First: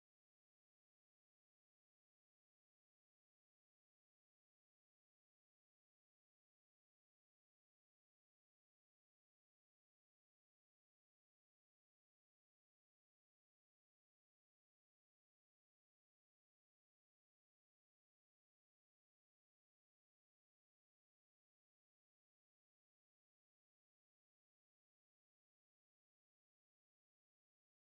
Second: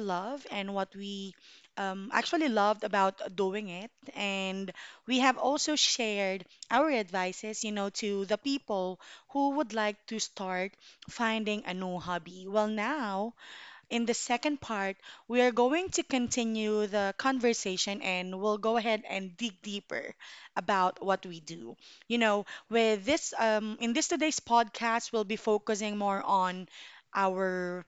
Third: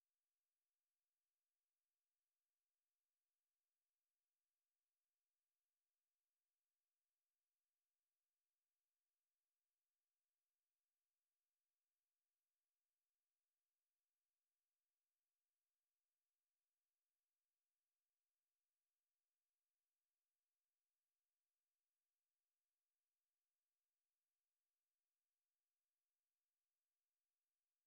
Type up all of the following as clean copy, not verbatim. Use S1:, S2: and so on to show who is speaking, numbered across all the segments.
S1: love and what we actually loved about doing it. And we have also shared our advices, to the people who would like to start finding a new hobby. Well, now, in the second part, we are going to continue the conversation and we'll go ahead and dig deeper about what we do. You know, with this in this today's podcast, we'll be focusing more on our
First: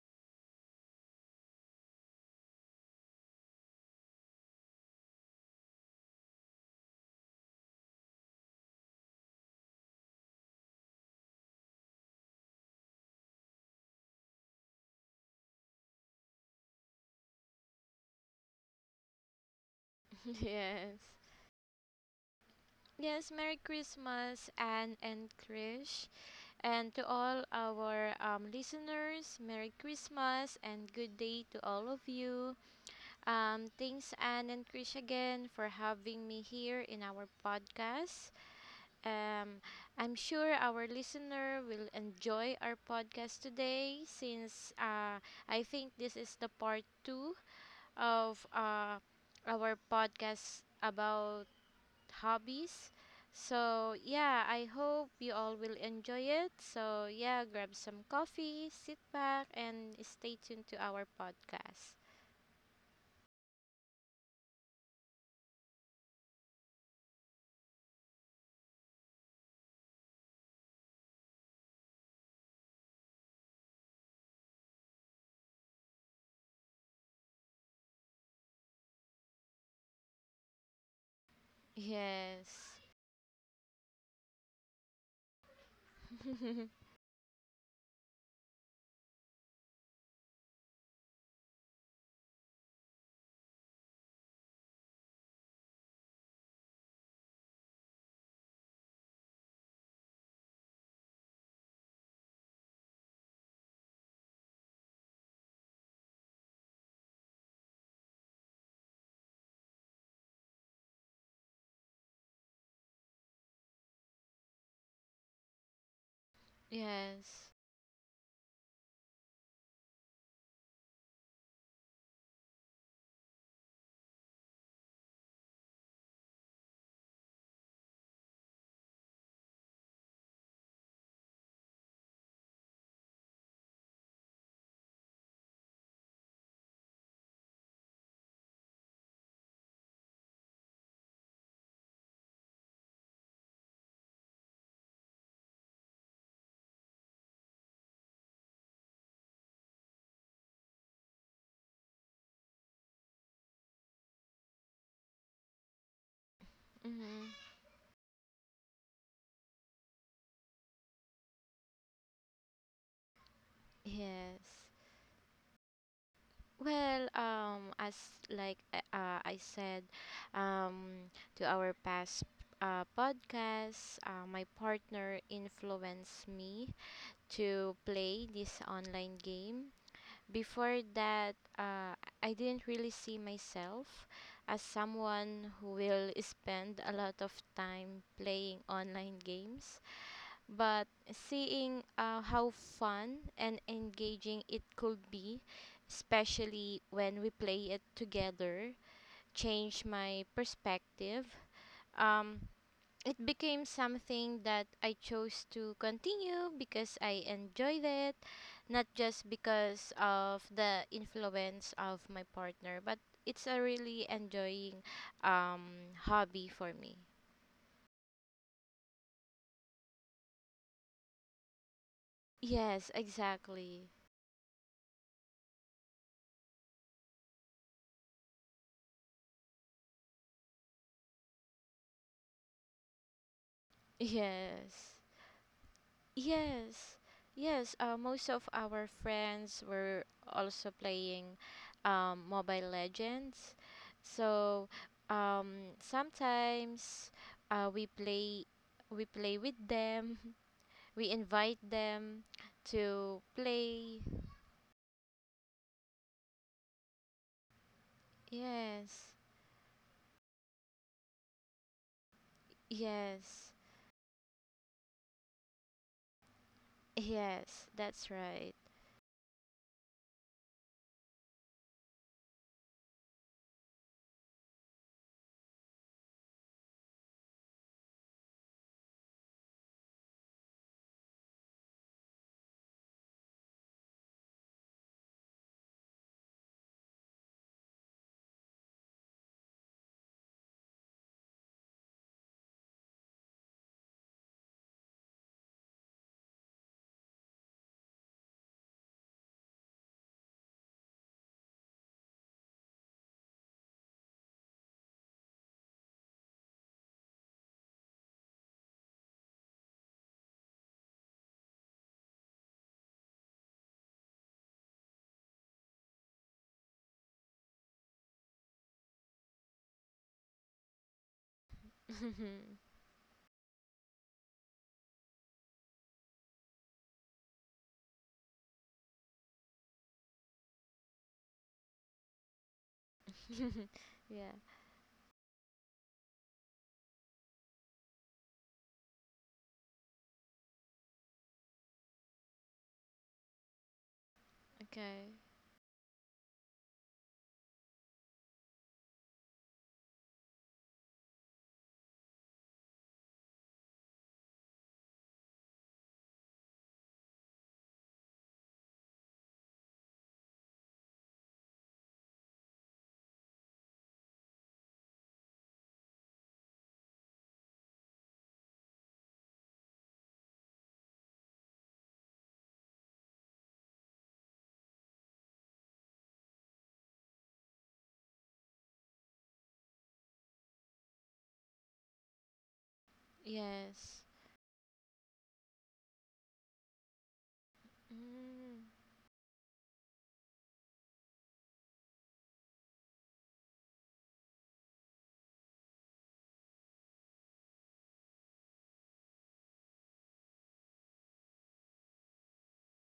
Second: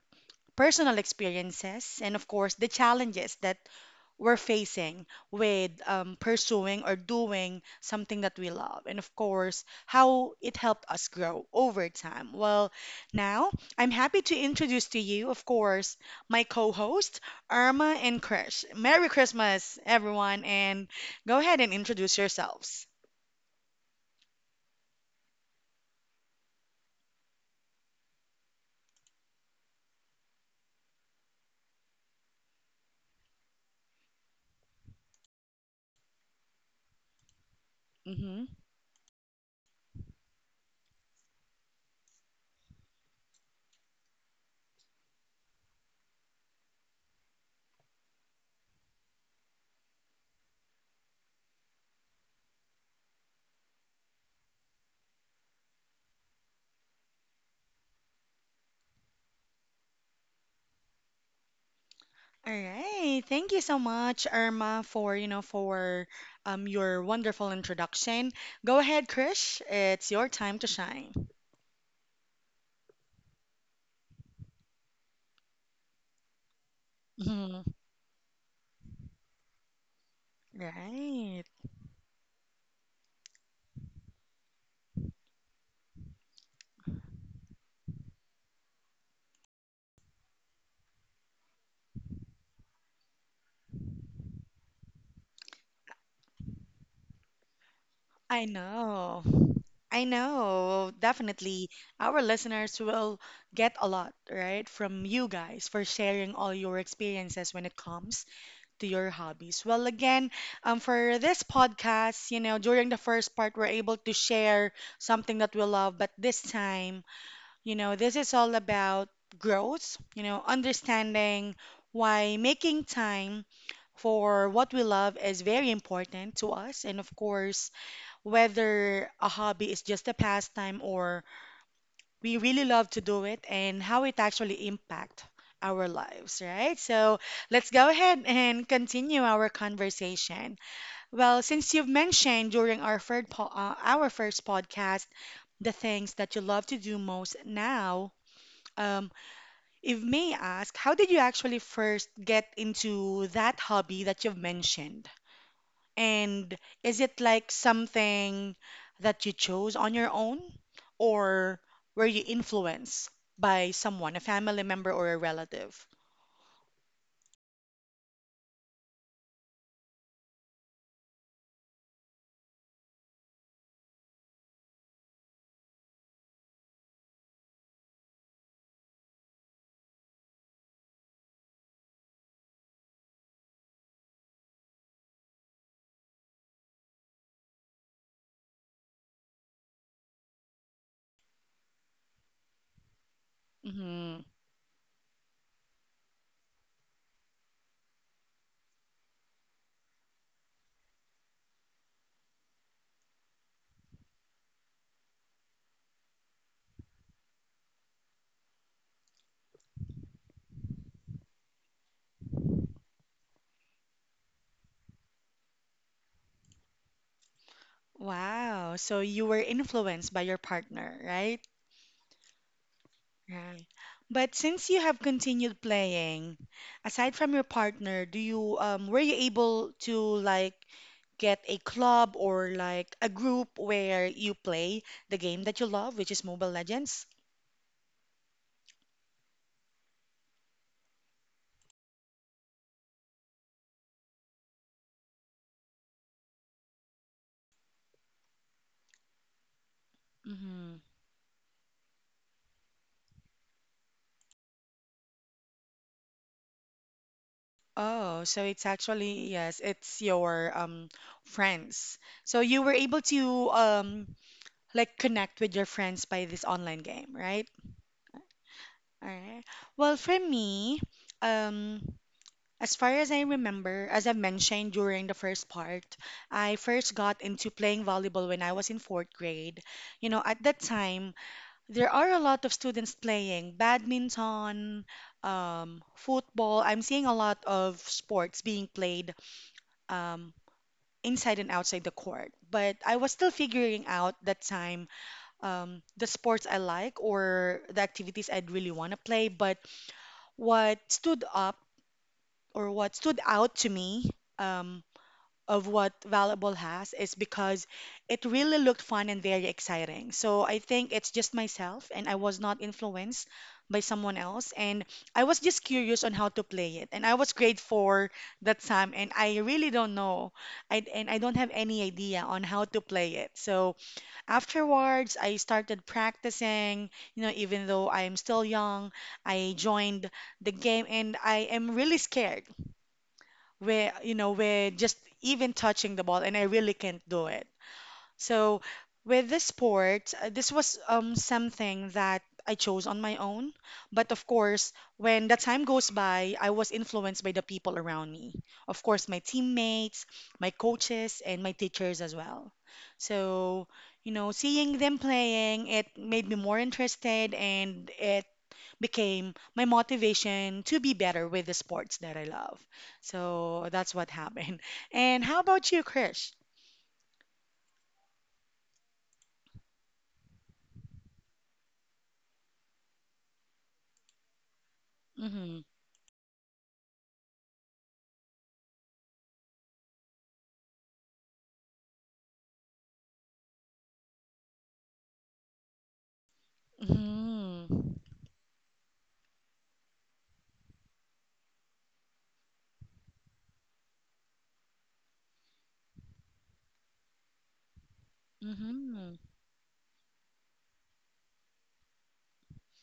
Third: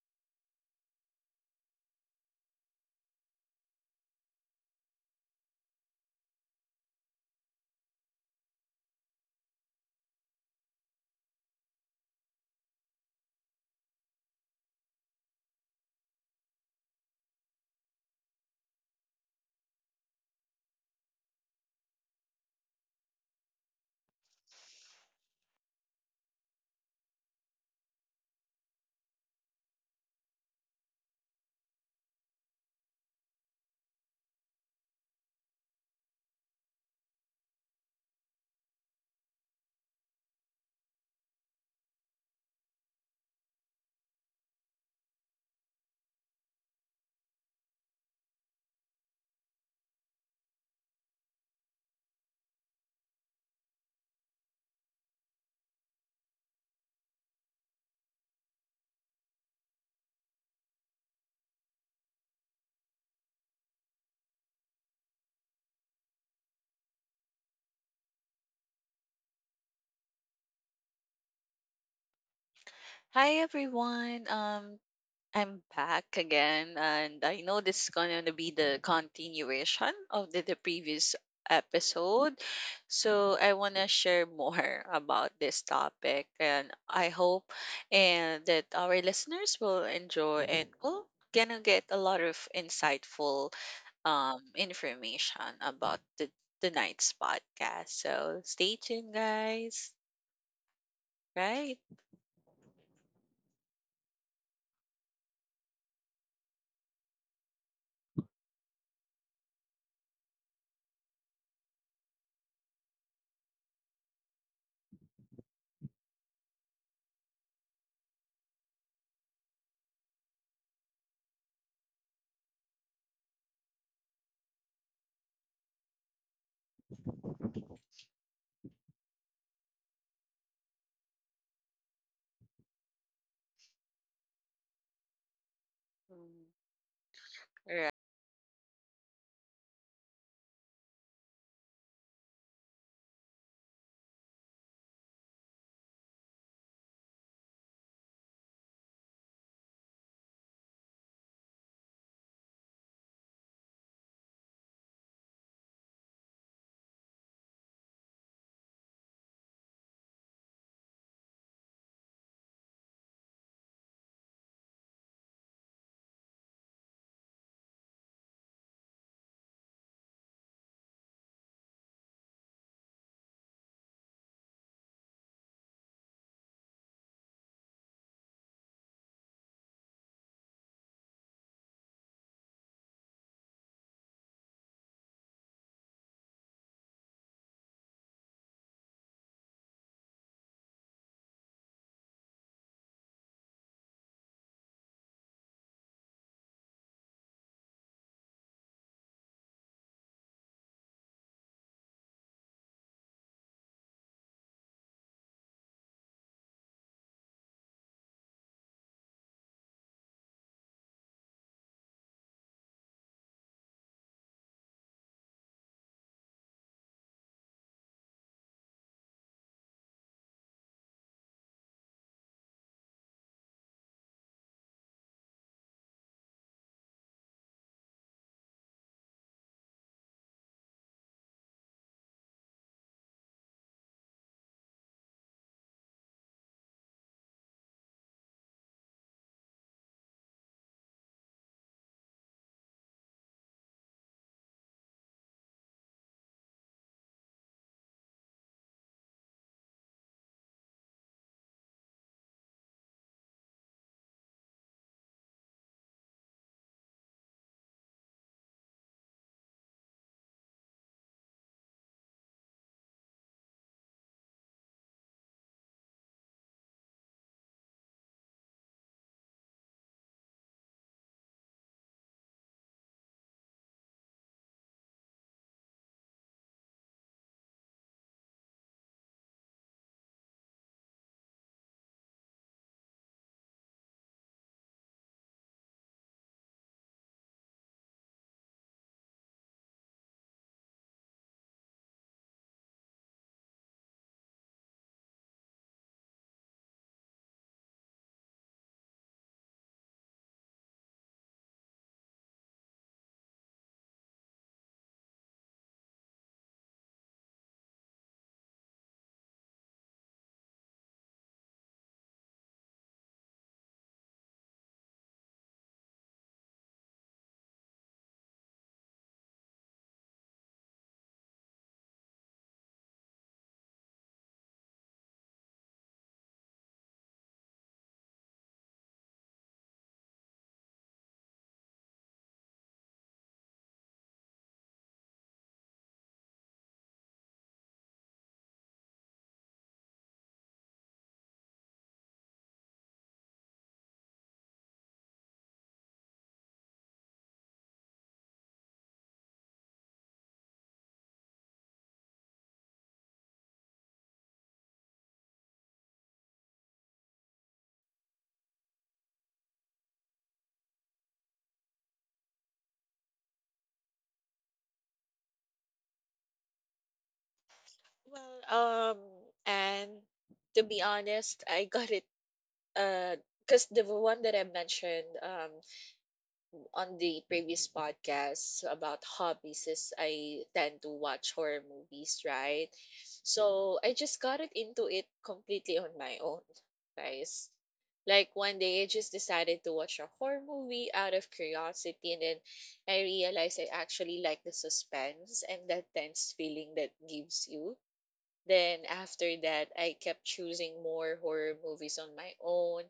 S1: personal experiences and of course the challenges that we're facing with pursuing or doing something that we love, and of course, how it helped us grow over time. Well, now I'm happy to introduce to you, of course, my co host, Irma and Krish. Merry Christmas, everyone, and
S2: Yes.
S1: go ahead and introduce yourselves.
S2: Yes, Merry Christmas, Anne and Krish. And to all our listeners, Merry Christmas and good day to all of you. Thanks, Anne and Krish, again for having me here in our podcast.
S1: Hmm.
S2: Um, I'm sure our listener will enjoy our podcast today since I think this is the part two of our podcast about hobbies. So, yeah, I hope you all will enjoy it. So, yeah, grab some coffee, sit back, and stay tuned to our podcast.
S1: All right. Thank you so much, Irma, for, your wonderful introduction. Go ahead, Krish. It's your time to shine.
S3: Hi everyone. I'm back again, and I know this is going to be the continuation of the previous
S1: Right.
S3: episode.
S2: Yes.
S3: So I want to share more about this topic, and I hope and that our listeners will enjoy and will gonna get a lot of insightful information about the tonight's podcast. So
S1: I
S3: stay tuned
S1: know.
S3: guys.
S1: I know. Definitely.
S3: Right?
S1: Our listeners will get a lot, right, from you guys for sharing all your experiences when it comes to your hobbies. Well, again, for this podcast, during the first part, we're able to share something that we love, but this time,
S2: Yes.
S1: you know, this is all about growth, understanding why making time for what we love is very important to us. And of course, whether a hobby is just a pastime or we really love to do it and how it actually impact our lives,
S3: Mm.
S1: right? So let's
S3: Right.
S1: go ahead and continue our conversation. Well, since you've mentioned during our third po our first podcast the things that you love to do most now, um, if may ask, how did you actually first get into that hobby that you've mentioned? And is it
S2: Mm-hmm.
S1: like something that you chose on your own, or were you influenced by someone, a family
S2: Yes.
S1: member or a relative?
S2: Well, as like I said, um, to our past podcast, my partner influenced me to play this online game. Before that, I didn't really see myself as someone who will spend a lot of time playing online games. But seeing how fun and
S1: Hmm.
S2: engaging it could be, especially when we play it together, changed my perspective. Um, became something that I chose to continue because I enjoyed it, not just because of the influence of my partner, but it's a really enjoying hobby for me.
S1: Wow, so you were influenced by your partner, right?
S2: Yes,
S1: Right.
S2: exactly.
S1: But since you have continued playing, aside from your partner, do you were you able to like get a club or like a group where you play
S2: Yes.
S1: the game that you love, which is Mobile
S2: Yes,
S1: Legends?
S2: yes. Most of our friends were also playing Mobile Legends. So sometimes uh, we play we play with them.
S1: Mm-hmm.
S2: We invite them to play.
S1: Oh, so it's
S2: Yes,
S1: actually yes, it's your friends. So you were able to
S2: yes,
S1: like connect with your friends by this online game, right?
S2: yes. That's right.
S1: All right. Well, for me, um, as far as I remember, as I mentioned during the first part, I first got into playing volleyball when I was in fourth grade. You know, at that time, there are a lot of students playing badminton, football. I'm seeing a lot of sports being played um, inside and outside the court. But I was still figuring out that time the sports I like or the activities I'd really want to play. But what stood up what stood out to me, um, of what Valuable has is because it really looked fun and very exciting. So I think it's just myself, and I was not influenced by someone else. And I was just curious on how to play it. And I was grade four that time, and I really don't know. And I don't have any idea on how to play it. So afterwards, I started practicing, you know, even though I'm still young, I joined the game, and I am really scared where you know
S2: Yeah.
S1: where just even touching the ball and I really can't do it. So with this sport, this was something that I chose on my own, but of course,
S2: Okay.
S1: when the time goes by, I was influenced by the people around me. Of course, my teammates, my coaches, and my teachers as well. So, you know, seeing them playing, it made me more interested and it became my motivation to be better with the sports that I love. So that's what happened. And how about you, Krish?
S3: Well, and to be honest, I got it uh because the one that I mentioned
S1: Mm-hmm.
S3: on the previous podcast about hobbies is I tend to watch horror movies, right? So I
S2: Yes.
S3: just got it into it completely on my own, guys.
S1: Mm-hmm.
S3: Like one
S2: Mm.
S3: day I just decided to watch a horror movie out of curiosity, and then I realized I actually like the suspense and that tense feeling that gives you. Then
S1: Mm-hmm.
S3: after that, I kept choosing more horror movies on my own,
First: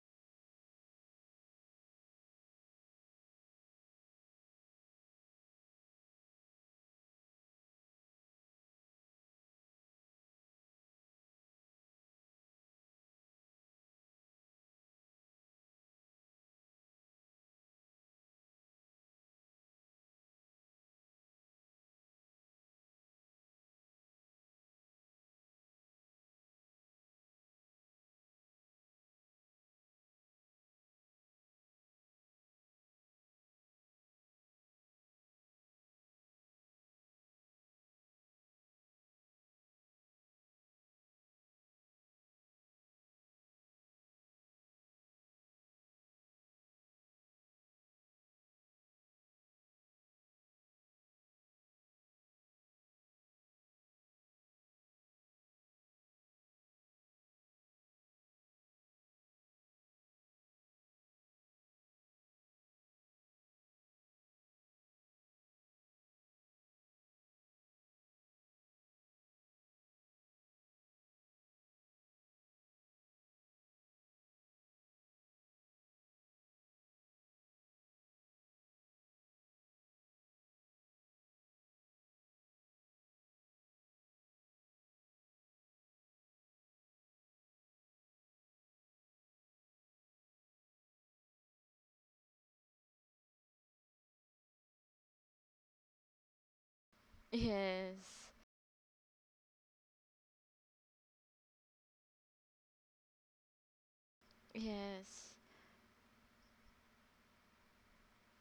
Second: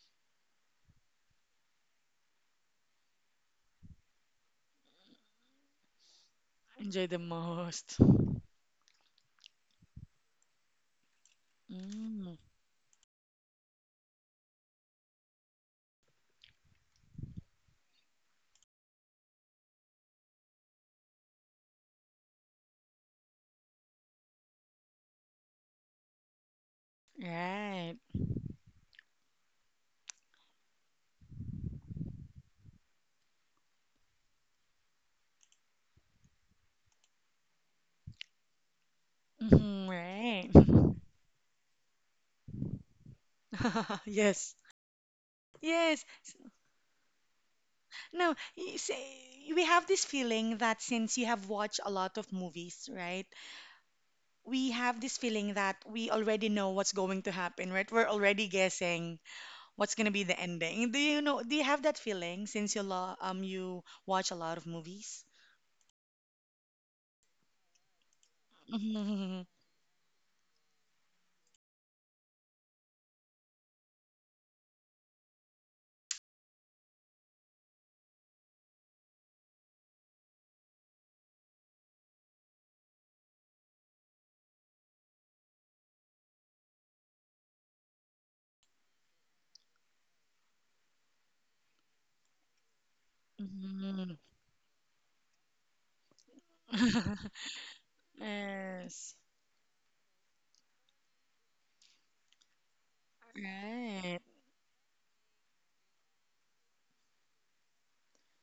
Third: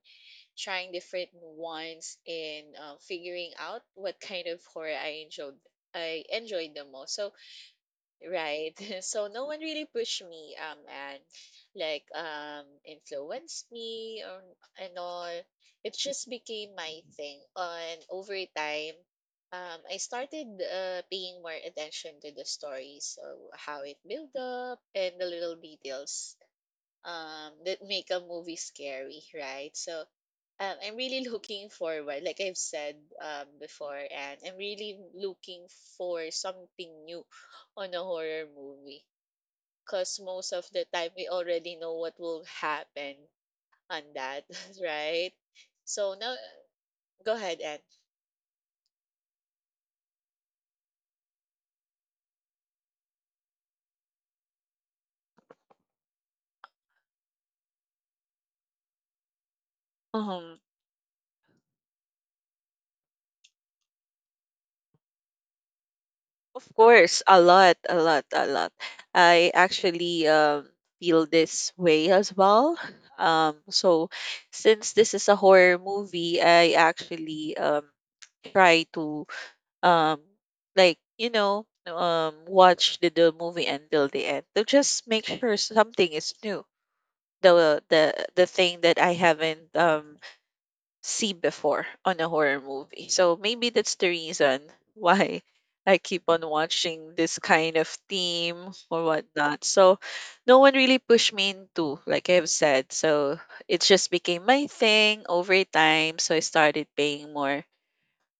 S3: trying different ones, and figuring out what kind of horror I enjoyed the
S1: Enjoy
S3: most.
S1: the
S3: So
S1: most.
S3: right. So no one really pushed me, and like
S1: Mm,
S3: influenced me or and all. It just became my thing. And over time, I started paying more attention to the stories, so how it built up and the little details that
S1: right.
S3: make a movie scary, right? So I'm really looking forward, like I've said before, and I'm really looking for something new on a horror movie.
S1: Mm-hmm,
S3: Because
S1: right.
S3: most of the time, we already know what will happen on that,
S1: Yes.
S3: right?
S1: Yes.
S3: So now, go ahead,
S1: No, you see, we have this feeling that since you have watched a lot of movies, right? We have this feeling that we already know what's going to happen, right? We're already guessing what's gonna be the
S3: Anne.
S1: ending? Do you know? Do you have that feeling since you you watch a lot of movies?
S3: Of course, a lot, a lot, a lot.
S1: Mhm.
S3: I actually feel this way as well. Um, so, since this is a horror movie, I actually try to um, watch the movie until the end to just make sure something is new. The thing that I haven't see before on a horror movie. So maybe that's the
S1: Mhm.
S3: reason why I keep on watching this kind of
S2: Yes.
S3: theme or
S1: Yes.
S3: whatnot. So no one really pushed me into, like I've said. So it just
S1: Right.
S3: became my thing
S2: Yes.
S3: over time. So I started paying more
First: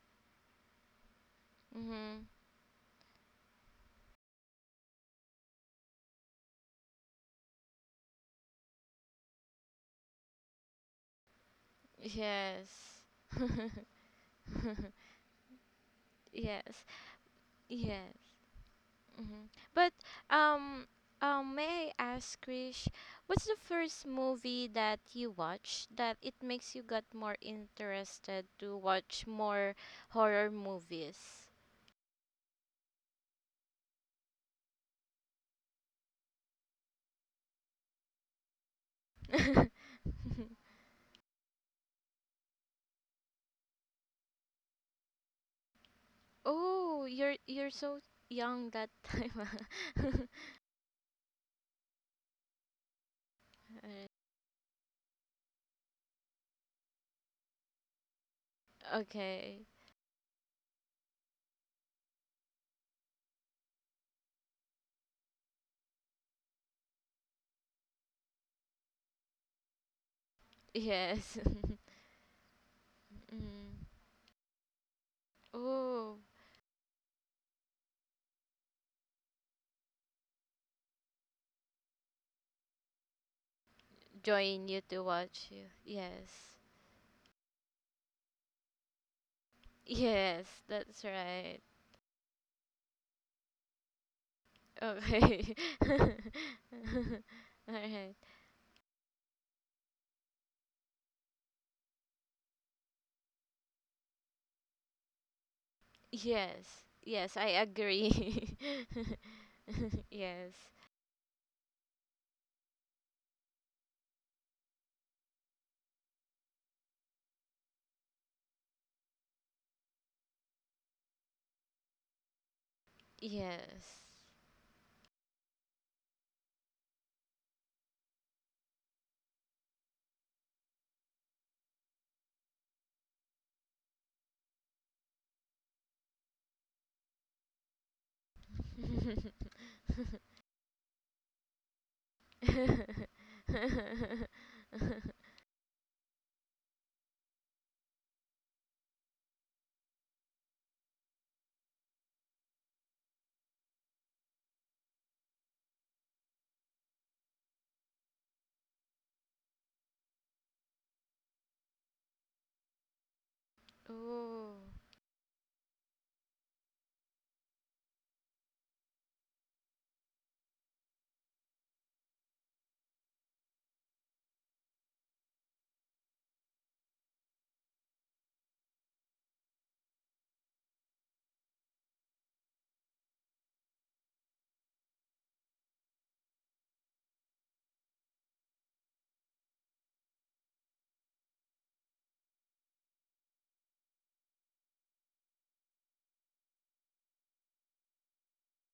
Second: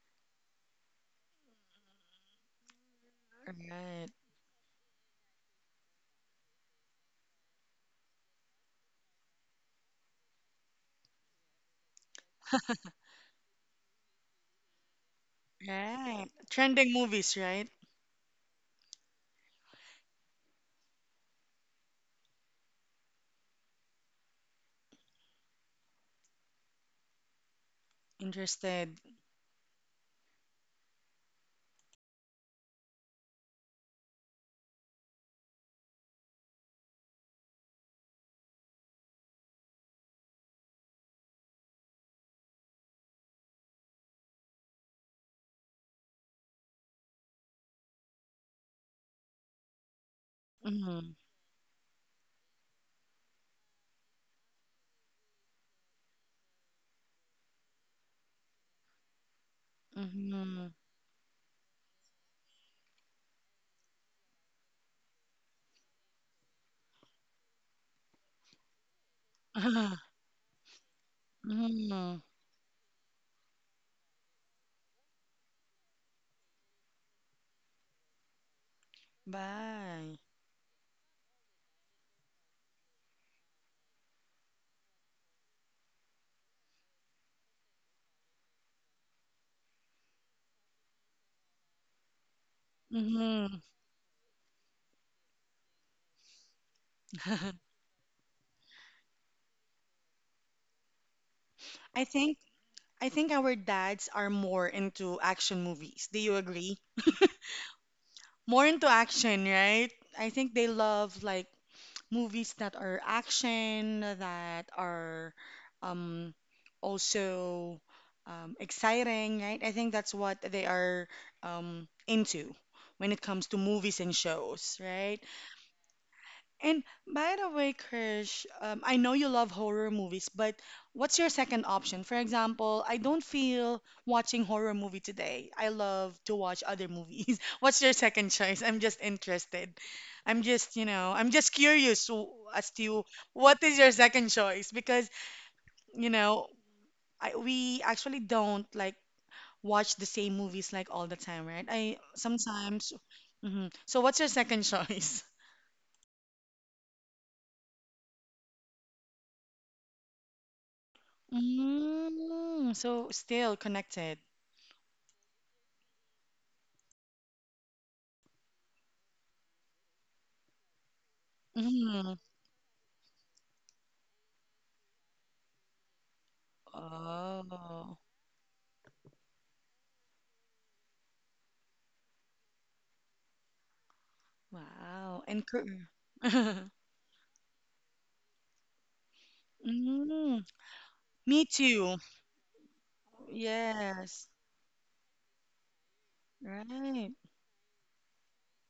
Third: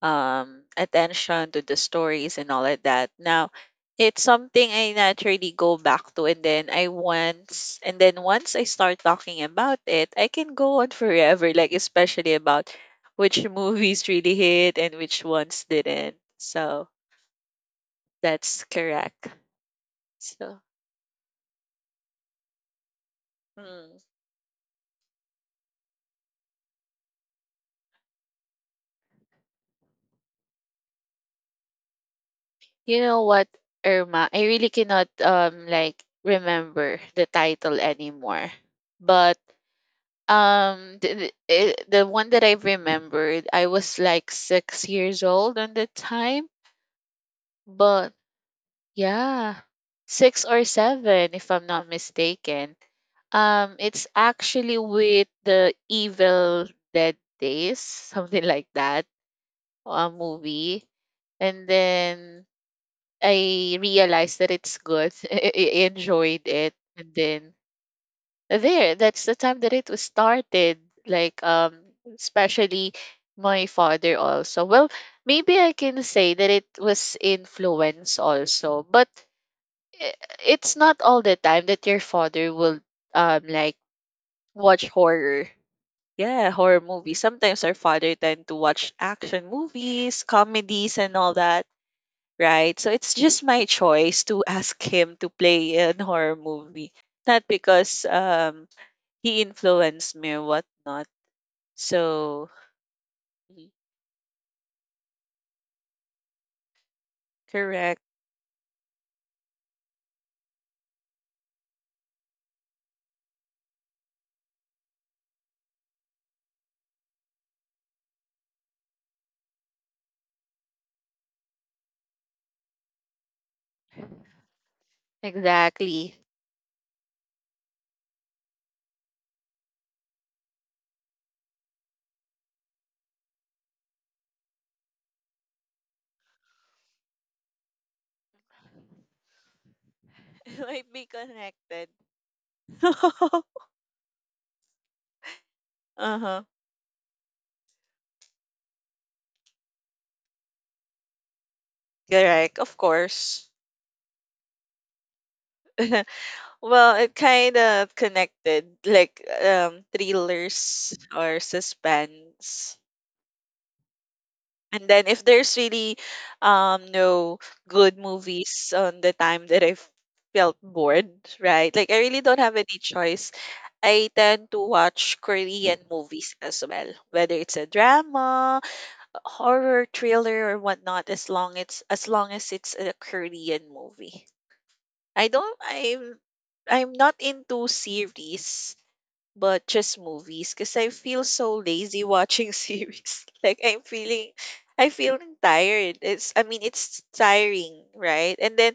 S3: attention to the
S2: Mm-hmm.
S3: stories and all of that. Now,
S1: Right.
S3: it's something I naturally go back to, and then I once, and then once I start talking about it, I can go on forever, like especially about
S2: Yes.
S3: which movies really hit and which ones didn't.
S1: Right.
S2: Yes.
S3: So
S1: Trending movies, right?
S2: Yes.
S3: that's correct.
S2: Mm-hmm. But
S3: So,
S2: um may I ask Krish, what's the
S3: mm,
S2: first movie that you watched that it makes you got more interested to
S1: Interested.
S2: watch more horror movies?
S3: you know what, Irma, I really cannot remember the title anymore, but The one that I remembered, I was like 6 years old on the time,
S2: Oh, you're so
S3: but
S2: young that time.
S3: yeah, six or
S1: Mhm.
S3: seven, if I'm not mistaken. It's
S2: Alright.
S3: actually with the Evil Dead Days, something like that,
S2: Okay.
S3: a
S1: Mhm.
S3: movie, and then I realized that it's good. I enjoyed it, and then there that's the time that it was started
S2: Yes.
S3: like um
S1: Mhm.
S3: especially my
S2: Mm.
S3: father also. Well, maybe I can
S2: Oh,
S3: say that it was influence also, but i-
S1: Bye.
S3: it's not all the time that your father will um like
S2: join you
S3: watch
S2: to
S3: horror.
S2: watch you. Yes.
S3: Yeah, horror movies, sometimes our father tend to watch action movies,
S2: Yes,
S3: comedies
S2: that's
S3: and all
S2: right.
S3: that, right? So it's just my
S1: Mhm.
S3: choice to ask him to
S2: Okay.
S3: play an
S2: All
S3: horror movie, not because
S2: right.
S3: he influenced me or whatnot.
S1: I think
S3: So
S1: I think our
S3: mhm,
S1: dads are more into action movies. Do you agree?
S2: Yes. Yes, I
S3: correct.
S2: agree.
S1: More into action, right? I
S2: Yes.
S1: think they love like movies that are action, that are um, also exciting, right? I think that's what they are into when it comes to movies
S2: Yes.
S1: and shows, right?
S3: Exactly.
S1: And by the way, Krish, I know you love horror movies, but what's your second option? For example, I don't feel watching horror movie today. I love to watch other movies. What's your second choice? I'm just interested. I'm
S3: It
S1: just, you
S3: might be
S1: know, I'm just
S3: connected.
S1: curious to, as to what is your second choice because, you
S3: Uh-huh.
S1: know, we actually don't like watch the same movies like all the time, right? I
S3: Correct, of
S1: sometimes.
S3: course.
S1: Mhm. So what's your second choice?
S3: Well, it kind of connected, like thrillers or
S1: Mm,
S3: suspense.
S1: so still connected.
S2: Oh.
S3: And then if there's really no good movies on the time that I felt bored, right? Like I
S1: Mm.
S3: really don't have any choice. I tend to watch Korean movies as well, whether it's a
S1: Oh,
S3: drama, horror, thriller, or whatnot. As long as it's a Korean movie, I
S1: wow. And
S3: don't. I'm not into series but just
S1: mm,
S3: movies because I feel
S1: me
S3: so
S1: too.
S3: lazy watching series. Like
S1: Yes.
S3: I feel tired. It's I mean it's
S1: Right.
S3: tiring, right? And then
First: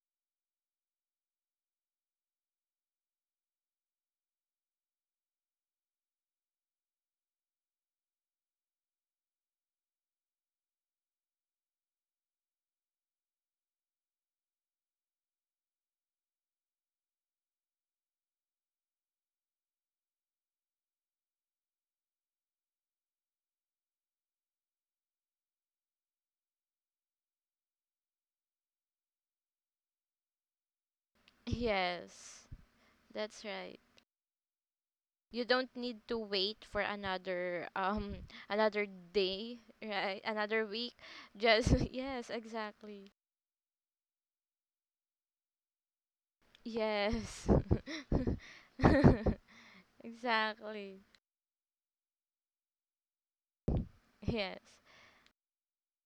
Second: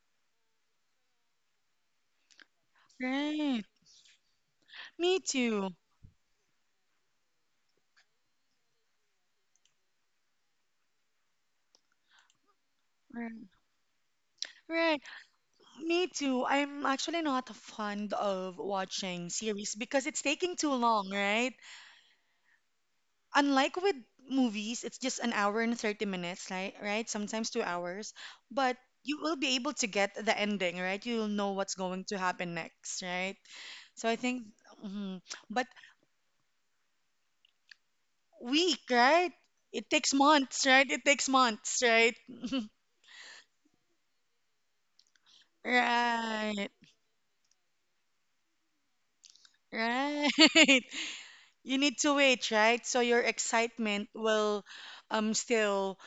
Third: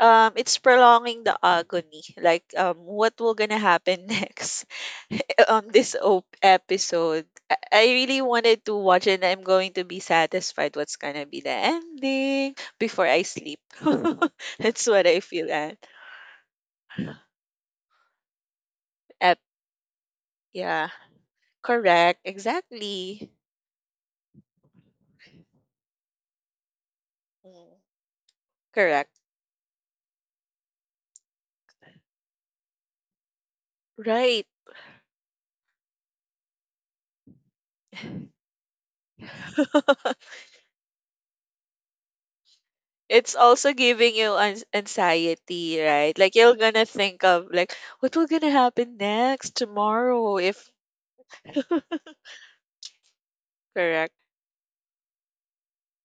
S3: it's prolonging the agony. Like what will gonna
S1: Right.
S3: happen next
S1: Me
S3: on
S1: too.
S3: this episode? I really wanted to watch it, and I'm going to be satisfied what's gonna be the ending before I
S1: Right.
S3: sleep. That's
S1: Right.
S3: what I feel at.
S1: Me too. I'm actually not fond of watching
S3: Ep-
S1: series because it's taking too
S3: yeah.
S1: long, right?
S3: Correct. Exactly.
S1: Unlike with movies, it's just an hour and 30 minutes, right? Right? Sometimes two
S3: Mm.
S1: hours. But you
S3: Correct.
S1: will be able to get the ending, right? You'll know what's going to
S2: Yes.
S1: happen next, right?
S2: That's right.
S1: So I think,
S3: Right.
S1: mhm.
S2: You
S1: But
S2: don't need to wait for another
S1: week,
S2: another
S1: right?
S2: day,
S1: It takes
S2: right? Another
S1: months, right?
S2: week.
S1: It takes
S2: Just
S1: months, right?
S2: yes, exactly.
S3: It's also giving you anxiety, right? Like you're
S1: Right,
S3: gonna think
S2: Yes.
S3: of like what will gonna happen next
S1: right.
S3: tomorrow if
S2: Exactly.
S1: You need to wait, right? So your excitement
S3: correct
S1: will
S2: Yes.
S1: still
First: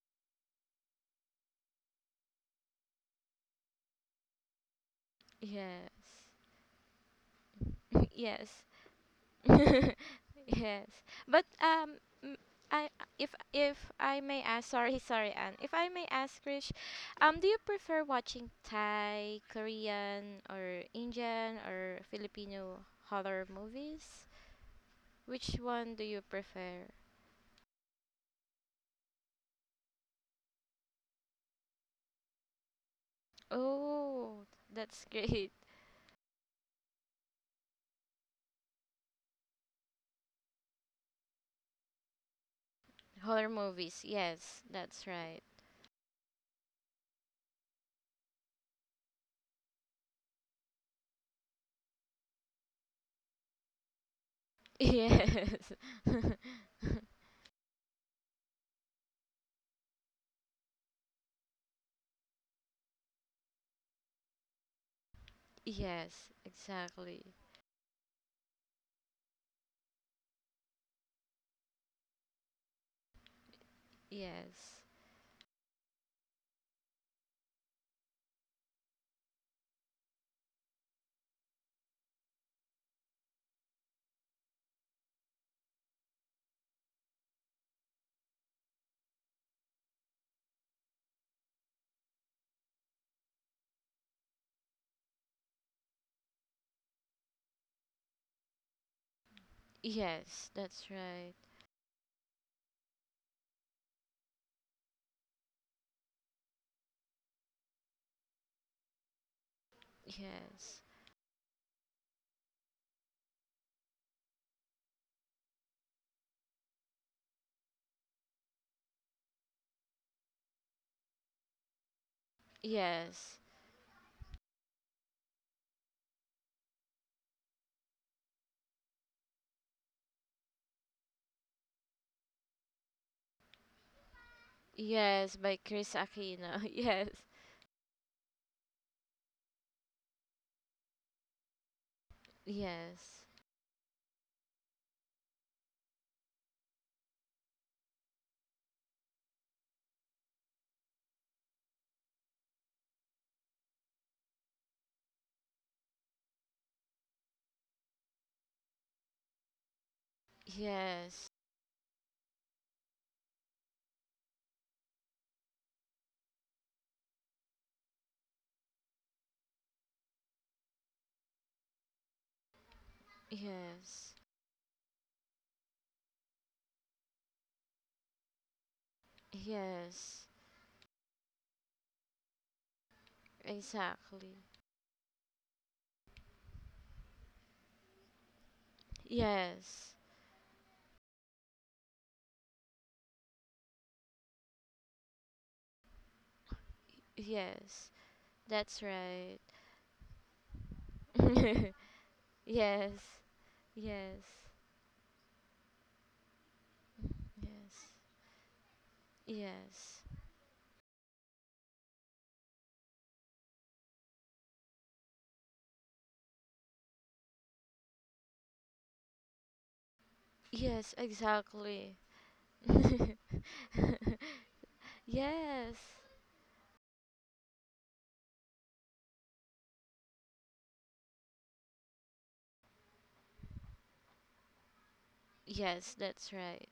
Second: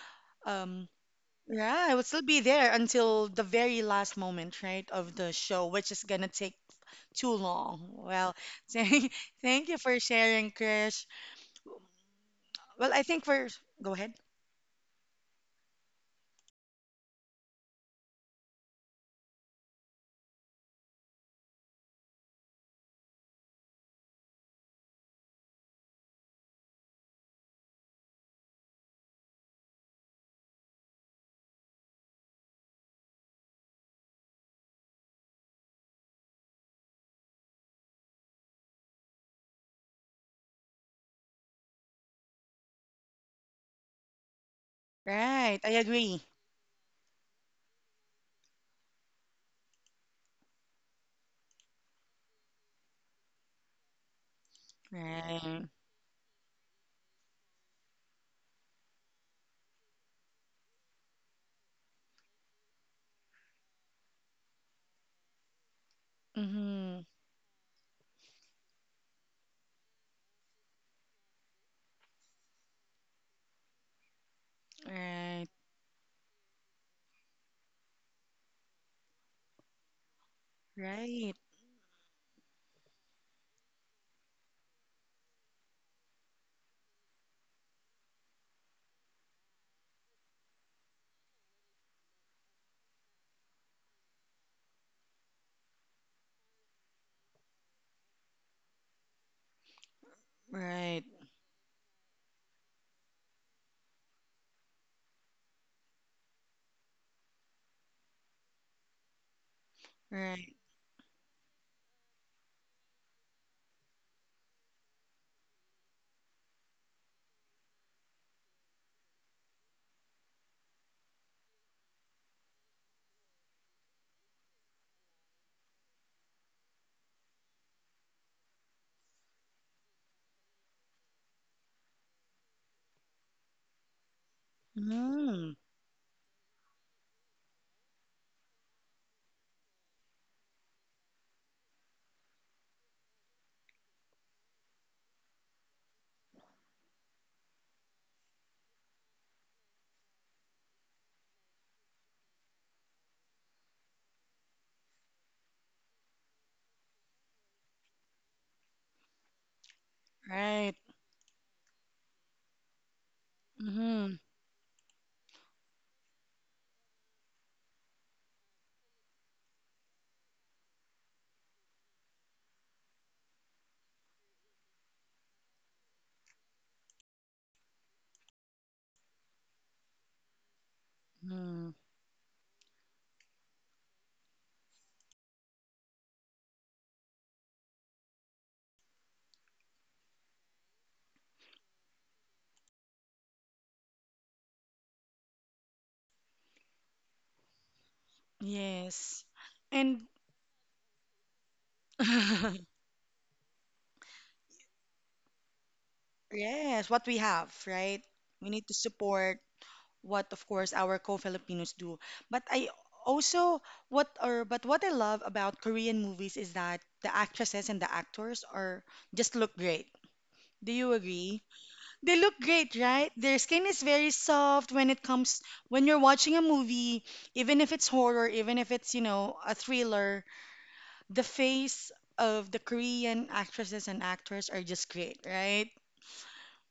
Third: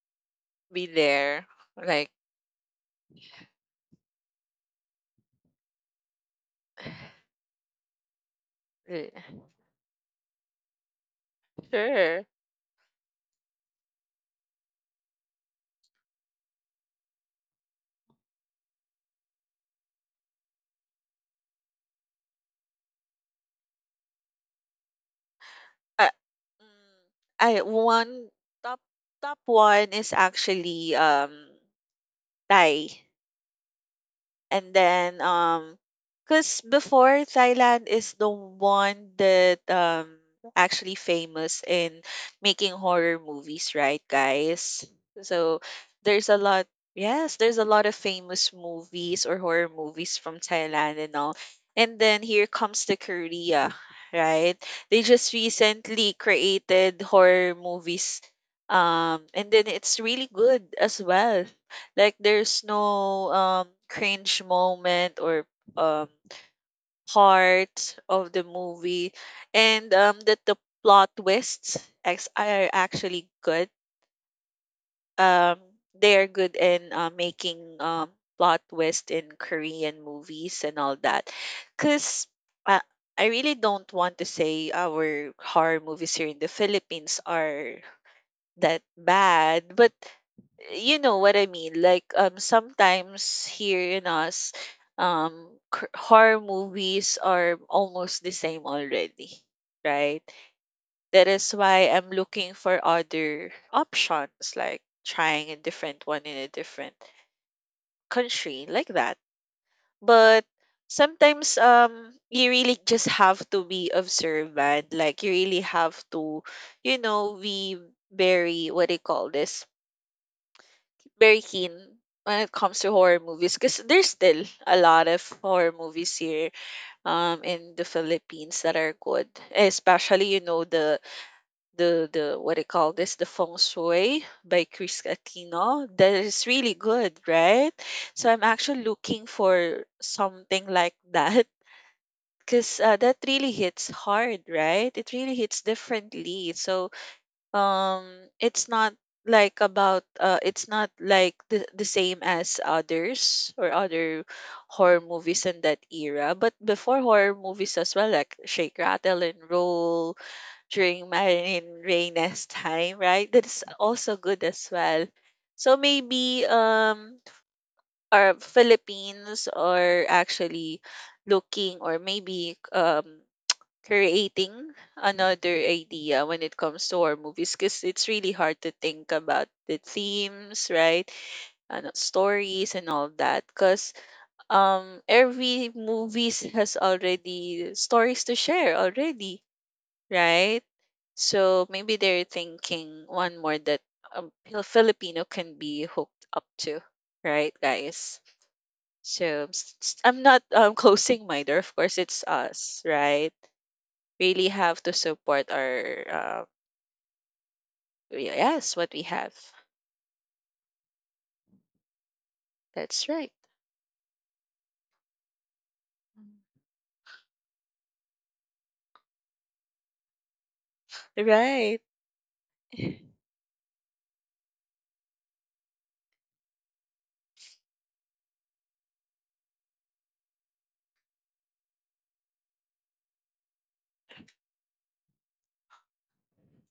S3: be
S1: um
S3: there.
S1: yeah, I would
S3: Like
S1: still be there until the very last moment, right, of the show, which is gonna
S2: Yes.
S1: take too long. Well,
S2: Yes.
S1: thank,
S3: eh,
S1: thank you for sharing,
S2: Yes.
S1: Krish.
S2: But
S3: sure.
S2: m- I
S1: Well, I think we're
S2: if
S1: go ahead.
S2: I may ask, sorry Anne, if I may ask Krish, do you prefer watching Thai, Korean, or Indian, or Filipino horror movies? Which one do
S3: I,
S2: you prefer?
S3: mm, I one top top one is actually Thai.
S2: Oh,
S3: And
S2: that's
S3: then,
S2: great.
S3: because before Thailand is the one that actually famous in making horror
S2: Horror
S3: movies,
S2: movies,
S3: right,
S2: yes,
S3: guys?
S2: that's right.
S3: So
S1: Right, I agree.
S3: there's a lot, yes, there's a lot of famous movies or horror movies from Thailand and all. And then here comes the Korea, right? They just
S1: Right.
S2: Yes.
S3: recently created horror movies. And then it's really good as well, like there's no cringe moment or um
S2: Yes,
S1: Mm-hmm.
S2: exactly.
S3: heart of the movie. And that the plot twists are actually good.
S2: Yes.
S1: Right.
S3: Um they are good in making plot twist in Korean movies and all that.
S1: Right.
S3: Cause uh, I really don't want to say our horror movies here in the Philippines are that bad, but you know what I mean. Like sometimes here in us, horror movies are almost the same already, right?
S2: Yes, that's
S1: Right.
S3: That
S2: right.
S3: is why I'm looking for other options, like trying a different one in a different country, like that. But
S1: Right.
S2: Yes.
S3: sometimes you really just have to be observant. Like you really have to, you know, be very, what do you call this? Very keen when it comes to horror
S2: Yes.
S3: movies because there's still a lot of horror movies here in the Philippines that are good. Especially, you know, the what they call this? The Feng Shui by Chris
S2: Yes,
S1: Mm.
S2: by
S3: Aquino.
S2: Chris
S3: That is
S2: Aquino.
S3: really
S2: Yes.
S3: good, right? So I'm actually looking for something like that because that
S2: Yes.
S3: really hits hard, right? It really hits differently. So um it's not like about, it's not like the same as others or other horror movies in that era. But before, horror movies as well, like Shake Rattle and Roll
S1: Right.
S3: during
S2: Yes.
S3: Marilyn Reyna's time, right? That's
S1: Mm-hmm.
S3: also good as well. So maybe our Philippines are actually looking, or maybe
S2: Yes.
S3: creating another idea when it comes to horror movies because it's really hard to think about the
S2: Yes.
S3: themes, right?
S1: Mm.
S3: And stories and all that. Because
S2: Exactly.
S3: every movies has already stories to share already,
S2: Yes.
S3: right? So maybe they're thinking one more that Filipino can be hooked up to, right,
S2: Yes.
S3: guys?
S2: That's
S1: Yes.
S2: right.
S3: So
S1: And
S3: I'm not closing my door. Of course, it's us,
S2: Yes.
S3: right?
S2: Yes.
S3: Really have to support our uh,
S1: yes, what we have, right? We need to
S3: yes, what we have.
S1: support
S2: Yes.
S1: what of course our co-Filipinos do. But I
S3: That's right.
S1: also what or but what I love about Korean movies is that the actresses and the actors are just look great. Do you
S2: Yes,
S1: agree?
S3: Right.
S2: exactly.
S1: They look great, right? Their skin is very soft when it comes
S2: Yes.
S1: when you're watching a movie, even if it's horror, even if it's, you know, a thriller, the face of the Korean actresses and actors are just great, right?
S2: Yes, that's right.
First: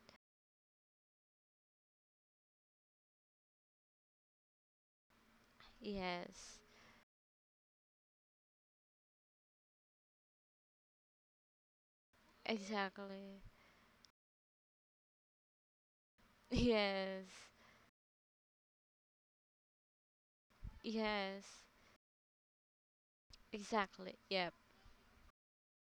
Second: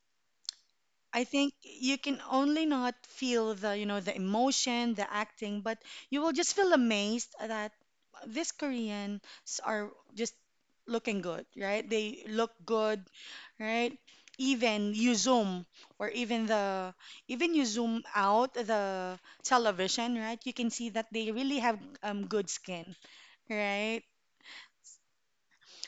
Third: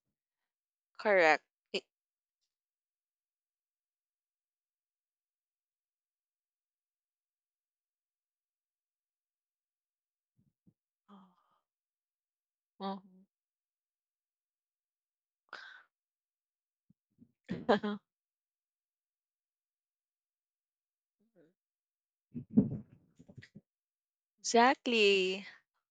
S1: I
S3: Correct.
S1: think
S3: It-
S1: you can only not feel the, you know, the emotion, the acting, but you will just
S2: Yes,
S1: feel amazed that these Koreans are just looking good, right? They look
S3: oh.
S1: good,
S2: exactly.
S1: right? Even you zoom or even the
S2: Yes,
S1: Even you zoom out the television, right? You can see that they
S2: yes,
S1: really have good skin, right?
S2: exactly. Yep.
S3: Exactly.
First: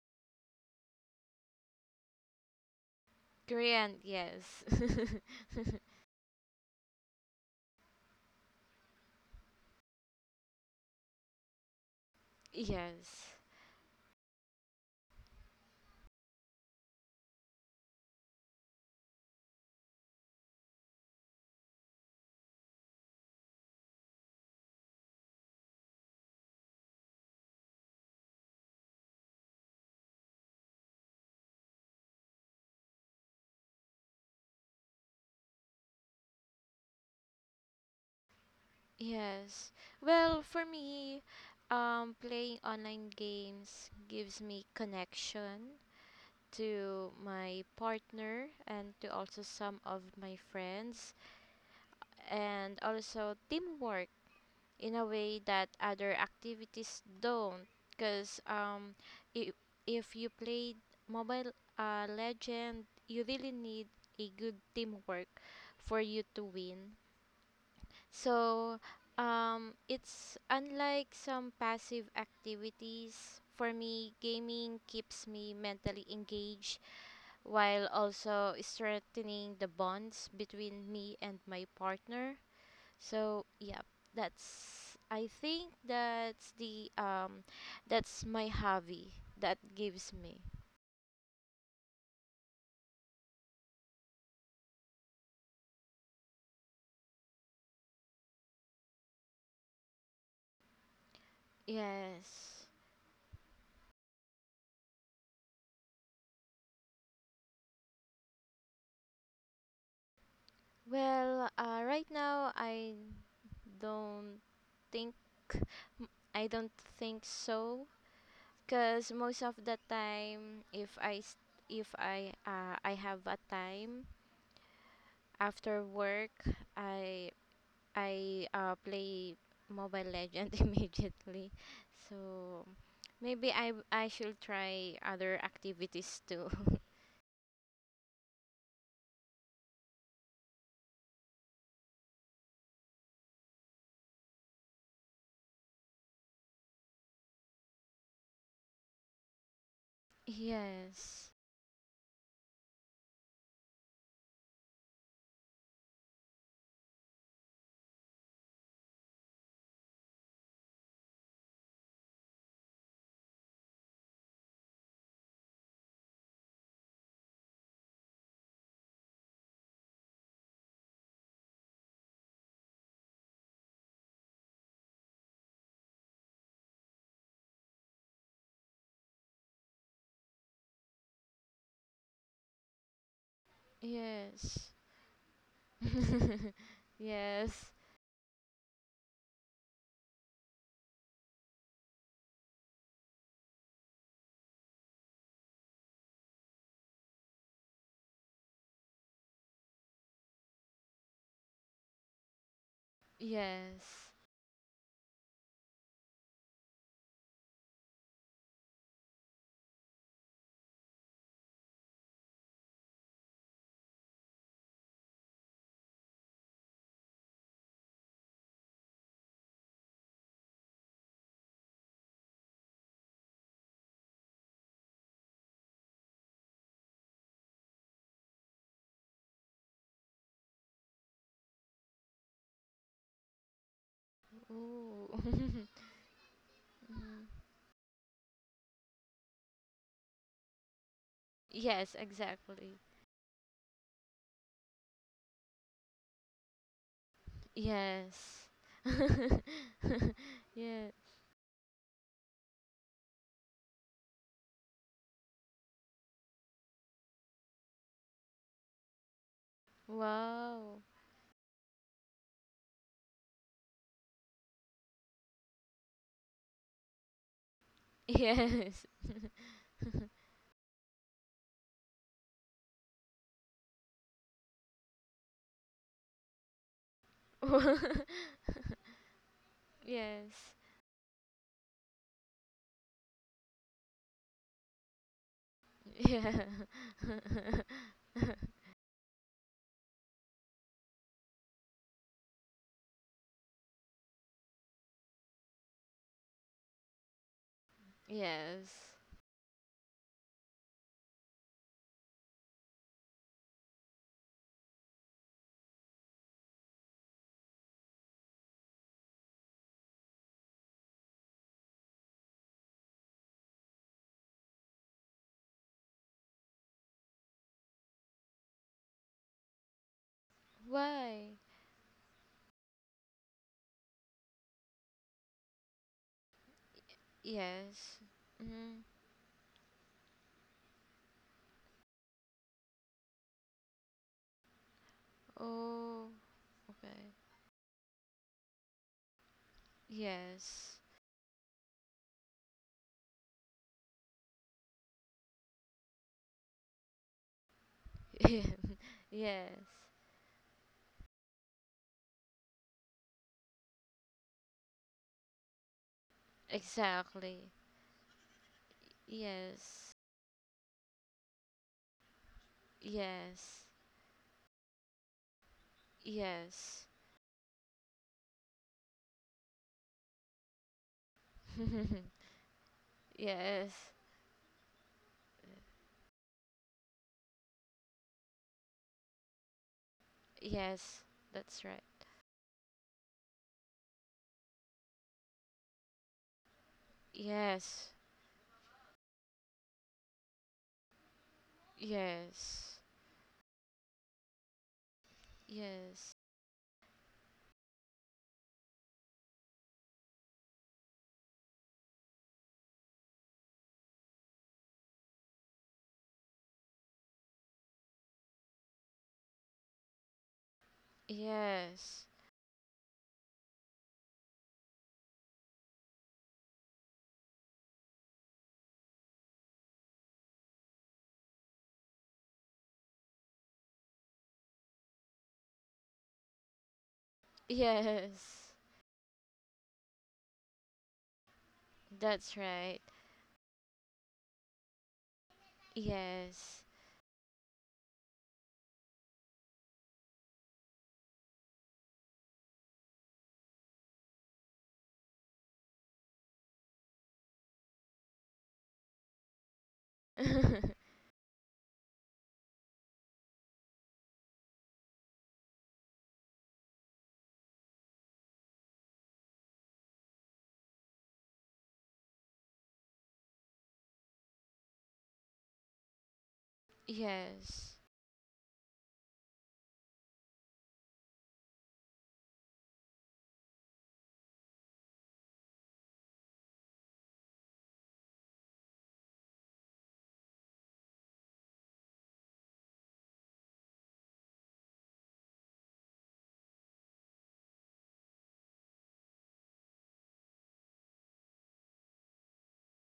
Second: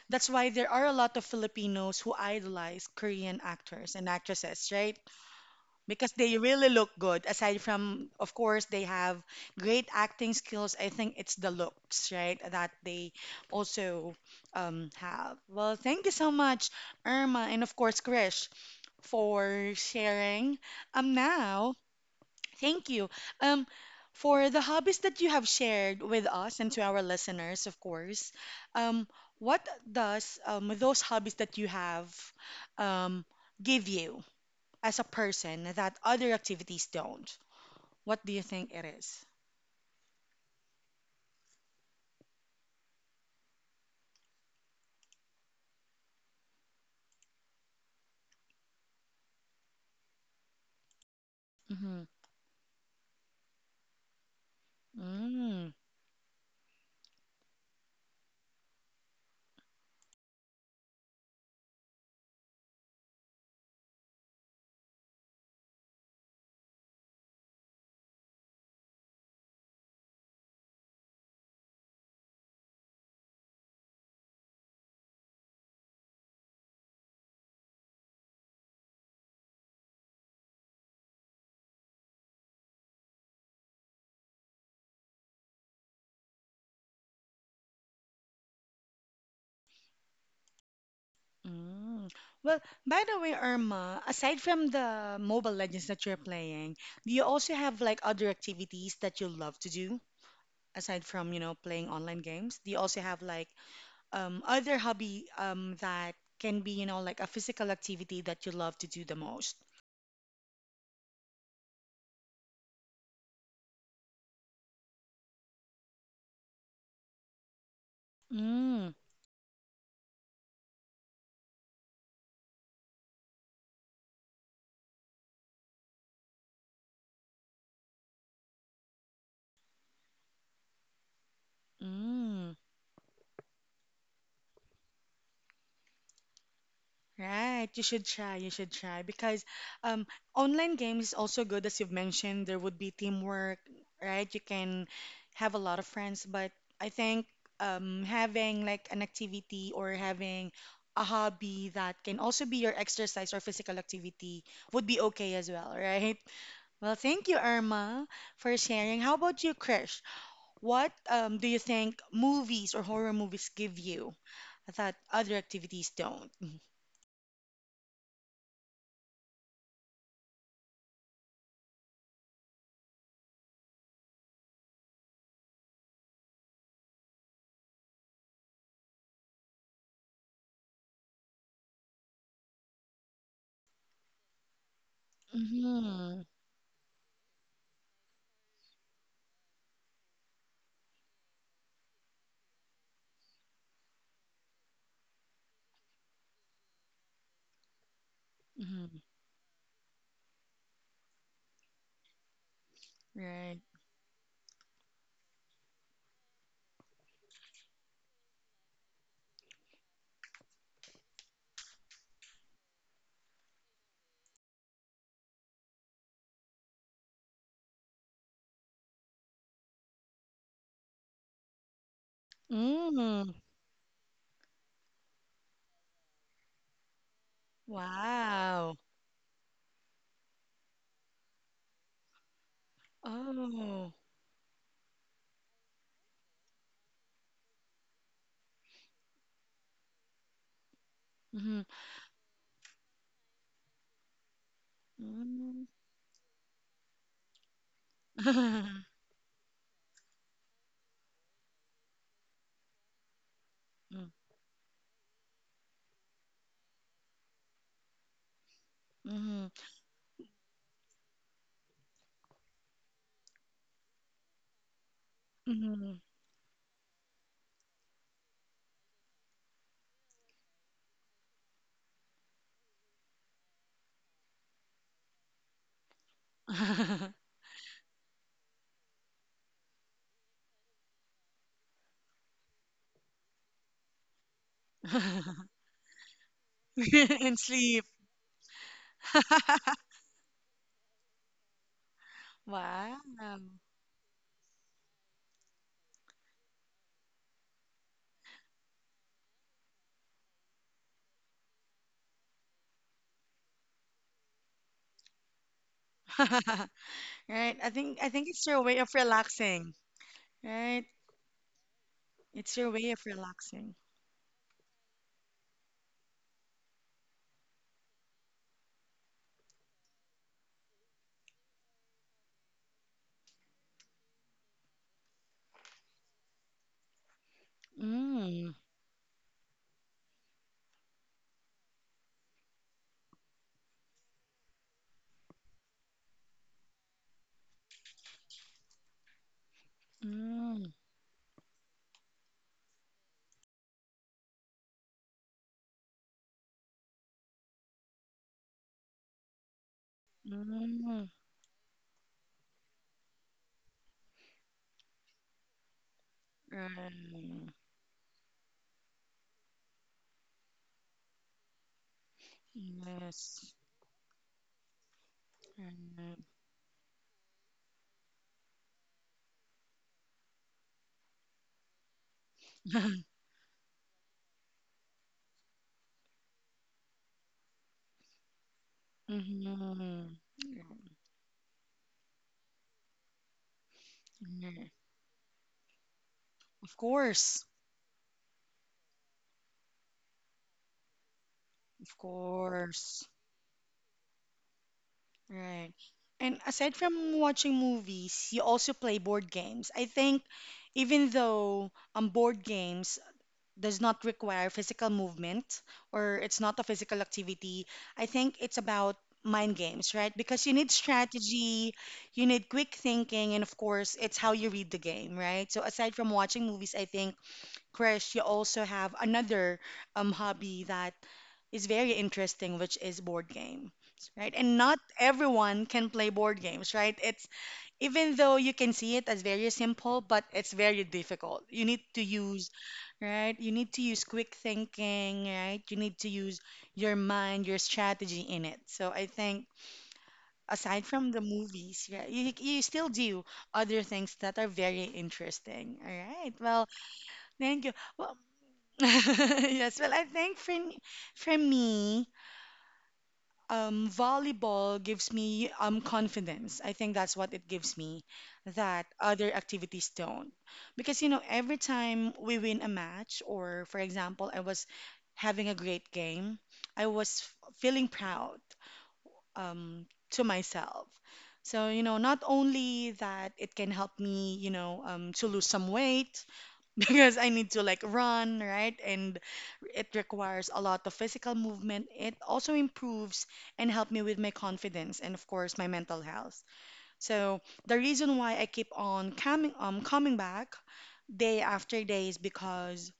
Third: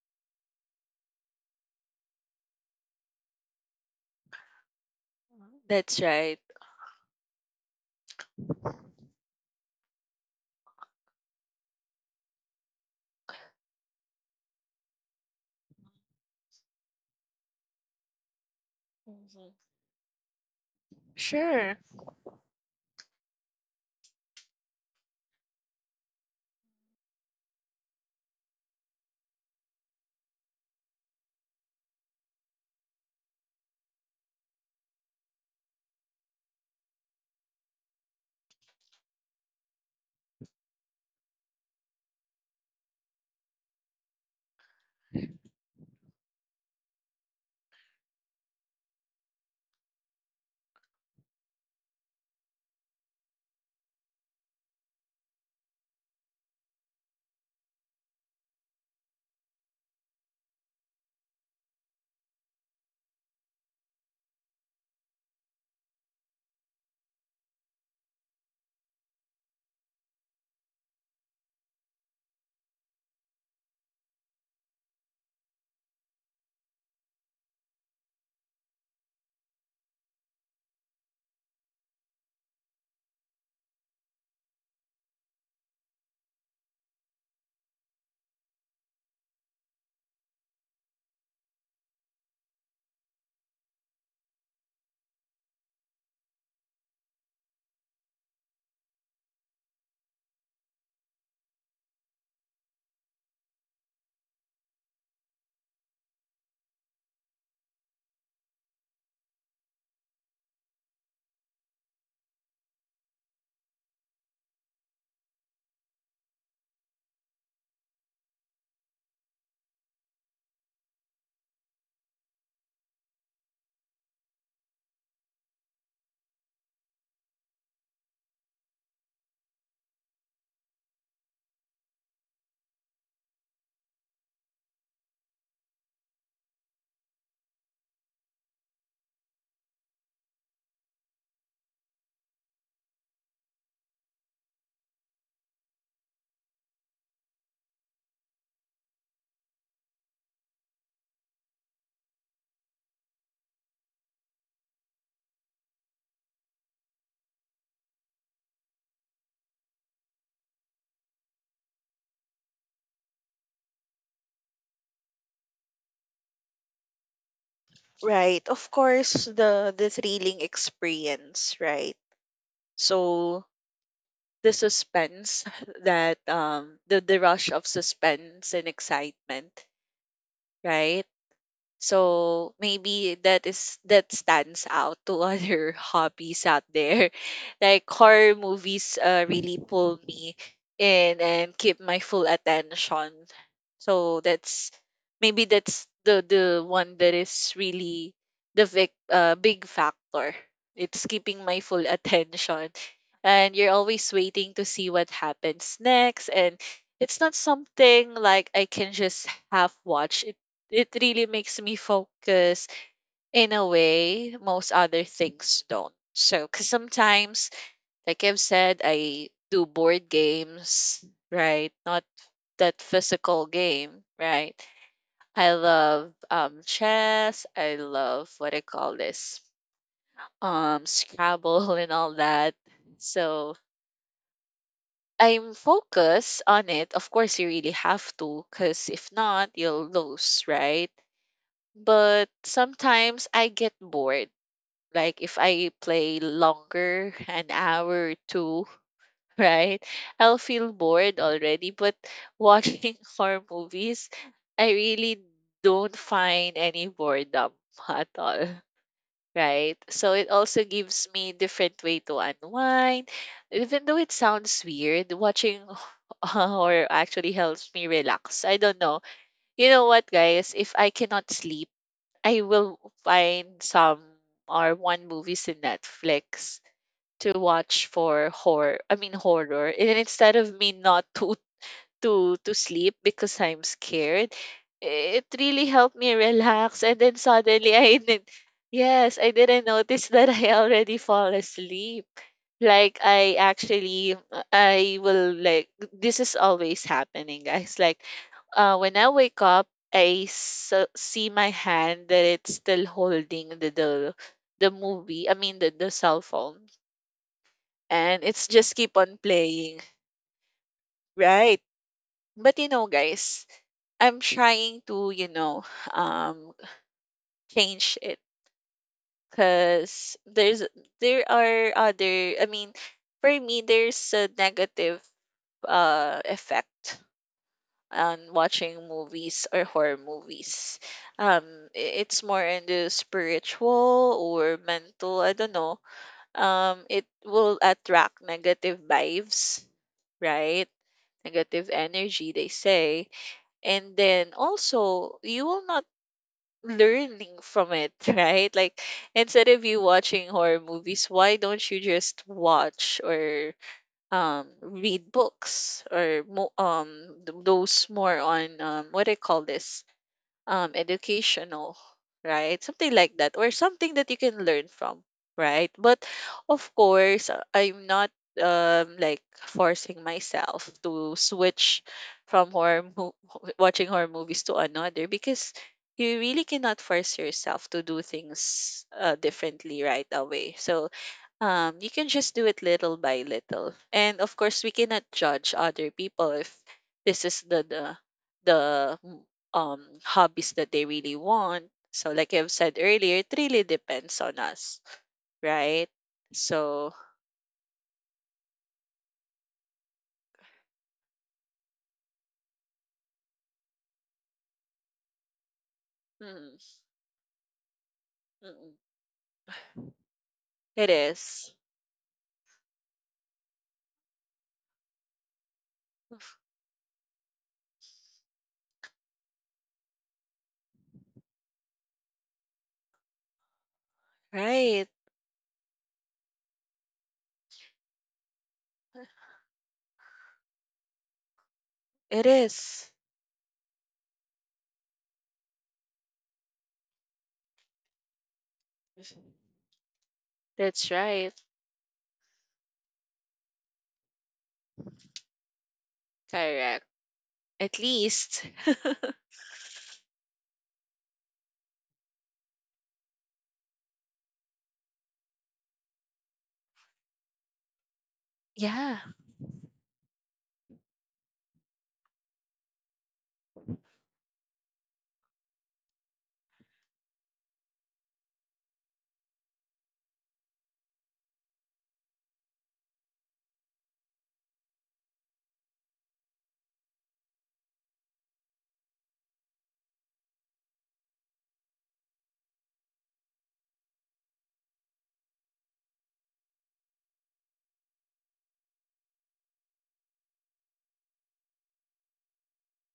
S1: That's why there are a lot of Filipinos who idolize Korean actors
S2: Korean,
S1: and
S2: yes.
S1: actresses, right?
S3: That's
S1: Because they
S3: right.
S1: really look good. Aside from, of course, they have great acting skills. I think it's the looks, right, that they
S2: Yes,
S1: also have. Well, thank you so much, Irma, and of course, Krish,
S3: Mhm.
S1: for sharing. Now,
S3: Sure.
S1: thank you. Um, for the hobbies that you have shared with us and to our listeners, of course. Um, what does those hobbies that you have um, give you as a person that other activities don't? What do you think it is?
S2: yes. Well, for me, playing online games gives me connection to my partner and to also some of my friends,
S1: Mm-hmm.
S2: and also teamwork in a way that
S1: Mm,
S2: other activities don't, because if, if you played mobile legend you really need a good teamwork for you to win. So it's unlike some passive activities. For me, gaming keeps me mentally engaged while also strengthening the bonds between me and my partner. So, yeah, that's I think that's my hobby that gives me.
S1: mm. Well, by the way, Irma, aside from the Mobile Legends that you're playing, do you also have like other activities that you love to do aside from, you know, playing online games? Do
S2: Yes.
S1: you also have like other hobby that can be, you know, like a physical activity that you love to do the most?
S2: Well, right now don't think m- I don't think so,
S1: Mm,
S2: because most of the time if I s- if I I have a time after work I I play Mobile Legend immediately.
S1: mm.
S2: So maybe I should try other activities too.
S1: Right, you should try. You should try because um, online games is also good, as you've mentioned. There would be teamwork, right? You can have a lot of friends, but I think having like an activity or having a
S2: Yes.
S1: hobby that can also be your exercise or physical activity would be okay as well, right? Well, thank you, Irma, for sharing. How about you, Krish? What do you think movies or horror movies give you that other activities don't?
S3: Right. Of course, the thrilling experience, right? So the suspense that the rush of suspense and excitement, right? So maybe that is that stands
S2: Yes.
S3: out to other
S1: Mhm.
S3: hobbies out there.
S2: Yes.
S3: Like horror movies really pull me in and keep my full attention. So that's maybe that's the one that is really the
S1: Hmm.
S3: big factor. It's keeping my full attention,
S1: Right.
S3: and you're
S2: Yes.
S3: always waiting to see what happens next, and it's not something like I can just half watch. It really makes me focus in a way most other things don't. So, because sometimes, like I've said, I do board games, right? Not that
S1: Mm.
S3: physical game, right? I love chess. I love, what I
S1: Wow.
S3: call this, Scrabble and all that. So
S1: Oh.
S2: Ooh.
S3: I'm focused on it. Of
S2: Mm.
S3: course, you really have to, because if not, you'll lose, right?
S1: Mm-hmm.
S2: Yes,
S3: But
S2: exactly.
S3: sometimes I get bored. Like if
S1: Mm.
S3: I play longer, an hour or
S2: Yes.
S3: two, right? I'll feel
S2: Yes.
S3: bored already. But watching horror movies, I really don't find any boredom at all.
S1: Mm.
S3: Right? So it also
S2: Wow.
S3: gives me different way to unwind. Even though it sounds weird, watching
S1: Mhm.
S3: horror actually helps me relax. I don't
S2: Yes.
S3: know. You know what, guys? If I cannot sleep, I will find some or one movies in Netflix
S1: Mhm.
S3: to watch for horror. Horror. And then instead
S2: Yes.
S3: of me not to to sleep because I'm scared, it really helped me
S2: Yeah.
S3: relax. And then
S1: And
S3: suddenly
S1: sleep.
S3: I did. Yes, I didn't notice that I already fall asleep.
S1: Wow.
S3: Like I actually I will like this is always happening, guys. Like
S2: Yes.
S3: when I wake up, I s- see my hand that it's still holding the movie I mean the cell phone,
S1: Right. I
S3: and
S1: think it's
S3: it's
S1: your way
S3: just
S1: of
S3: keep on
S1: relaxing.
S3: playing,
S1: Right?
S3: right? But
S1: It's
S3: you
S1: your
S3: know
S1: way of
S3: guys,
S1: relaxing.
S3: I'm trying to, you know, um change it because there
S2: Why?
S3: are other, I mean, for me there's a negative effect
S2: Yes.
S3: on
S1: Mm.
S2: Mm.
S3: watching movies or horror movies. Um, it's more into spiritual or mental. I don't know.
S2: Oh,
S3: It
S2: okay.
S3: will attract negative vibes, right?
S1: Mm.
S2: Yes.
S3: Negative energy, they say. And then also, you will not learning from it, right? Like instead
S2: Yes.
S3: of you watching horror
S1: Mm.
S3: movies, why don't you just watch or read books or
S1: Right.
S2: Exactly.
S3: those more on what I call this
S2: Yes.
S3: educational, right, something like that or
S1: Yes.
S2: Yes.
S3: something that you can learn from, right? But
S1: Right.
S3: of
S2: Yes.
S3: course, I'm not like forcing myself to switch from horror mo-
S2: Yes.
S3: watching horror movies to another because you really cannot force yourself to do things differently right
S1: Mm-hmm.
S3: away. So
S2: Yes. That's right.
S3: you can just do it little by little. And of course,
S1: Right.
S3: we cannot judge other people if
S1: Of
S3: this
S1: course.
S3: is the
S2: Yes.
S3: the the mm, hobbies that they really want.
S1: Of
S3: So like I've
S2: Yes.
S3: said
S1: course.
S3: earlier, it really depends on us,
S1: Right.
S3: right?
S2: Yes.
S1: And aside
S3: So
S1: from watching movies, you also play board games. I think even though board games does not require physical movement or it's
S3: mm,
S1: not a physical activity, I think it's
S3: mm,
S1: about mind games, right? Because you need
S3: it is.
S1: strategy,
S2: Yes.
S1: you need quick thinking, and of course, it's how you read the game, right? So aside from watching movies, I think Krish, you also have another hobby that is very interesting, which is board games, right? And not
S3: Right.
S1: everyone can play board games, right? It's even though you
S2: Yes.
S1: can see it as very simple, but it's very difficult. You need to
S3: It
S2: That's
S1: use,
S2: right.
S3: is.
S1: right? You need to use quick thinking, right? You need to use
S2: Yes.
S1: your mind, your strategy in it. So I think aside
S3: That's
S1: from the
S3: right.
S1: movies, yeah, you still do other things that are very interesting. All right. Well,
S3: Correct.
S1: thank you.
S3: At
S1: Wha
S3: least,
S1: Yes, well, I think for me, volleyball gives me confidence. I think that's what it gives me that
S3: yeah,
S1: other activities don't. Because you know, every time we win a match, or for example, I was having a great game, I was
S2: Yes,
S1: feeling proud um to myself. So, you know, not only that it can help me, you know, to lose some weight because I need to like run, right? And it requires a lot of physical movement. It also improves and help me with my confidence and of course my mental health. So the reason why I keep on coming back day after day is because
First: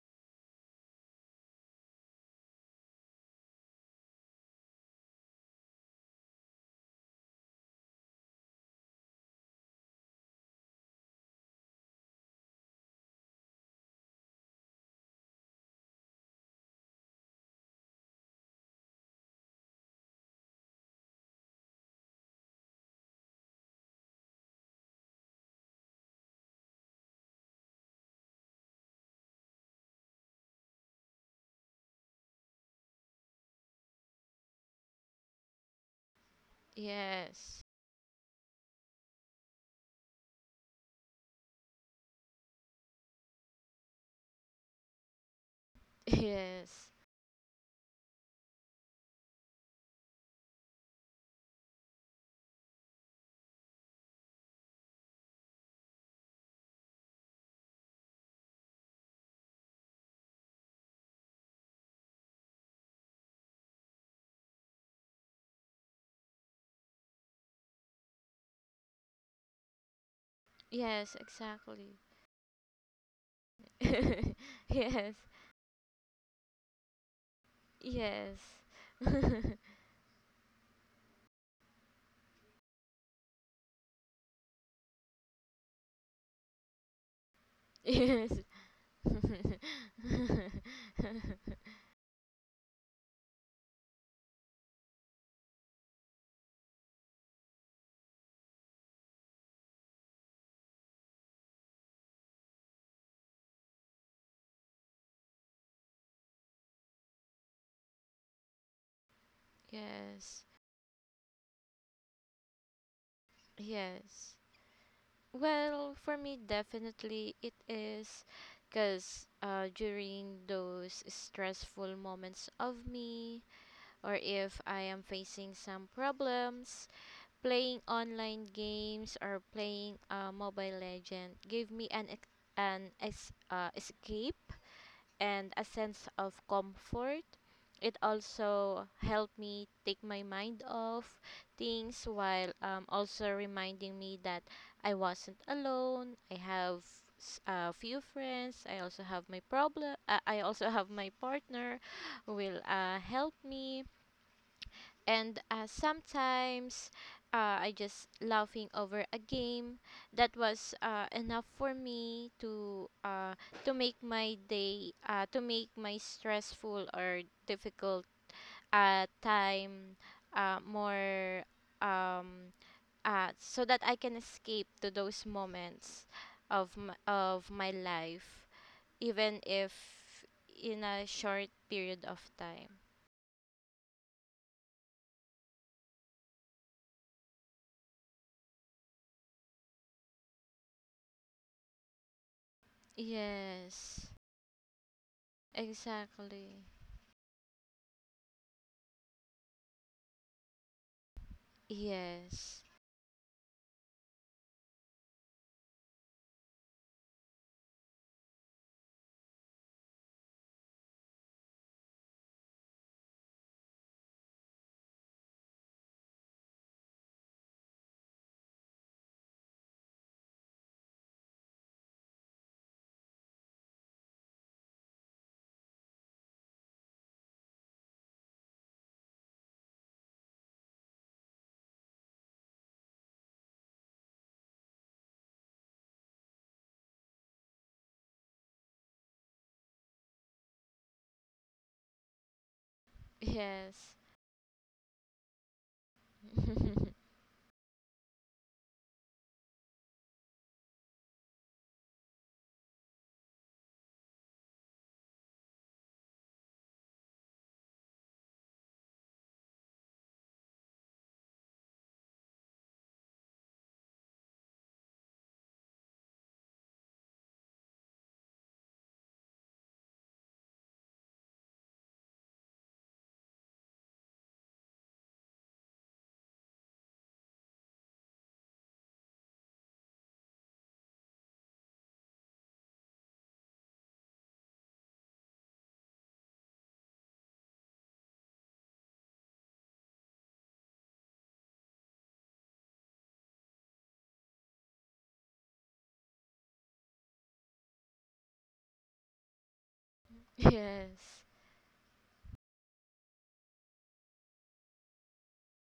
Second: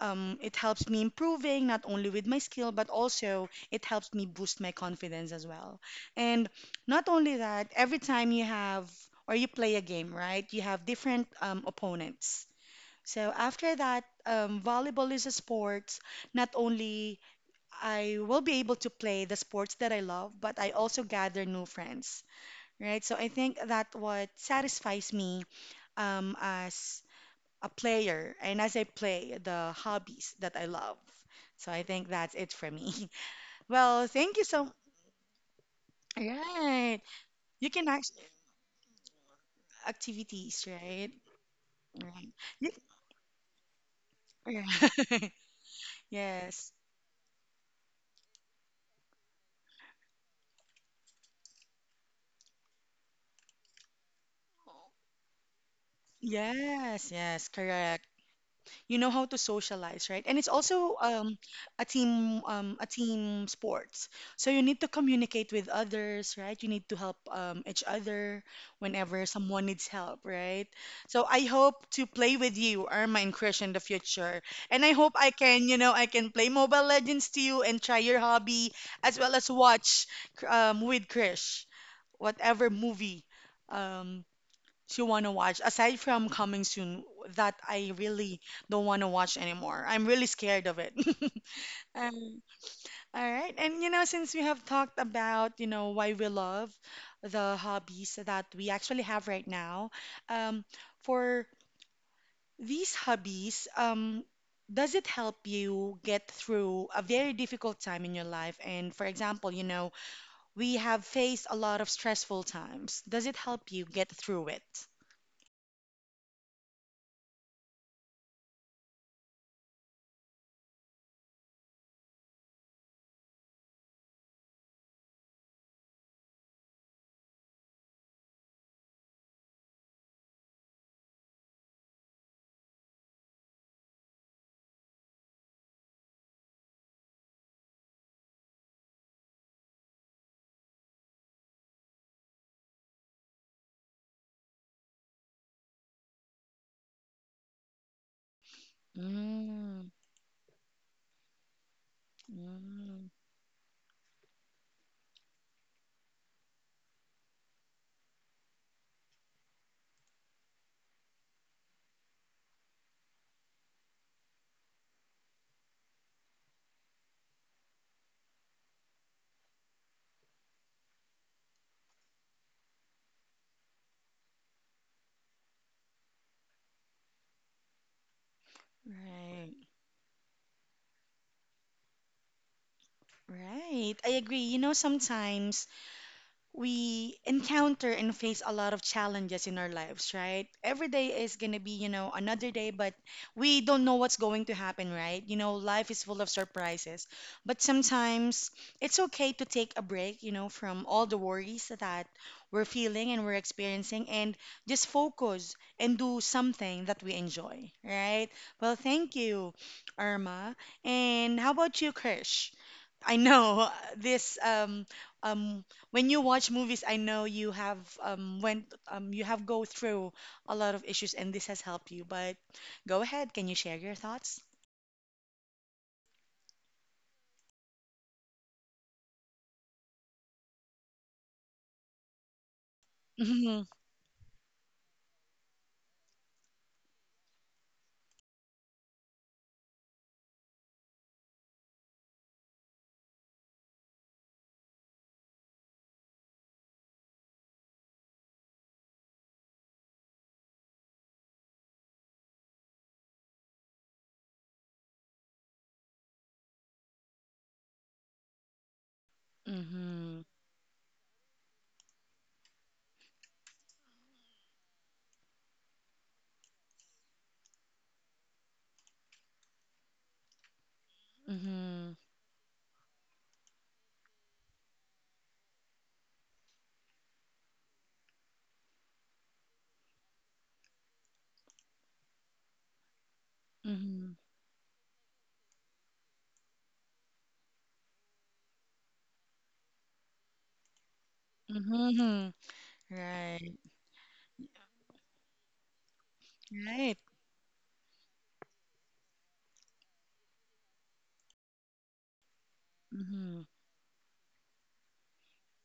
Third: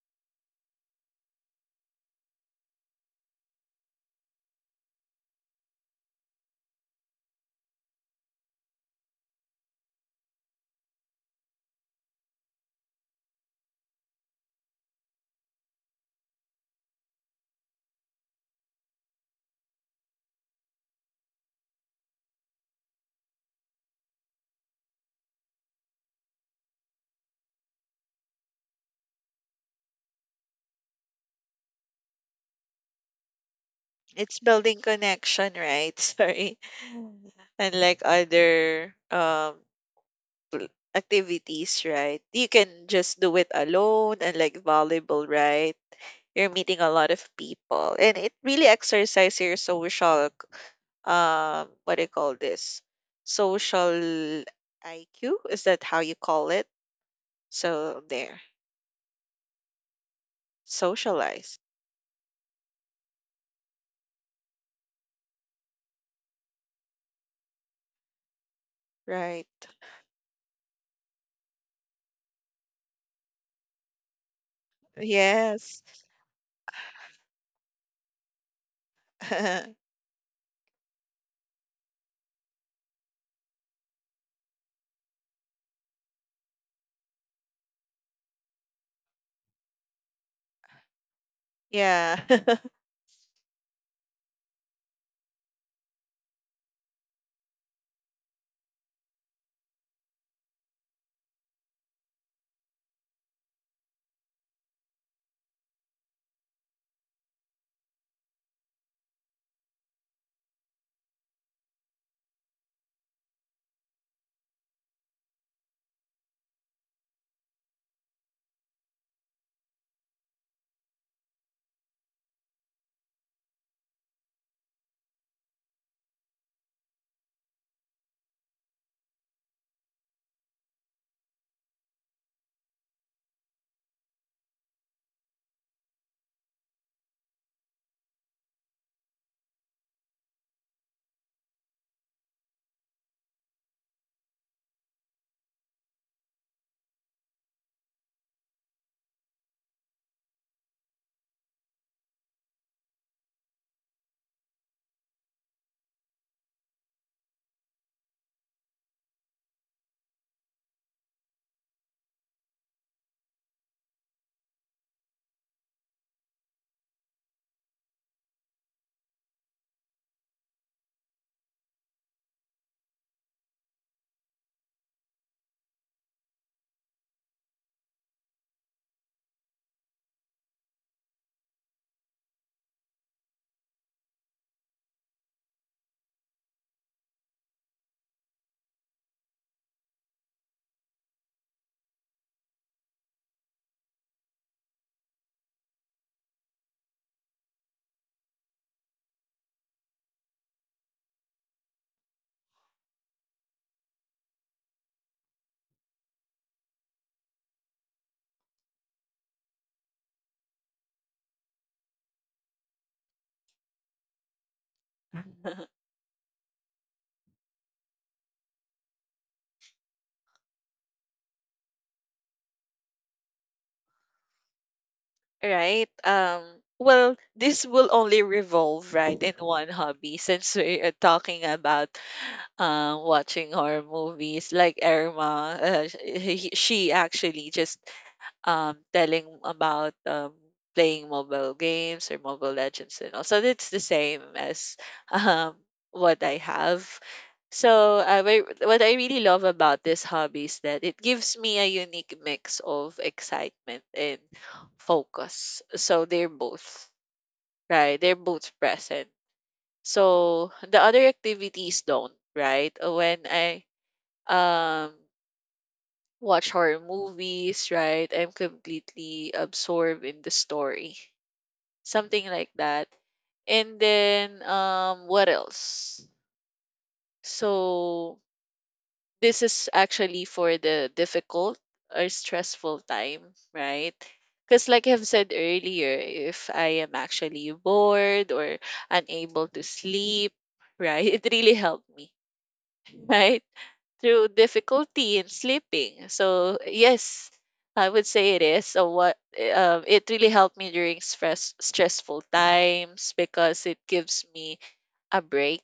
S1: it helps me improving not only with my skill but also it helps me boost my confidence as well. And not only that, every time you have or you play a game, right? You have different opponents so after that, volleyball is a sport. Not only I will be able to play the sports that I love, but I also gather new friends, right? So I think that what satisfies me as a player and as I play the hobbies that I love. So I think that's it for me. Well, thank
S3: it's
S1: you so.
S3: building connection, right? Sorry.
S1: Right.
S3: Mm.
S2: yes,
S1: You can
S3: Unlike
S1: actually
S3: other
S1: activities,
S3: l-
S1: right?
S3: activities, right?
S1: Right.
S3: You
S1: You-
S3: can just do it alone, and like volleyball, right? You're
S1: Yes.
S3: meeting
S2: yes,
S3: a lot of people, and it really exercises your social, what do you call this? Social IQ? Is that how you call it?
S1: Yes, yes,
S3: So
S1: correct.
S3: there,
S1: You know how to socialize, right? And it's also
S3: socialize,
S1: a team sports. So you need to communicate with others, right? You need to help each other whenever someone
S3: right?
S1: needs help, right?
S2: yes,
S1: So I hope
S2: exactly.
S1: to play with you, Irma and Krish, in the future. And I
S2: Yes,
S1: hope I can, you
S3: Yes,
S1: know, I can play Mobile Legends to you and try your
S2: yes,
S1: hobby as well as watch with Krish whatever movie um, you want to watch aside from Coming Soon that I
S2: yes,
S1: really don't want to watch anymore. I'm really scared of it.
S3: yeah.
S1: Um, all right. And you know, since we have talked about, you know, why we love the hobbies that we actually have right now, um, for these hobbies, does it help you get through a very difficult time in your life? And for example, you know,
S2: yes,
S1: we have faced a lot of stressful times. Does it help you get
S2: yes.
S1: through it?
S2: Well, for me, definitely it is, because during those stressful moments of me, or if I am facing some problems, playing online games or playing Mobile Legend give me an escape and a sense of comfort. It also helped me take my mind off things while also reminding me that I wasn't alone. I have a few friends. I also have my
S1: Mm.
S2: problem. I also have my partner who will
S1: Mm,
S2: help me, and sometimes I just laughing over a game that was enough for me to make my day, to make my stressful or difficult time more um, so that I can escape to those moments of my life, even
S1: right,
S2: if in a short period of time.
S1: right. I agree. You know, sometimes we encounter and face a lot of challenges in our lives, right? Every day is going to be, you know, another day, but we don't know
S2: Yes,
S1: what's going to happen, right? You know, life is full of
S2: exactly.
S1: surprises. But sometimes it's okay to take a break, you know, from all the worries that
S2: Yes.
S1: we're feeling and we're experiencing and just focus and do something that we enjoy, right? Well, thank you, Irma. And how about you, Krish? I know this um when you watch movies, I know you have went you have go through a lot of issues and this has helped you, but go ahead, can you share your thoughts?
S3: Right. Well, this will only revolve right in one hobby since we are talking about watching horror movies like Irma. She actually just telling about playing mobile games or Mobile Legends and all. So it's the
S2: Yes.
S3: same as um, what I have. So what I really love about this hobby is that it gives me a unique mix of excitement and focus. So they're both right. They're both present.
S1: Mm-hmm.
S3: So the other activities don't, right. When I um watch horror movies, right? I'm completely absorbed in the story.
S1: Mm-hmm.
S3: Something like that. And then what else? So this is actually for the difficult or stressful time, right?
S1: Mm-hmm.
S3: Because like I've said earlier, if I am actually bored or unable to sleep, right? It really
S1: Mm-hmm.
S3: helped me,
S1: Mm-hmm.
S3: right?
S1: Right.
S3: Through difficulty in sleeping. So
S1: Right.
S3: yes, I would say it is. So what, it really helped me during
S2: Yes.
S3: stressful times
S1: Mm-hmm.
S3: because it gives me a break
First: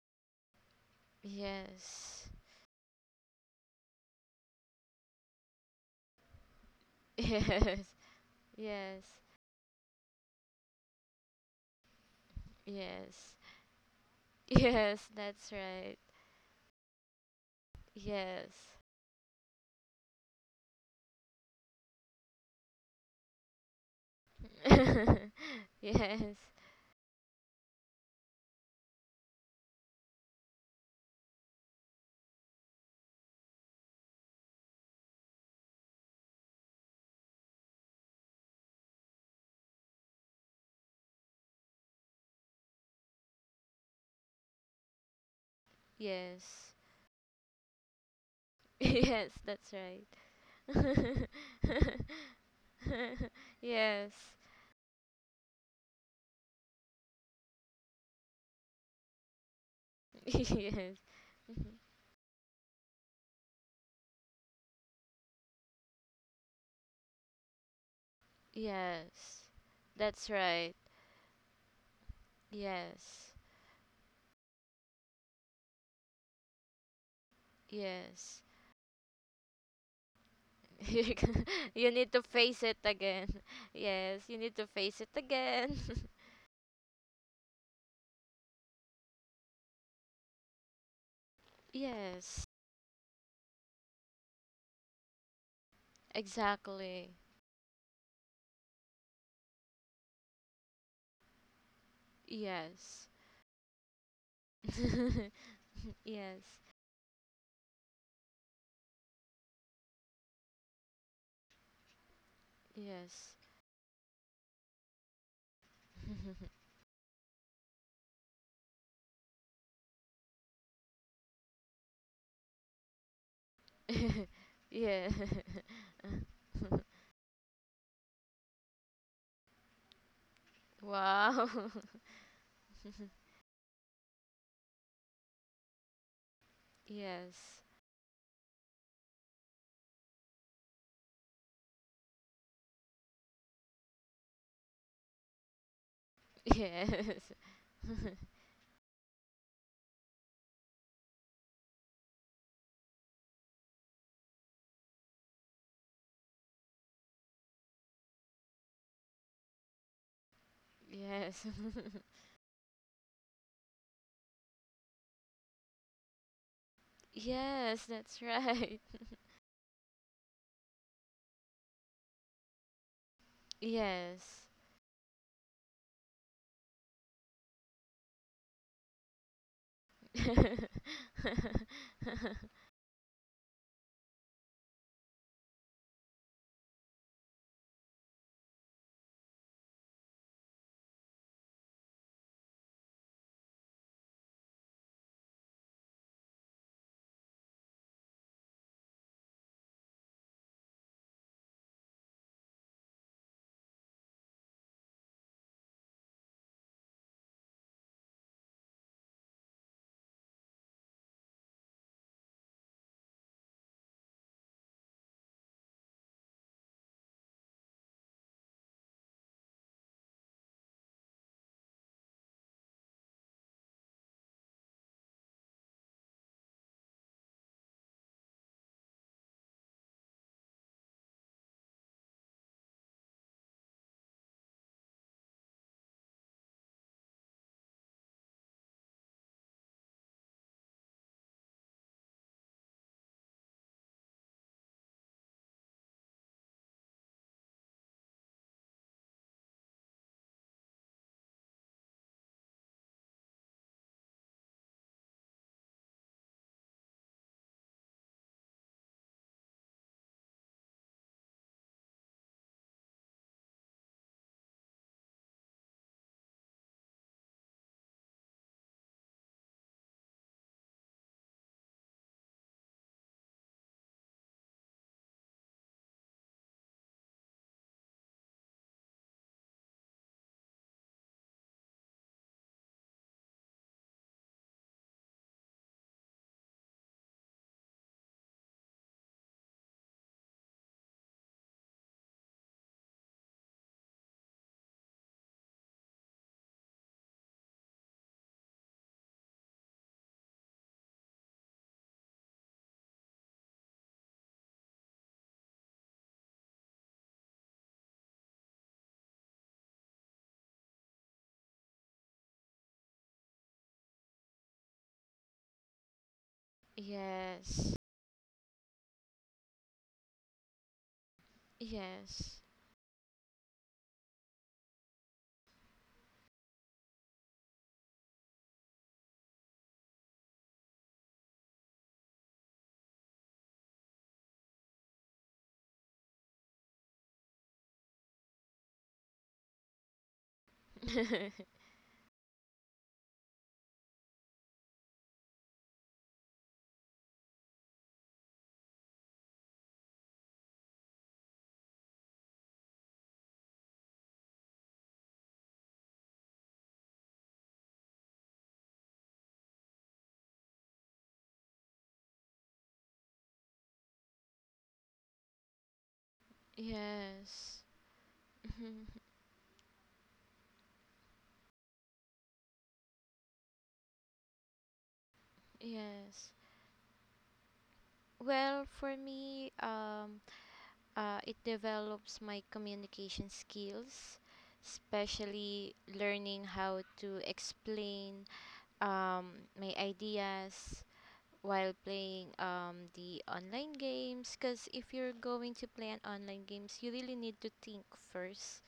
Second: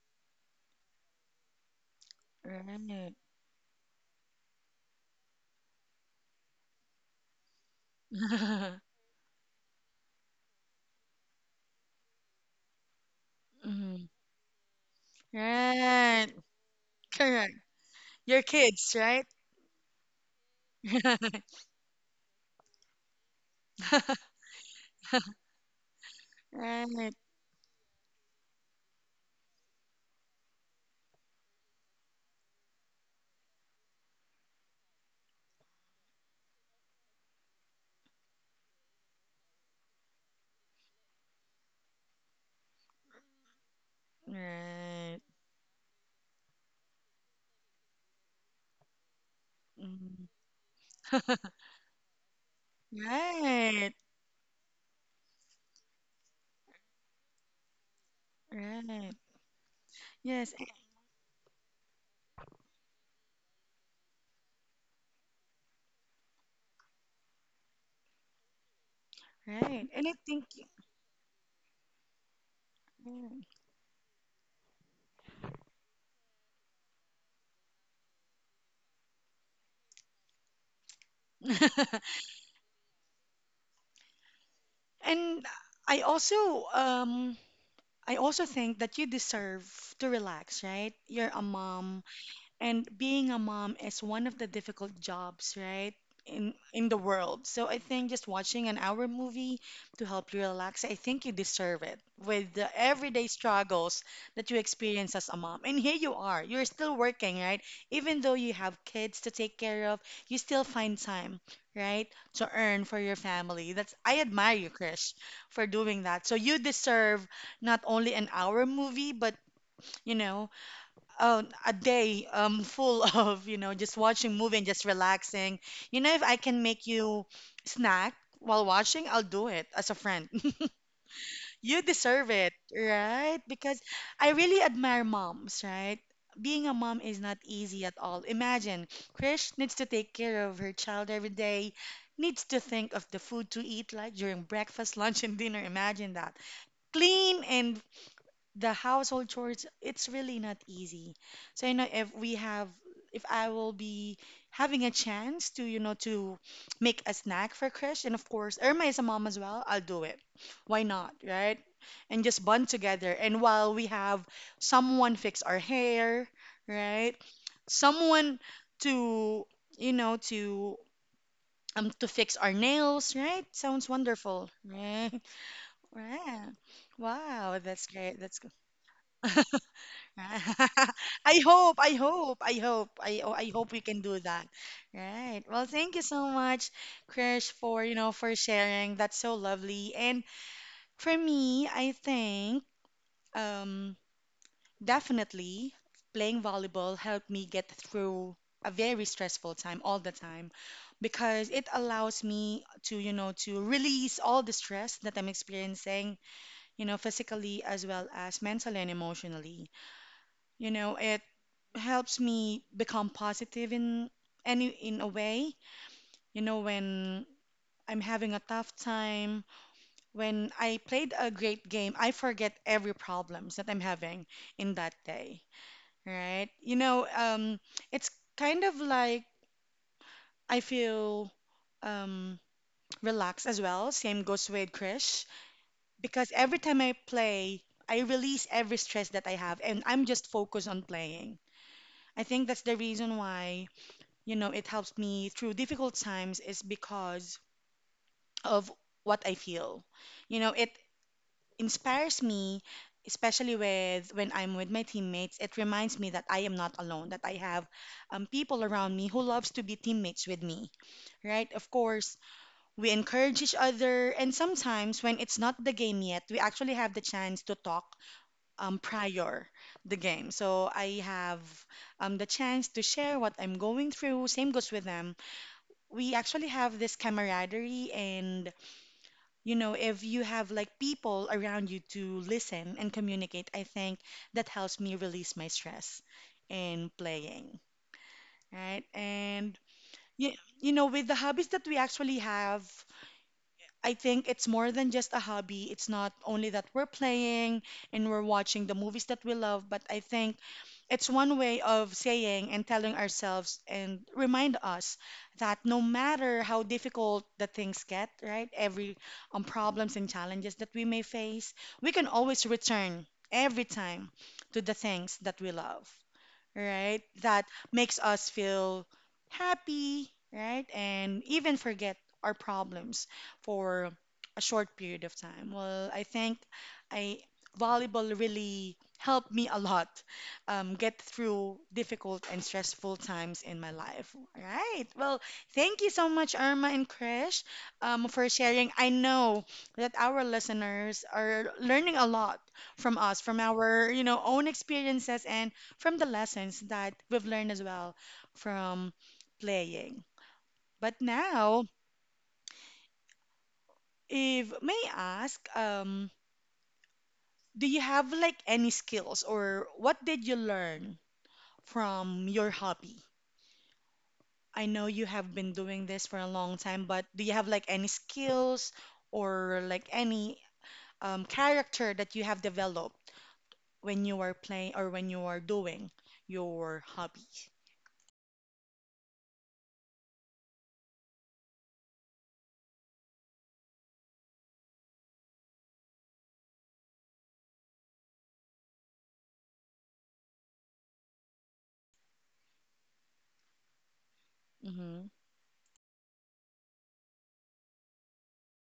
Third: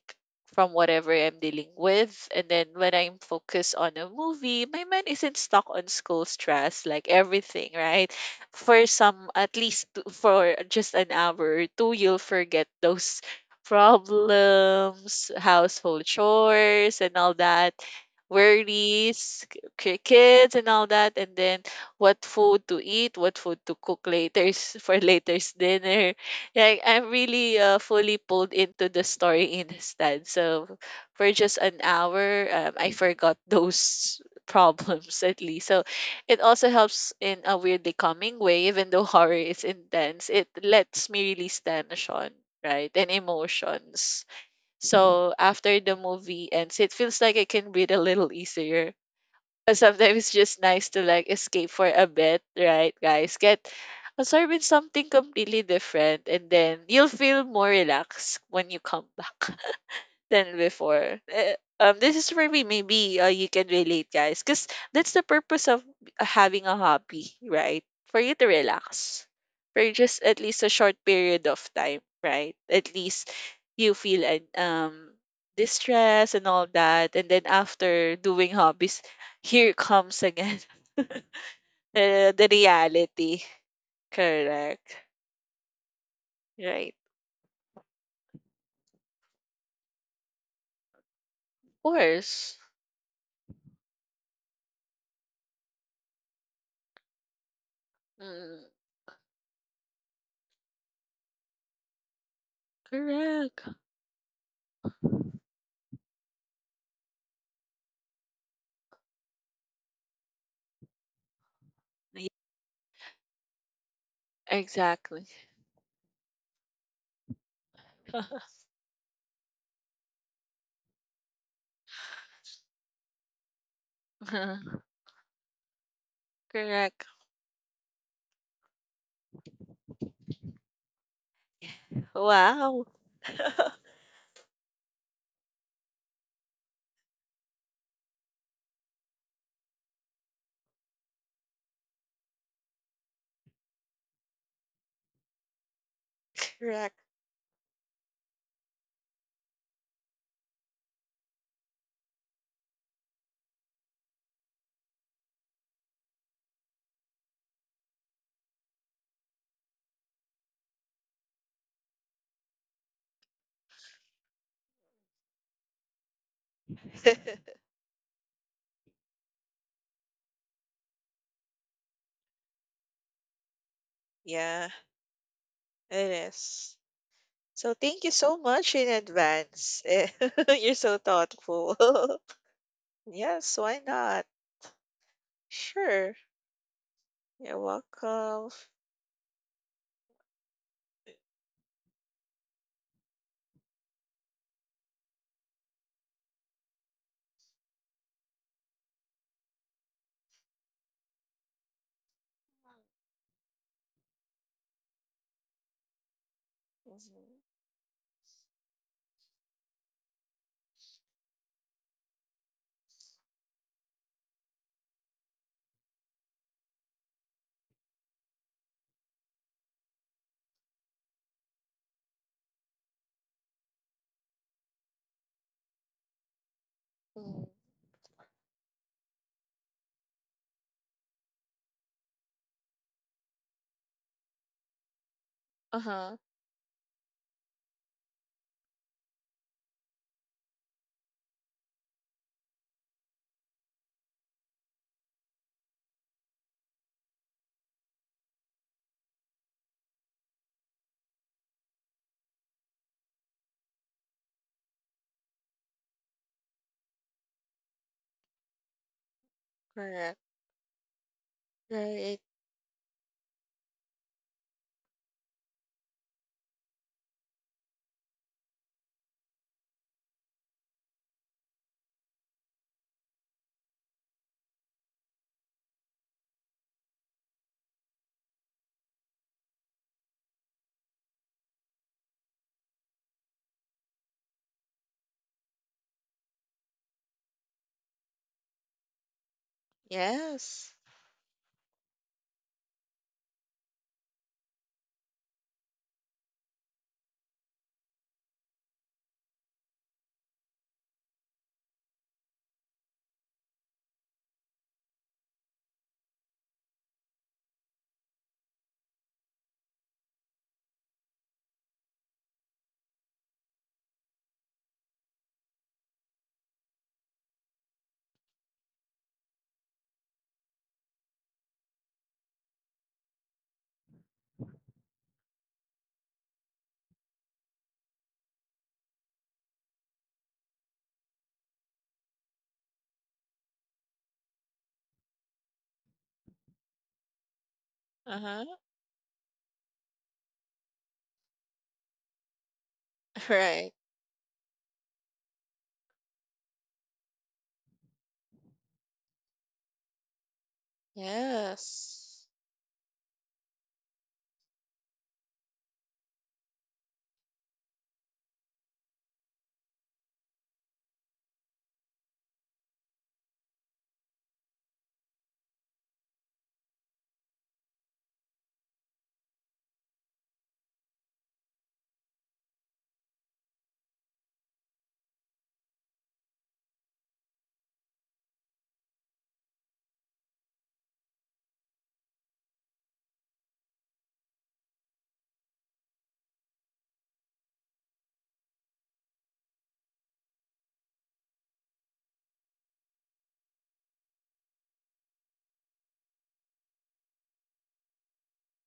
S3: from whatever I'm dealing with.
S2: Yes.
S3: And then when
S1: Right.
S3: I'm focused on a movie, my mind isn't stuck on school stress, like everything, right? For
S2: Yes.
S3: some, at least for just an hour or two, you'll forget
S2: Yes.
S3: those
S2: Yes.
S1: Mm-hmm.
S2: Yes,
S3: problems,
S2: that's right.
S3: household
S1: Right.
S3: chores, and all
S1: Correct.
S3: that,
S1: Your
S2: Yes.
S1: kids, right?
S3: worries, kids, and all that. And then what food to eat, what food to cook later for later's dinner,
S2: Yes.
S3: like I'm
S1: Right.
S3: really fully pulled into the story instead. So for just an hour, I forgot those problems at least. So it also helps in a weirdly calming way, even though horror is intense. It lets me release tension, right, and emotions.
S1: Right.
S3: So after the movie
S2: Yes.
S3: ends, it feels like I can breathe a little easier,
S2: Yes, that's
S3: but sometimes
S1: Mm.
S3: it's just
S2: right.
S3: nice to like escape for a bit, right,
S2: Yes.
S3: guys? Get
S1: Right.
S3: absorb in something completely different, and then you'll feel more relaxed when you come
S1: Right.
S3: back
S1: Yes.
S3: than
S1: a-
S2: Yes.
S3: before. This is where we maybe you can relate, guys, because that's the purpose of having a hobby, right? For you to relax
S2: Yes.
S1: Right.
S3: for
S1: And I
S3: just
S2: That's
S3: at
S1: think.
S3: least a
S2: right.
S3: short period of time, right? At least
S2: Yes.
S1: Mm.
S3: you feel distress and all that, and then after
S2: Yes.
S3: doing hobbies, here comes again
S2: You need to
S3: the
S2: face it again.
S3: reality.
S2: Yes, you need to
S3: Correct.
S2: face it
S1: And
S2: again.
S1: I also
S3: Right.
S1: um I also think that you deserve to relax, right? You're a
S3: Of
S1: mom,
S2: Yes,
S3: course.
S1: and being a mom is one of the difficult jobs, right, in the
S2: exactly.
S1: world. So I think just
S3: Mm,
S1: watching an hour movie to help you relax, I think you deserve it with the
S2: Yes.
S1: everyday
S3: correct.
S1: struggles that you experience as a mom. And here you
S2: Yes.
S1: are, you're still working, right, even though you have kids to take care of. You still find time, right,
S3: Yeah,
S1: to earn for your
S2: Yes.
S1: family. That's, I admire you, Krish,
S3: exactly.
S1: for doing that. So you deserve not only an hour movie but, you know, a day full of, you know, just watching movie and just
S2: Yeah.
S1: relaxing. You know, if I can make
S3: Correct.
S1: you snack while watching, I'll do it as a friend.
S2: Wow.
S1: You deserve it,
S3: Wow.
S1: right? Because I really admire moms, right? Being a mom is not
S2: Yes.
S1: easy at all. Imagine, Krish needs to take care of her child every day, needs to think of the food to eat like during breakfast, lunch, and dinner. Imagine that.
S3: Correct.
S2: Yes.
S1: Clean and the household chores, it's really not easy. So you know if we have if I will be having a chance to, you know, to make a snack for Krish and of course Irma is a mom as well, I'll do it. Why not,
S2: Yes.
S1: right? And just bond together. And while we have someone fix our hair, right?
S2: Yes, that's
S1: Someone
S2: right.
S1: to, you know, to fix our nails, right? Sounds
S2: Yes.
S1: wonderful,
S3: Yeah,
S1: right?
S3: it
S1: Wow.
S3: is.
S1: Wow,
S3: So
S1: that's
S3: thank you
S1: great.
S3: so
S1: That's
S3: much in advance. Eh, you're so
S1: I
S3: thoughtful.
S1: hope, I hope, I hope, I oh, I
S3: Yes,
S1: hope
S3: why
S1: we can do
S3: not?
S1: that. Right. Well, thank you
S3: Sure.
S1: so much, Krish,
S3: You're
S1: for, you know, for
S3: welcome.
S1: sharing. That's so lovely. And for me, I think um, definitely playing volleyball helped me get through a very stressful time all the time because it allows me to, you know, to release all the stress that I'm experiencing, you know,
S3: Mhm.
S1: physically as well as mentally and emotionally. You know, it helps me become positive in any in a way. You know, when I'm having a tough time, when I played a great game, I forget every problems that I'm having in that day, right? You know, it's kind of like I feel um, relaxed as well. Same goes with Krish
S3: Uh-huh.
S1: because every time I play, I release every stress that I have, and I'm just focused on playing. I think that's the reason why, you know, it helps me through difficult times is because of what I feel. You know, it inspires me, especially with when I'm with my teammates. It reminds me that I am not alone, that I have people around me who loves to be
S3: Correct.
S1: teammates with me, right? Of course,
S3: Right.
S1: we encourage each other, and sometimes when it's not the game yet, we actually have the chance to talk prior the game. So I have the chance to share what I'm going through. Same goes with them. We actually have this camaraderie, and, you know, if you have like people around you to listen and communicate, I think that helps me release my stress in playing, right? and you,
S3: Yes.
S1: you know with the hobbies that we actually have, I think it's more than just a hobby. It's not only that we're playing and we're watching the movies that we love, but I think it's one way of saying and telling ourselves and remind us that no matter how difficult the things get, right? Every problems and challenges that we may face, we can always return every time to the things that we love, right? That
S2: Yes.
S1: makes us feel happy, right? And even forget our
S2: Yes.
S1: problems for a short period of time. Well, I think I volleyball really helped me a lot get through difficult and stressful times in my life. All right. Well, thank you so much, Irma and Krish, for
S3: Uh-huh.
S1: sharing. I know that our listeners are learning a lot from us, from
S3: Right.
S1: our, you know, own experiences and from the lessons that we've learned as well from playing. But now,
S3: Yes.
S1: if may I ask, do you have like any skills or what did you learn from your hobby? I know you have been doing this for a long time, but do you have
S2: Yes.
S1: like any skills or like any character that you have developed when you are playing or when you are doing
S2: Yes.
S1: your hobby?
S2: Well, for me, it develops my communication skills, especially learning how to explain my ideas while playing the online games. Because if
S1: Mm-hmm.
S2: you're going to play an online games, you really need to think first,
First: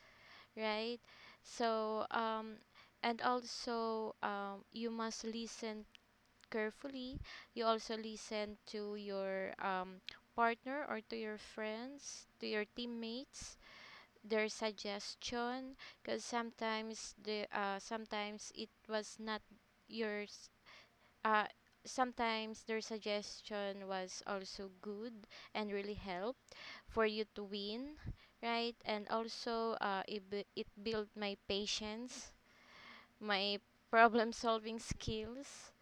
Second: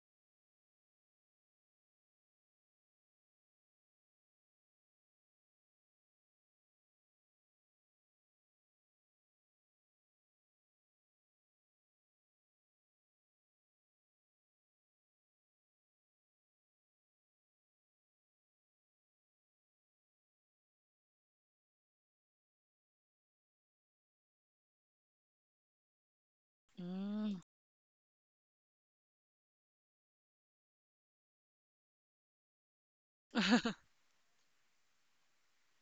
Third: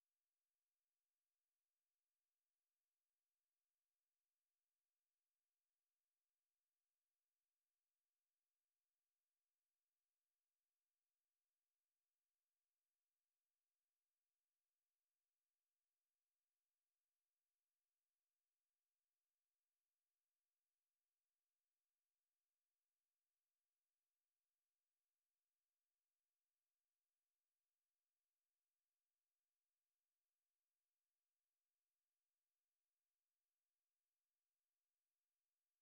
S2: right? So, and also you must listen carefully. You also listen to your partner or to your friends, to your teammates, their suggestion, because sometimes the sometimes it was not yours. Uh, sometimes their suggestion was also good and really help for you
S1: Mm.
S2: to win, right? And also, it built my patience, my problem solving skills,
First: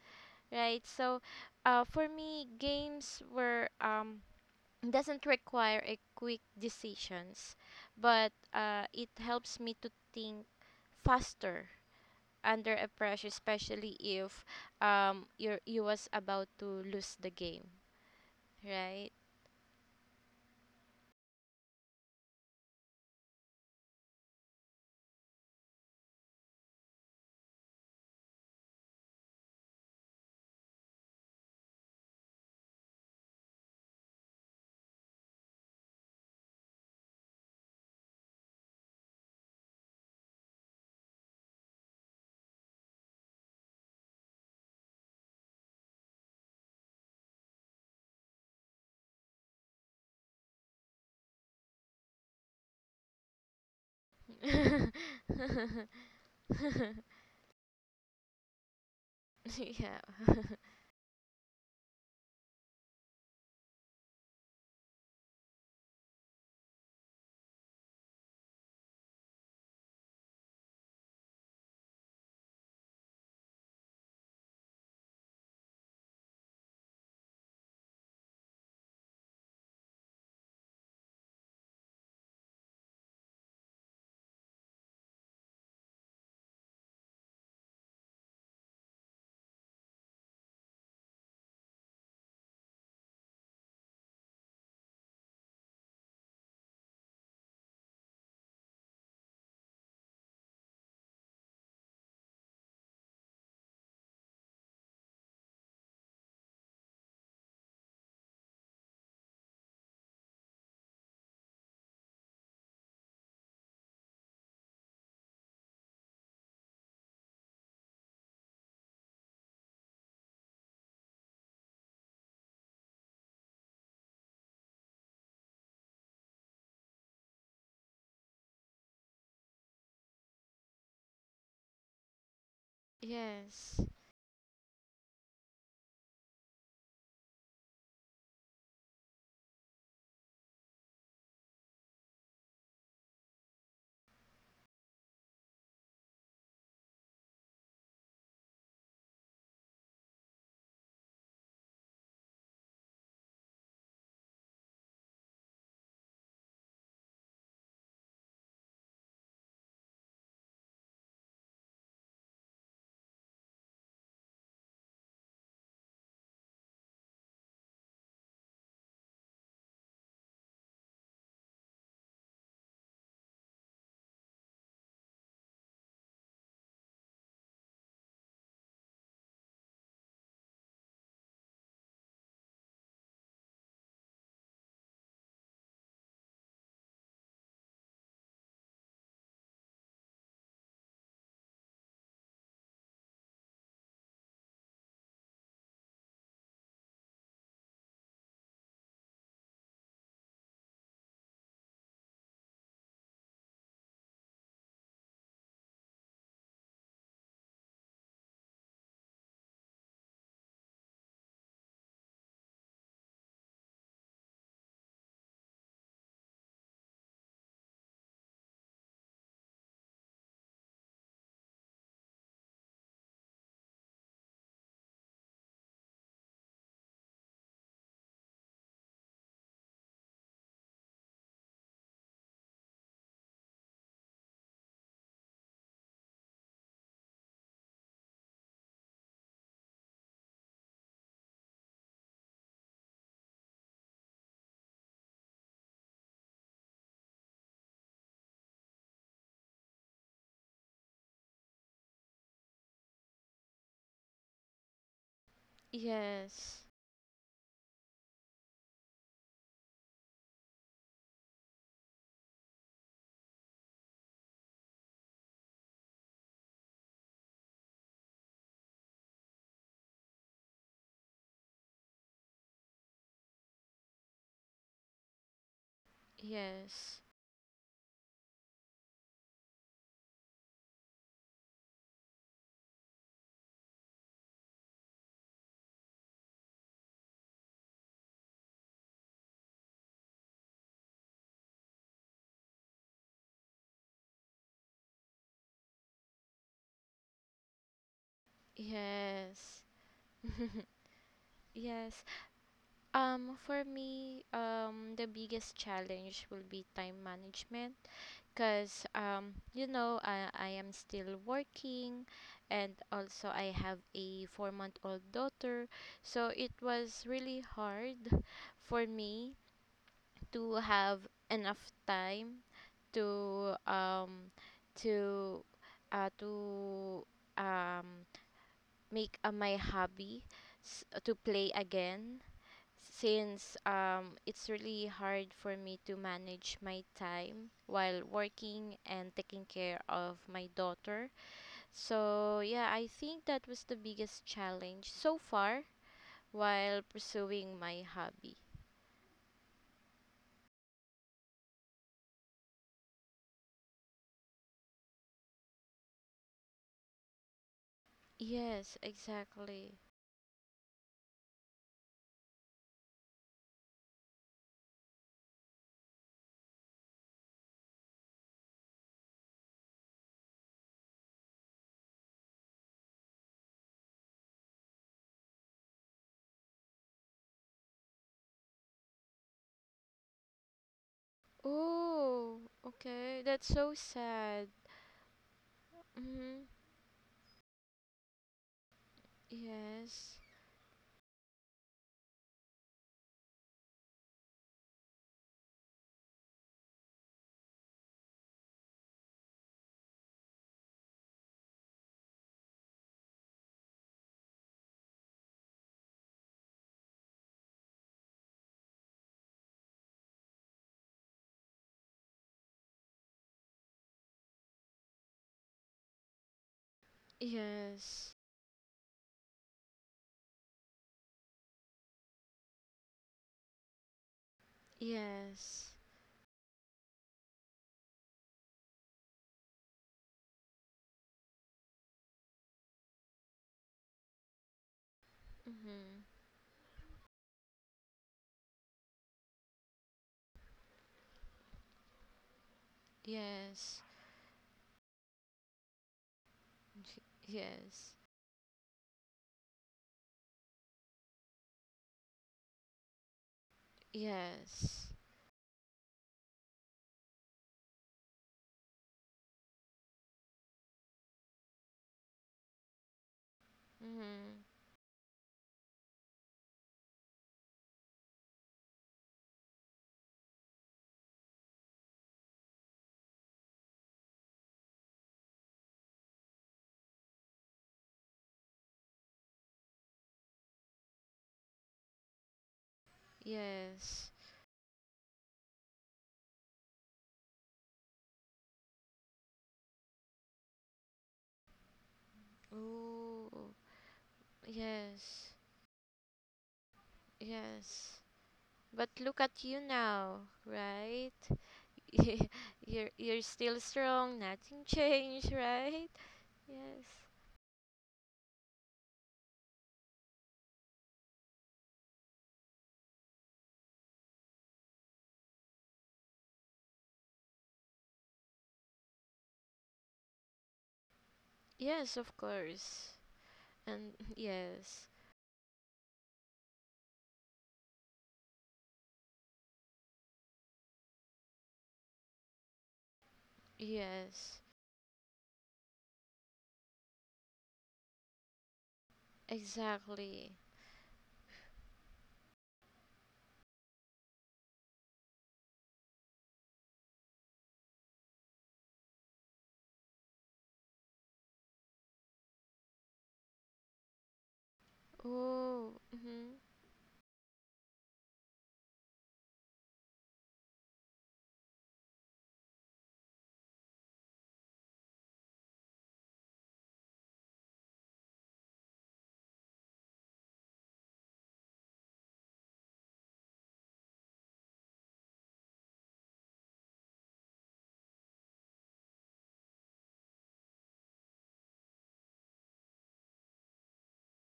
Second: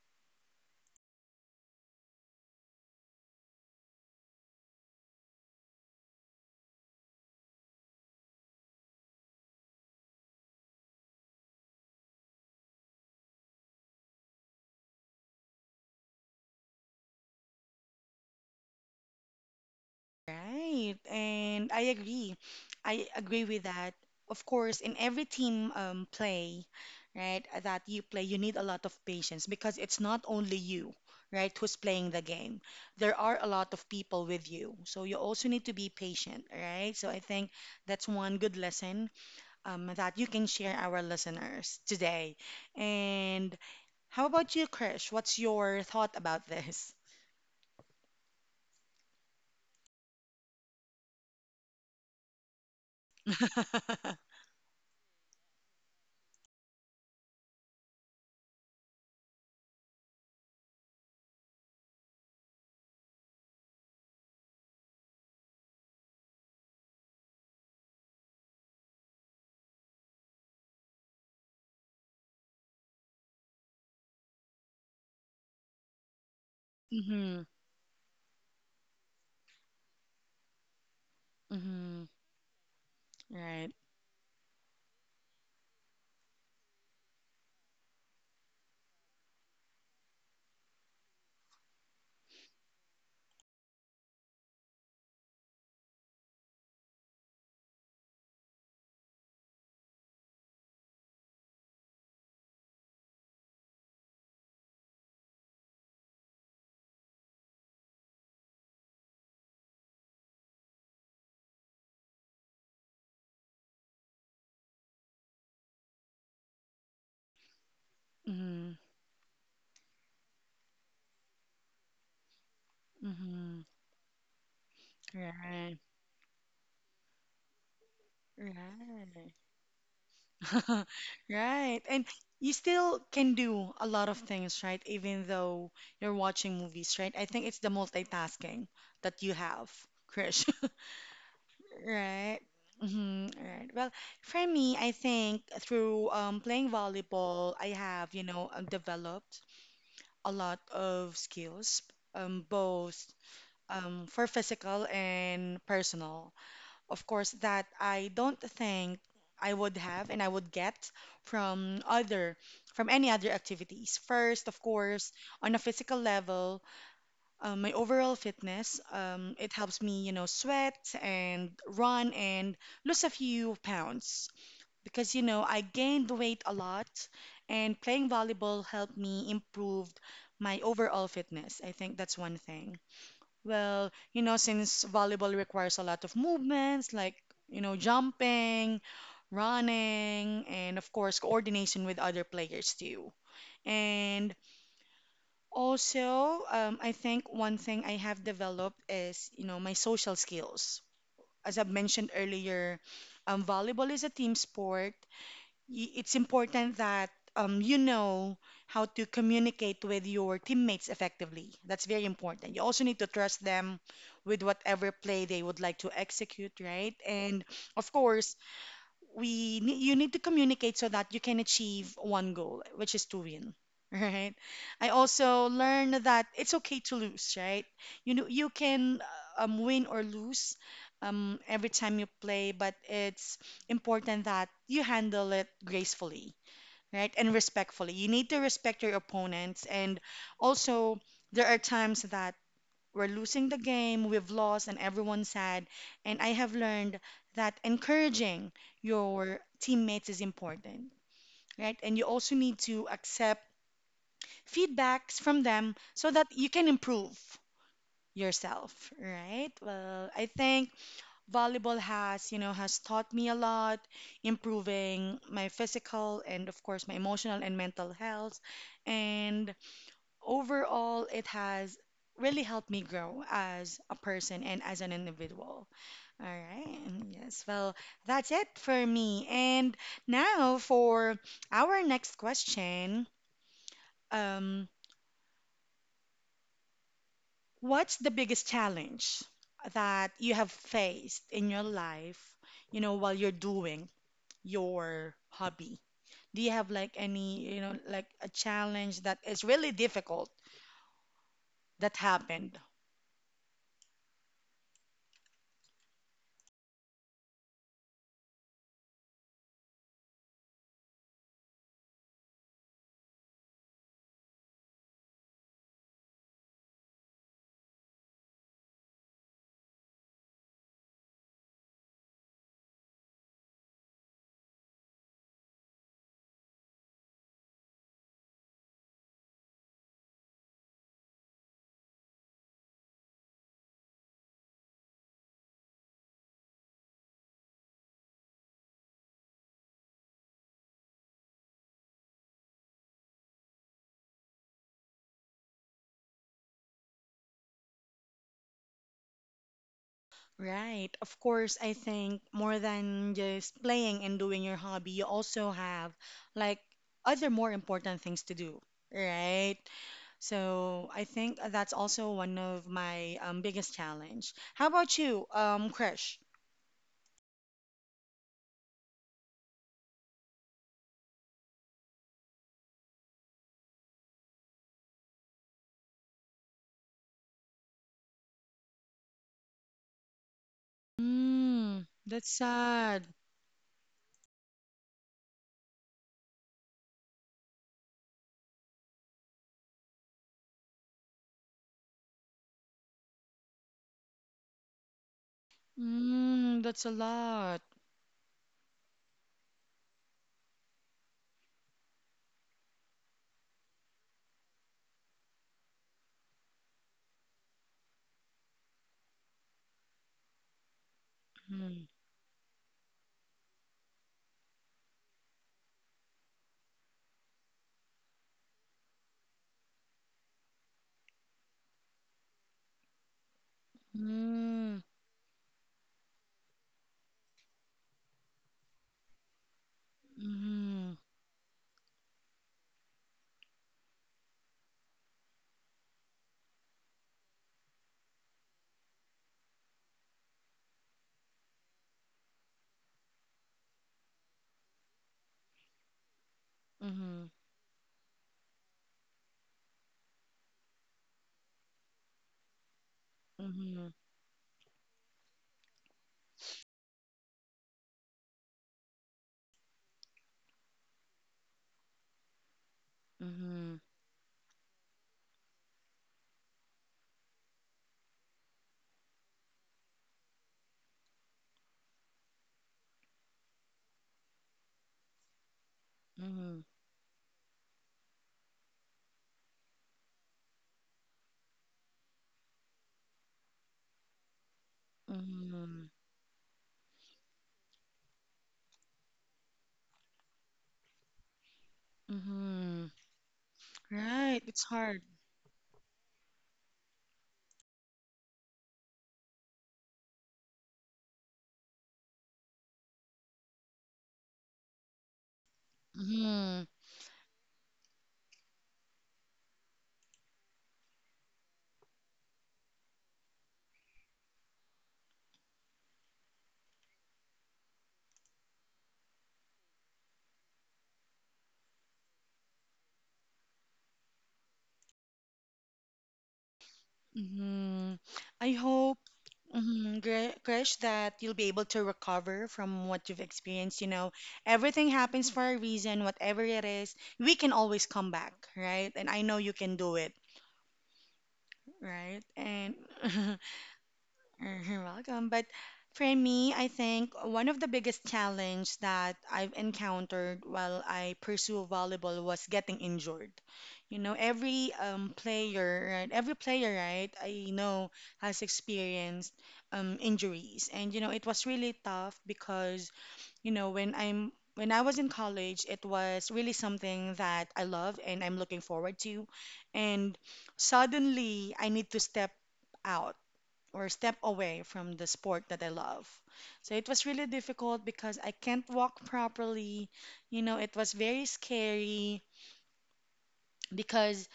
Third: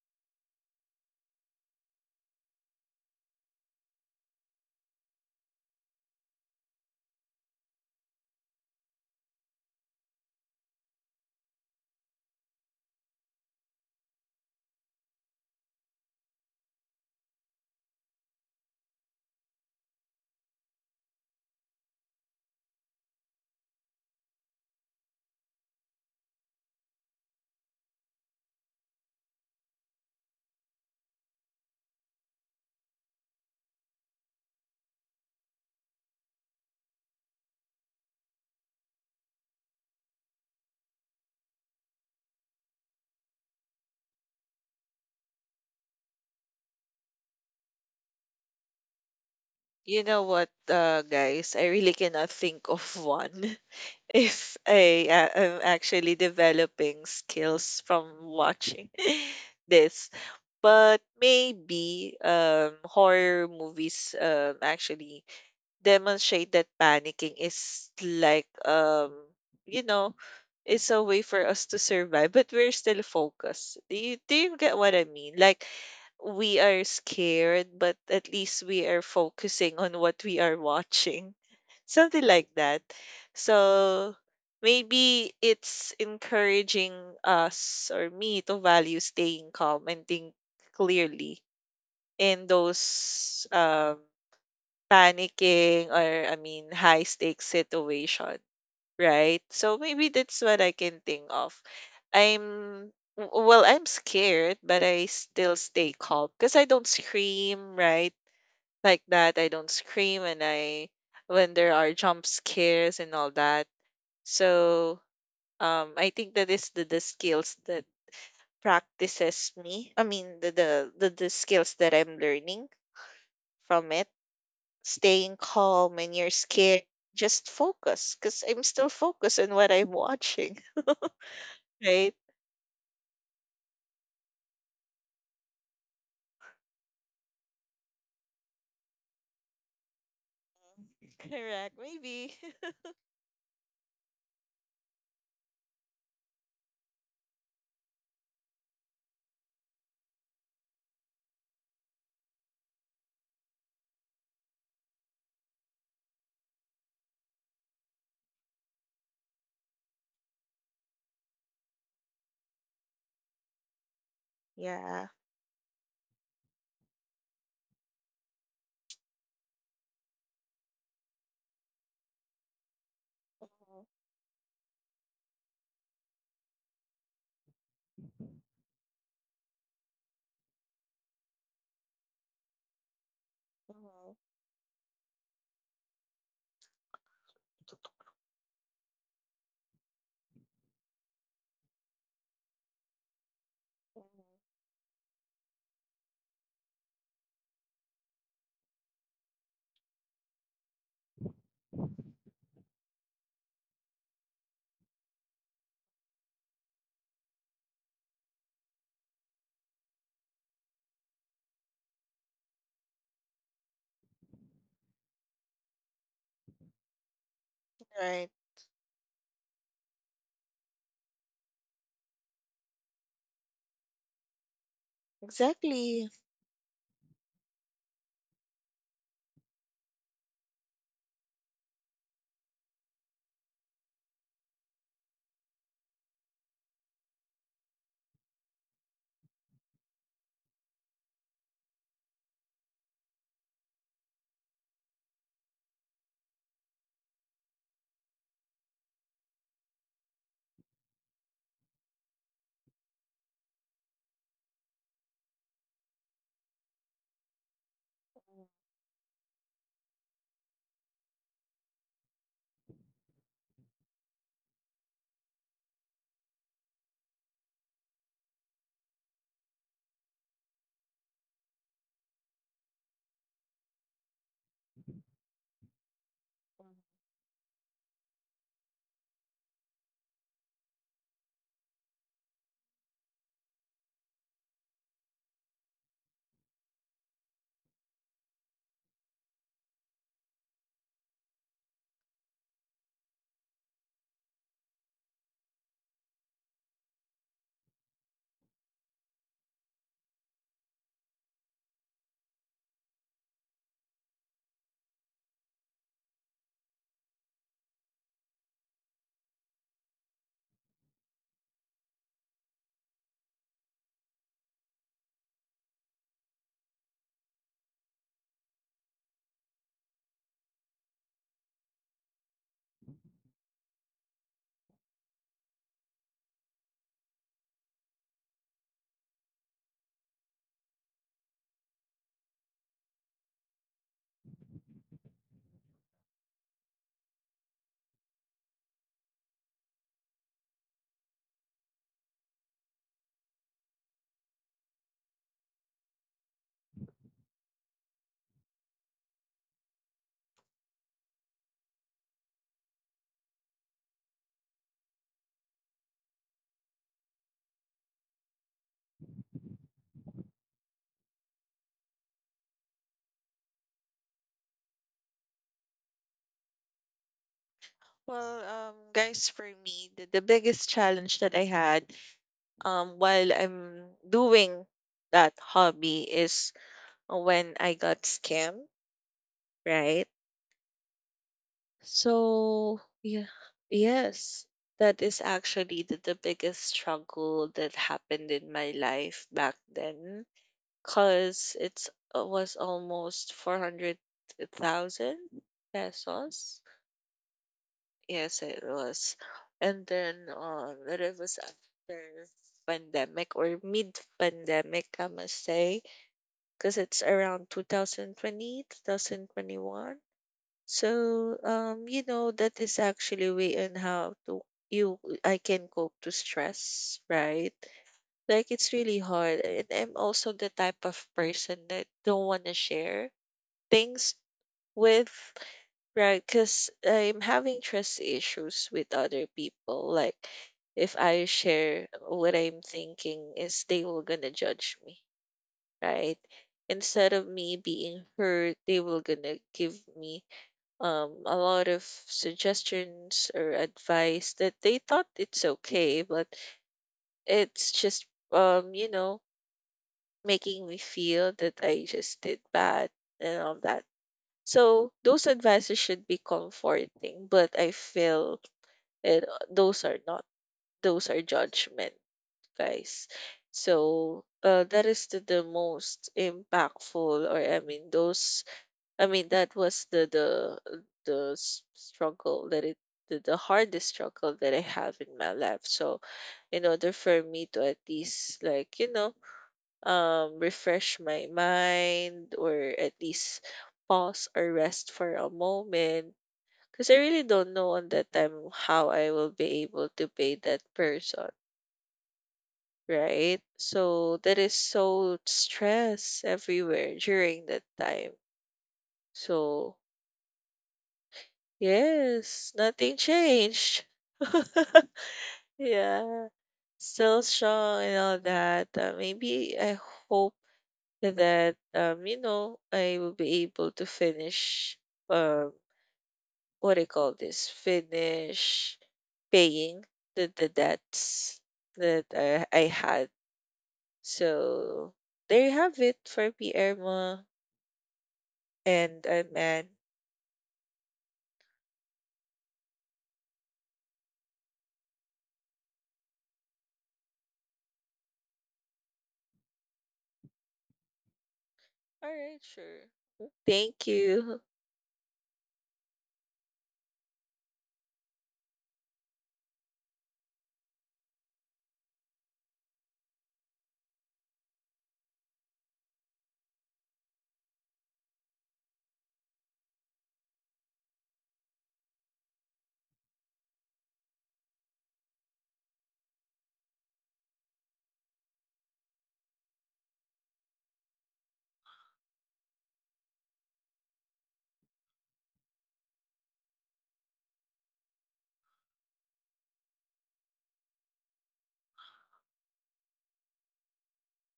S2: right? So, for me, games were doesn't require a quick decisions, but it helps me to think faster under a pressure, especially if you was about to lose the game, right?
S1: Right, and I agree. I agree with that. Of course, in every team play, right, that you play, you need a lot of patience because it's not only you, right, who's playing the game. There are a lot of people with you, so you also need to be patient, right? So I think that's one good lesson that you can share our listeners today. And how about you, Krish? What's your thought about this?
S3: You know what, guys? I really cannot think of one. If
S2: Yeah.
S3: I am actually developing skills from watching this, but maybe horror movies actually demonstrate that panicking is like you know it's a way for us to survive, but we're still focused. Do you get what I mean? Like we are
S1: Mm-hmm.
S3: scared, but at least we are focusing on what we are watching.
S1: Mm-hmm.
S3: Something like that.
S1: Right.
S3: So maybe it's encouraging us or me to value staying calm and think clearly in those panicking or, I mean, high stakes situation, right? So maybe that's what I can think of. I'm well, I'm scared, but I still stay calm because I don't scream, right? Like that, I don't scream and I, when there are jump scares and all that, so I think that is the skills that
S1: Mm-hmm.
S3: practices me. I mean, the skills that I'm learning
S1: Mm-hmm.
S3: from it. Staying
S1: Right.
S3: calm when you're scared, just focus, because I'm still
S1: Right.
S3: focused on what I'm watching,
S1: Right. And
S3: right?
S1: you still can do
S2: Yes.
S1: a lot of things, right? Even though you're watching movies, right? I think it's the multitasking that you have, Krish.
S3: Correct. Maybe.
S1: Right. Mm-hmm. Right. Well, for me, I think through playing volleyball, I have, you know, developed a lot of skills, both for physical and personal. Of course, that I don't think I would have and I would get from other from any other activities. First, of
S3: Yeah.
S1: course, on a physical level, my overall fitness, it helps me, you know, sweat and run and lose a few
S3: Mhm,
S1: pounds because, you know, I gained weight a lot and playing volleyball helped me improve my overall fitness. I think that's one thing. Well,
S3: mhm,
S1: you know, since volleyball requires a lot of movements like, you know, jumping, running, and of course, coordination with other players too.
S3: mhm.
S1: And also, I think one thing I have developed is, you know, my social skills. As I've mentioned earlier, volleyball is a team sport, it's important that you know how to communicate with your teammates effectively. That's very important. You also need to trust them with whatever play they would like to execute, right? And of
S3: Right.
S1: course, you need to communicate so that you can achieve one goal, which is to win. Right. I also learned
S3: Exactly.
S1: that it's okay to lose. Right. You know you can win or lose every time you play, but it's important that you handle it gracefully. Right. And respectfully. You need to respect your opponents, and also there are times that we're losing the game, we've lost, and everyone's sad. And I have learned that encouraging your teammates is important, right? And you also need to accept feedbacks from them so that you
S2: Yes.
S1: can improve yourself, right? Well, I think volleyball has, you know, has taught me a lot, improving my physical and, of course, my emotional and mental health. And overall, it has really helped me grow as a person and as an individual. All right.
S2: Yes.
S1: Yes. Well, that's it for me. And now for our next question, um, what's the biggest challenge that you have faced in your life, you know, while you're doing your hobby? Do you have like any, you know, like a challenge that is
S2: Yes.
S1: really difficult that
S2: Yes.
S1: happened?
S2: For me, the biggest challenge will be time management, because, I am still working and also I have a 4-month old daughter. So it was really hard for me to have enough time to, um, to, uh, to, um, make my hobby to play again, since it's really hard for me to manage my time while working and taking care of my daughter. So, yeah, I think that was the biggest challenge so far while pursuing my hobby.
S1: Right. Of course, I think more than just playing and doing your hobby, you also have like other more important things to do,
S2: Yes,
S1: right?
S2: exactly.
S1: So I think that's also one of my biggest challenge. How about you, Krish?
S3: Well, guys, for me, the biggest challenge that I had while I'm doing that hobby is when I got scammed, right?
S1: Mm, that's
S2: Oh,
S3: So
S1: sad.
S2: okay.
S3: yeah,
S2: That's so
S3: yes,
S2: sad.
S3: that is actually the
S2: Mm-hmm.
S3: biggest struggle that happened in my life back
S2: Yes.
S3: then, cause it's was almost 400,000 pesos.
S1: Mm, that's a lot.
S3: Yes, it was, and then that it was after pandemic or mid pandemic, I must say, because it's around 2020, 2021. So,
S1: Mm,
S3: you know, that is actually a way on how to you I can cope to stress, right?
S2: Yes.
S3: Like it's really hard. And I'm also the type of person that don't want to share things
S1: mm,
S3: with,
S2: Yes.
S3: right? Because I'm having trust issues with other people. Like if
S1: mm,
S3: I share what I'm thinking is they will gonna judge me,
S2: Mm-hmm.
S3: right? Instead of me being hurt, they will gonna give me a lot of suggestions or
S2: Yes.
S3: advice that they thought it's okay, but
S1: mm,
S3: it's
S2: Yes.
S3: just you know, making me feel that I just did bad and all that.
S1: mm,
S2: Yes.
S3: So those advices should be comforting, but I feel it, those are not. Those are judgment, guys.
S1: mm,
S3: So
S2: Mm-hmm.
S3: that is the most impactful, or I mean, those I mean, that was the struggle that it the hardest struggle that I have in my life. So,
S1: mm, mm,
S3: in order for me to at least like you know refresh my mind or at least
S2: Yes.
S3: pause or rest for a
S1: mm,
S3: moment, because I really don't know on that time how I will be able to pay that person.
S1: mm.
S3: Right,
S2: Ooh.
S3: so there
S1: Right,
S3: is
S1: it's hard.
S3: so
S2: Yes.
S3: stress everywhere during that
S2: Yes.
S3: time.
S2: But look at you
S3: So
S2: now, right?
S3: yes,
S2: you're
S3: nothing
S2: you're still
S3: changed.
S2: strong. Nothing changed, right?
S3: Yeah,
S1: Mm-hmm.
S2: Yes.
S3: still strong and all that. Maybe I hope that you know, I will be able to finish um what do you call this? Finish paying the debts
S2: Yes,
S3: that
S2: of
S3: I
S2: course.
S3: had.
S2: And yes.
S3: So there you have it for me, Irma
S1: Mm-hmm. I hope,
S3: and man.
S1: mm-hmm, Krish, that you'll be able to recover from what you've experienced. You know,
S2: Yes.
S1: everything happens for a reason, whatever it is, we can always come back, right? And I know you can do it,
S2: Exactly.
S3: All
S1: right?
S3: right,
S1: And
S3: sure. Thank you.
S1: Mhm. Welcome. But for me, I think one of the biggest challenge that I've encountered while I pursue volleyball was getting injured. You know, every
S2: Ooh.
S1: player, right?
S2: Mm-hmm.
S1: Every player, right? I know has experienced injuries, and you know, it was really tough because you know when I was in college, it was really something that I love and I'm looking forward to, and suddenly I need to step out or step away from the sport that I love. So it was really difficult because I can't walk properly. You know, it was very scary because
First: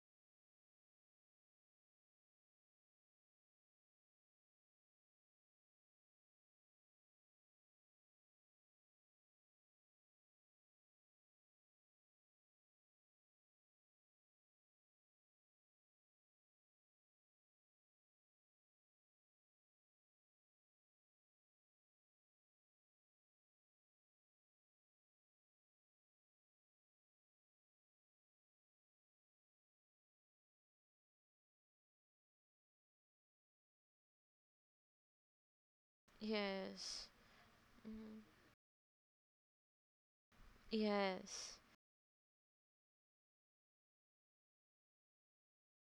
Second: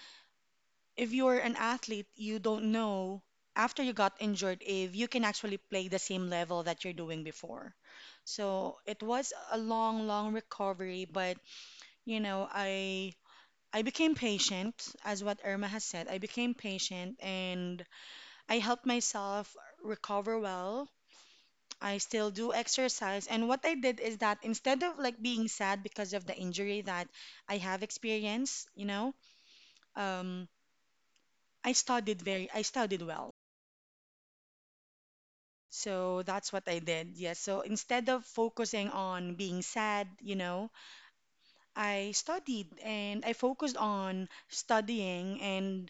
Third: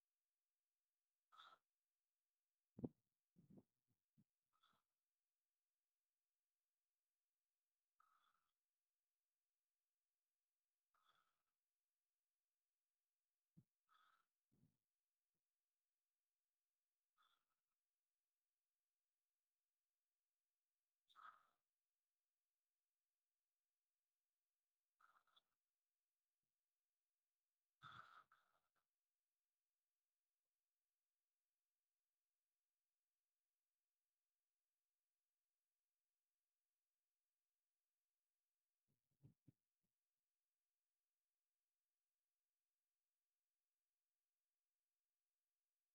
S1: if you're an athlete, you don't know after you got injured if you can actually play the same level that you're doing before. So it was a long, long recovery, but you know, I became patient, as what Irma has said. I became patient and I helped myself recover well. I still do exercise. And what I did is that instead of like being sad because of the injury that I have experienced, you know, um, I studied well. So that's what I
S2: Yes.
S1: did. Yes. So instead
S2: Mm-hmm.
S1: of focusing on being sad, you know,
S2: Yes.
S1: I studied and I focused on studying and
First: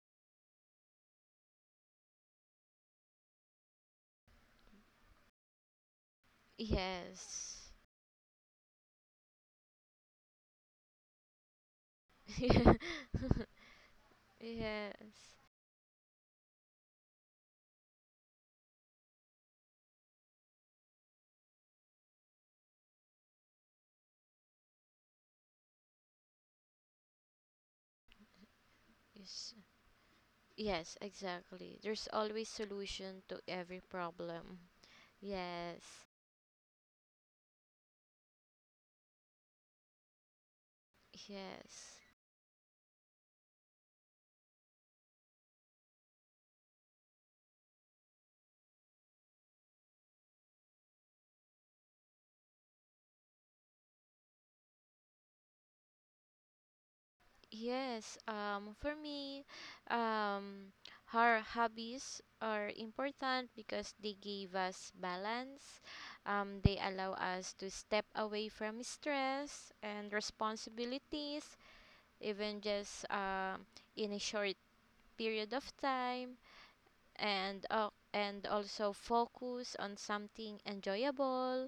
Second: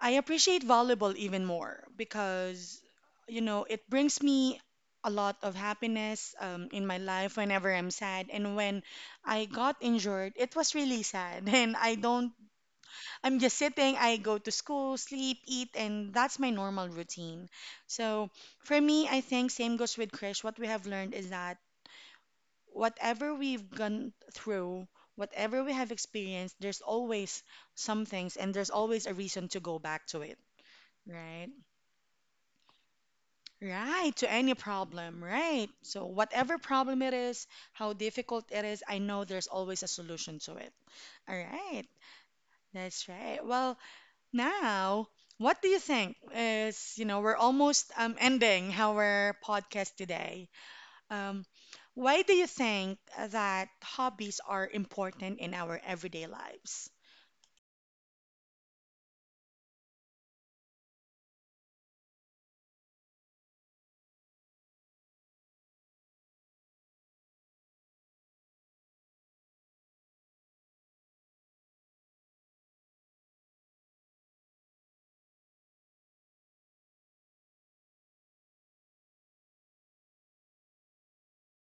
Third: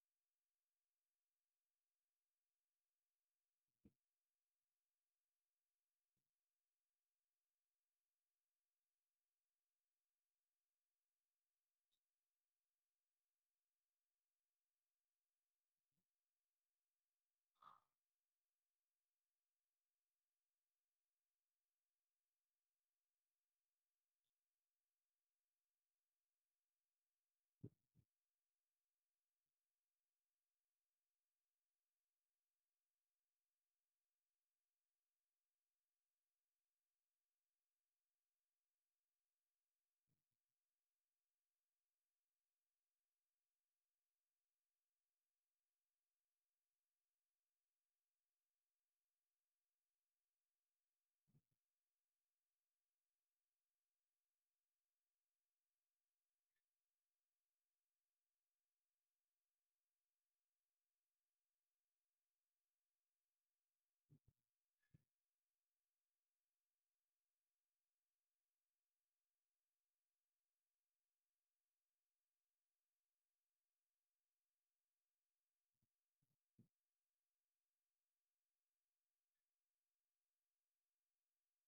S1: I appreciate volleyball even more because, you know, it brings me a lot of happiness in my life whenever
S2: Yes.
S1: I'm sad. And when I got injured, it was really sad. And I don't, I'm just sitting, I go to school,
S2: Yes.
S1: sleep, eat, and that's my normal routine. So for me, I think same goes with Krish. What we have learned is that whatever we've gone through, whatever we have experienced, there's always some things and there's always a reason
S2: Yes.
S1: to go back to it,
S2: Yes,
S1: right?
S2: exactly. There's always solution to every
S1: Right, to any
S2: problem.
S1: problem, right? So,
S2: Yes.
S1: whatever problem it is, how difficult it is, I know there's always a solution to it. All right,
S2: Yes.
S1: that's right. Well, now, what do you think is, you know, we're almost ending our podcast today. Um, why do you think that hobbies are important in our everyday lives?
S2: Yes. For me, um our hobbies are important because they give us balance. They allow us to step away from stress and responsibilities, even just in a short period of time, and also focus on something enjoyable.